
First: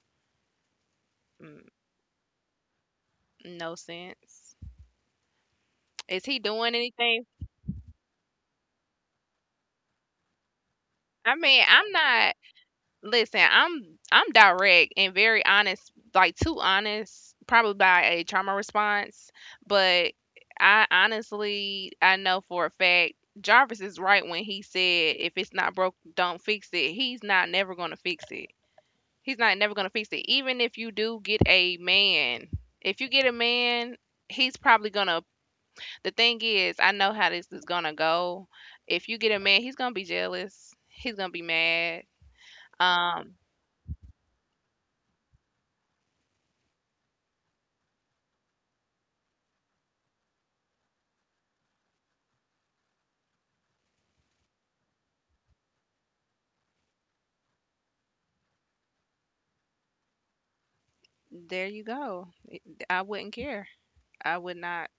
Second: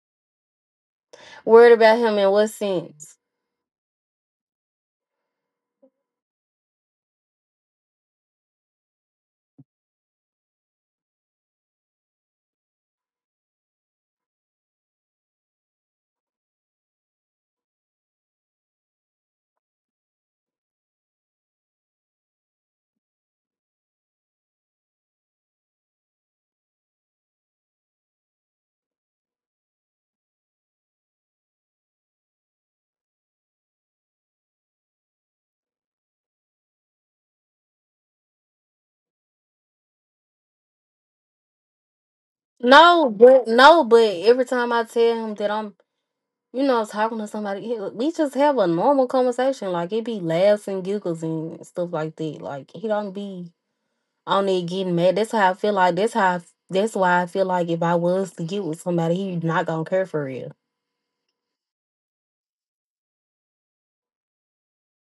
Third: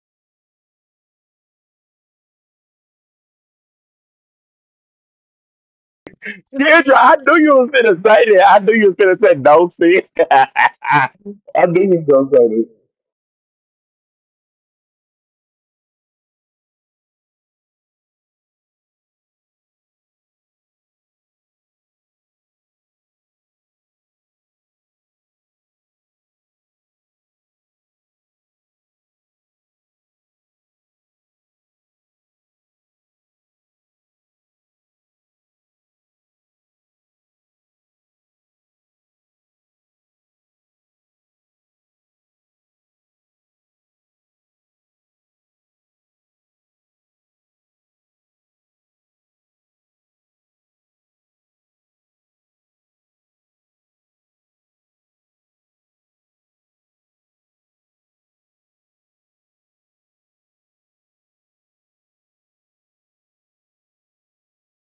Mm,
Worried about him in what sense?
no sense. Is he doing
Deirdre, I
anything?
knew you was gonna say that. I knew you was gonna say no see.
I mean,
I knew
I'm
you was gonna
not
say that.
listen, I'm direct and very honest, like too honest, probably by a trauma response. But I honestly I know for a fact Jarvis is right when he said if it's not broke, don't fix it. He's not never gonna fix it. He's not never gonna fix it. Even if you do get a man, if you get a man, he's probably gonna. The thing is, I know how this is gonna go. If you get a man, he's gonna be jealous. He's gonna be mad.
No,
Um,
but no, but every time I tell him that I'm, you know, talking to somebody, we just have a normal conversation. Like, it be laughs and giggles and stuff like that. Like, he don't be. I don't need getting mad. That's how I feel, like. That's how. That's why I feel like if I was to get with somebody, he not gonna care for real.
There you go. I wouldn't care. I would not.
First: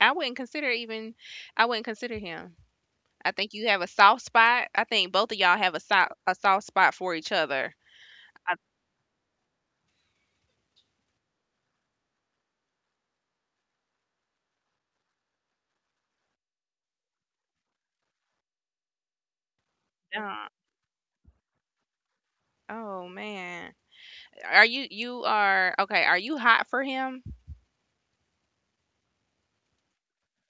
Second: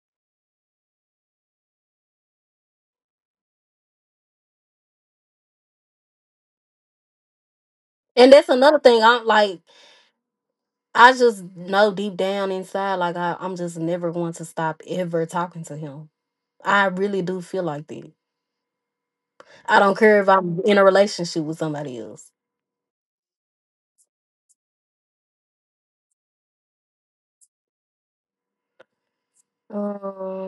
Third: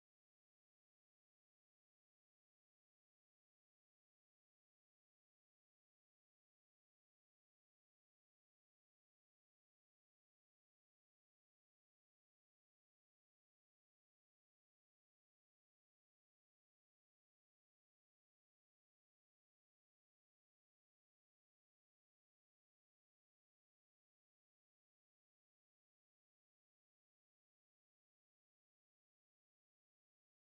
I wouldn't consider even. I wouldn't consider him. I think you have a soft spot. I think both of y'all have a soft spot for each other.
And that's
I
another thing. I'm like, I just know deep down inside, like, I, I'm just never going to stop ever talking to him. I really do feel like that. I don't care if
don't.
I'm in a relationship with somebody else.
Oh man. Are you you are okay? Are you hot for him?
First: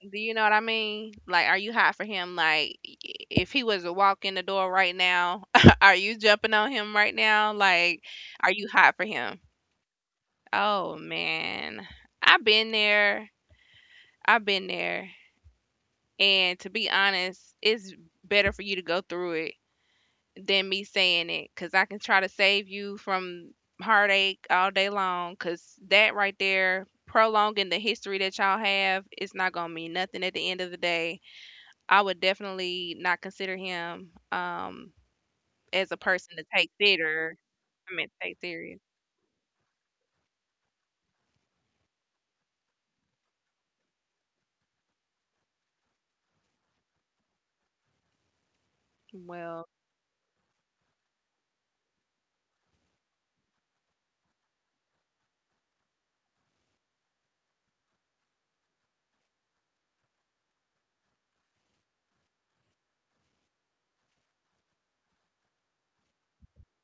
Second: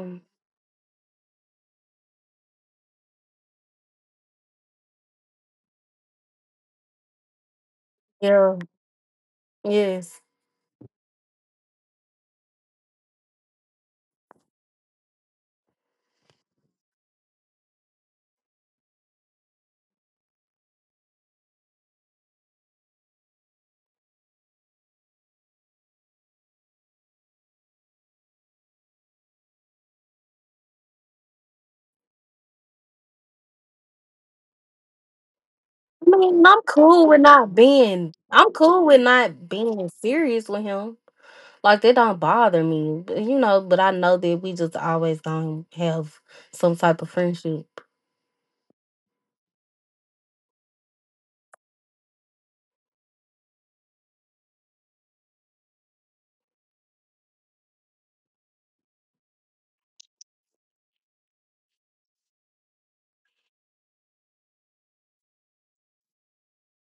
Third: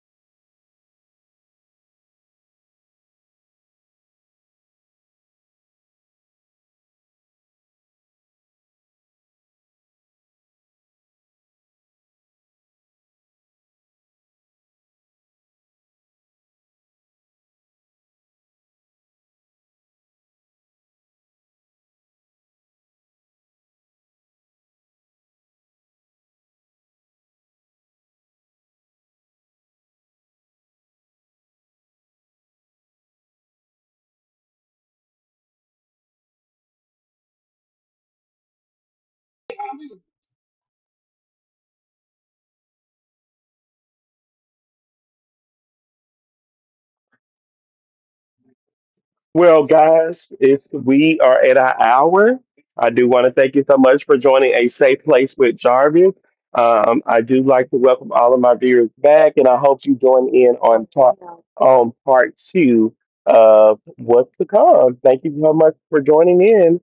Do you know what I mean? Like, are you hot for him? Like, I- if he was to walk in the door right now, are you jumping on him right now? Like, are
Yeah.
you hot for him?
Yes.
Oh man, I've been there. I've been there. And to be honest, it's better for you to go through it than me saying it because I can try to save you from heartache all day long because that right there, prolonging the history that y'all have, it's not going to mean nothing at the end of the day. I would definitely not consider him as a
I
person
mean,
to
I'm
take
cool with
theater.
not
I mean,
being.
take
I'm
serious.
cool with not being serious with him. Like, they don't bother me, you know. But I know that we just always gonna have some type of friendship.
Well,
Well,
guys, it's we are at our hour. I do want to thank you so much for joining a safe place with Jarvis. I do like to welcome all of my viewers back, and I hope you join in on part two of what's to come. Thank you so much for joining in.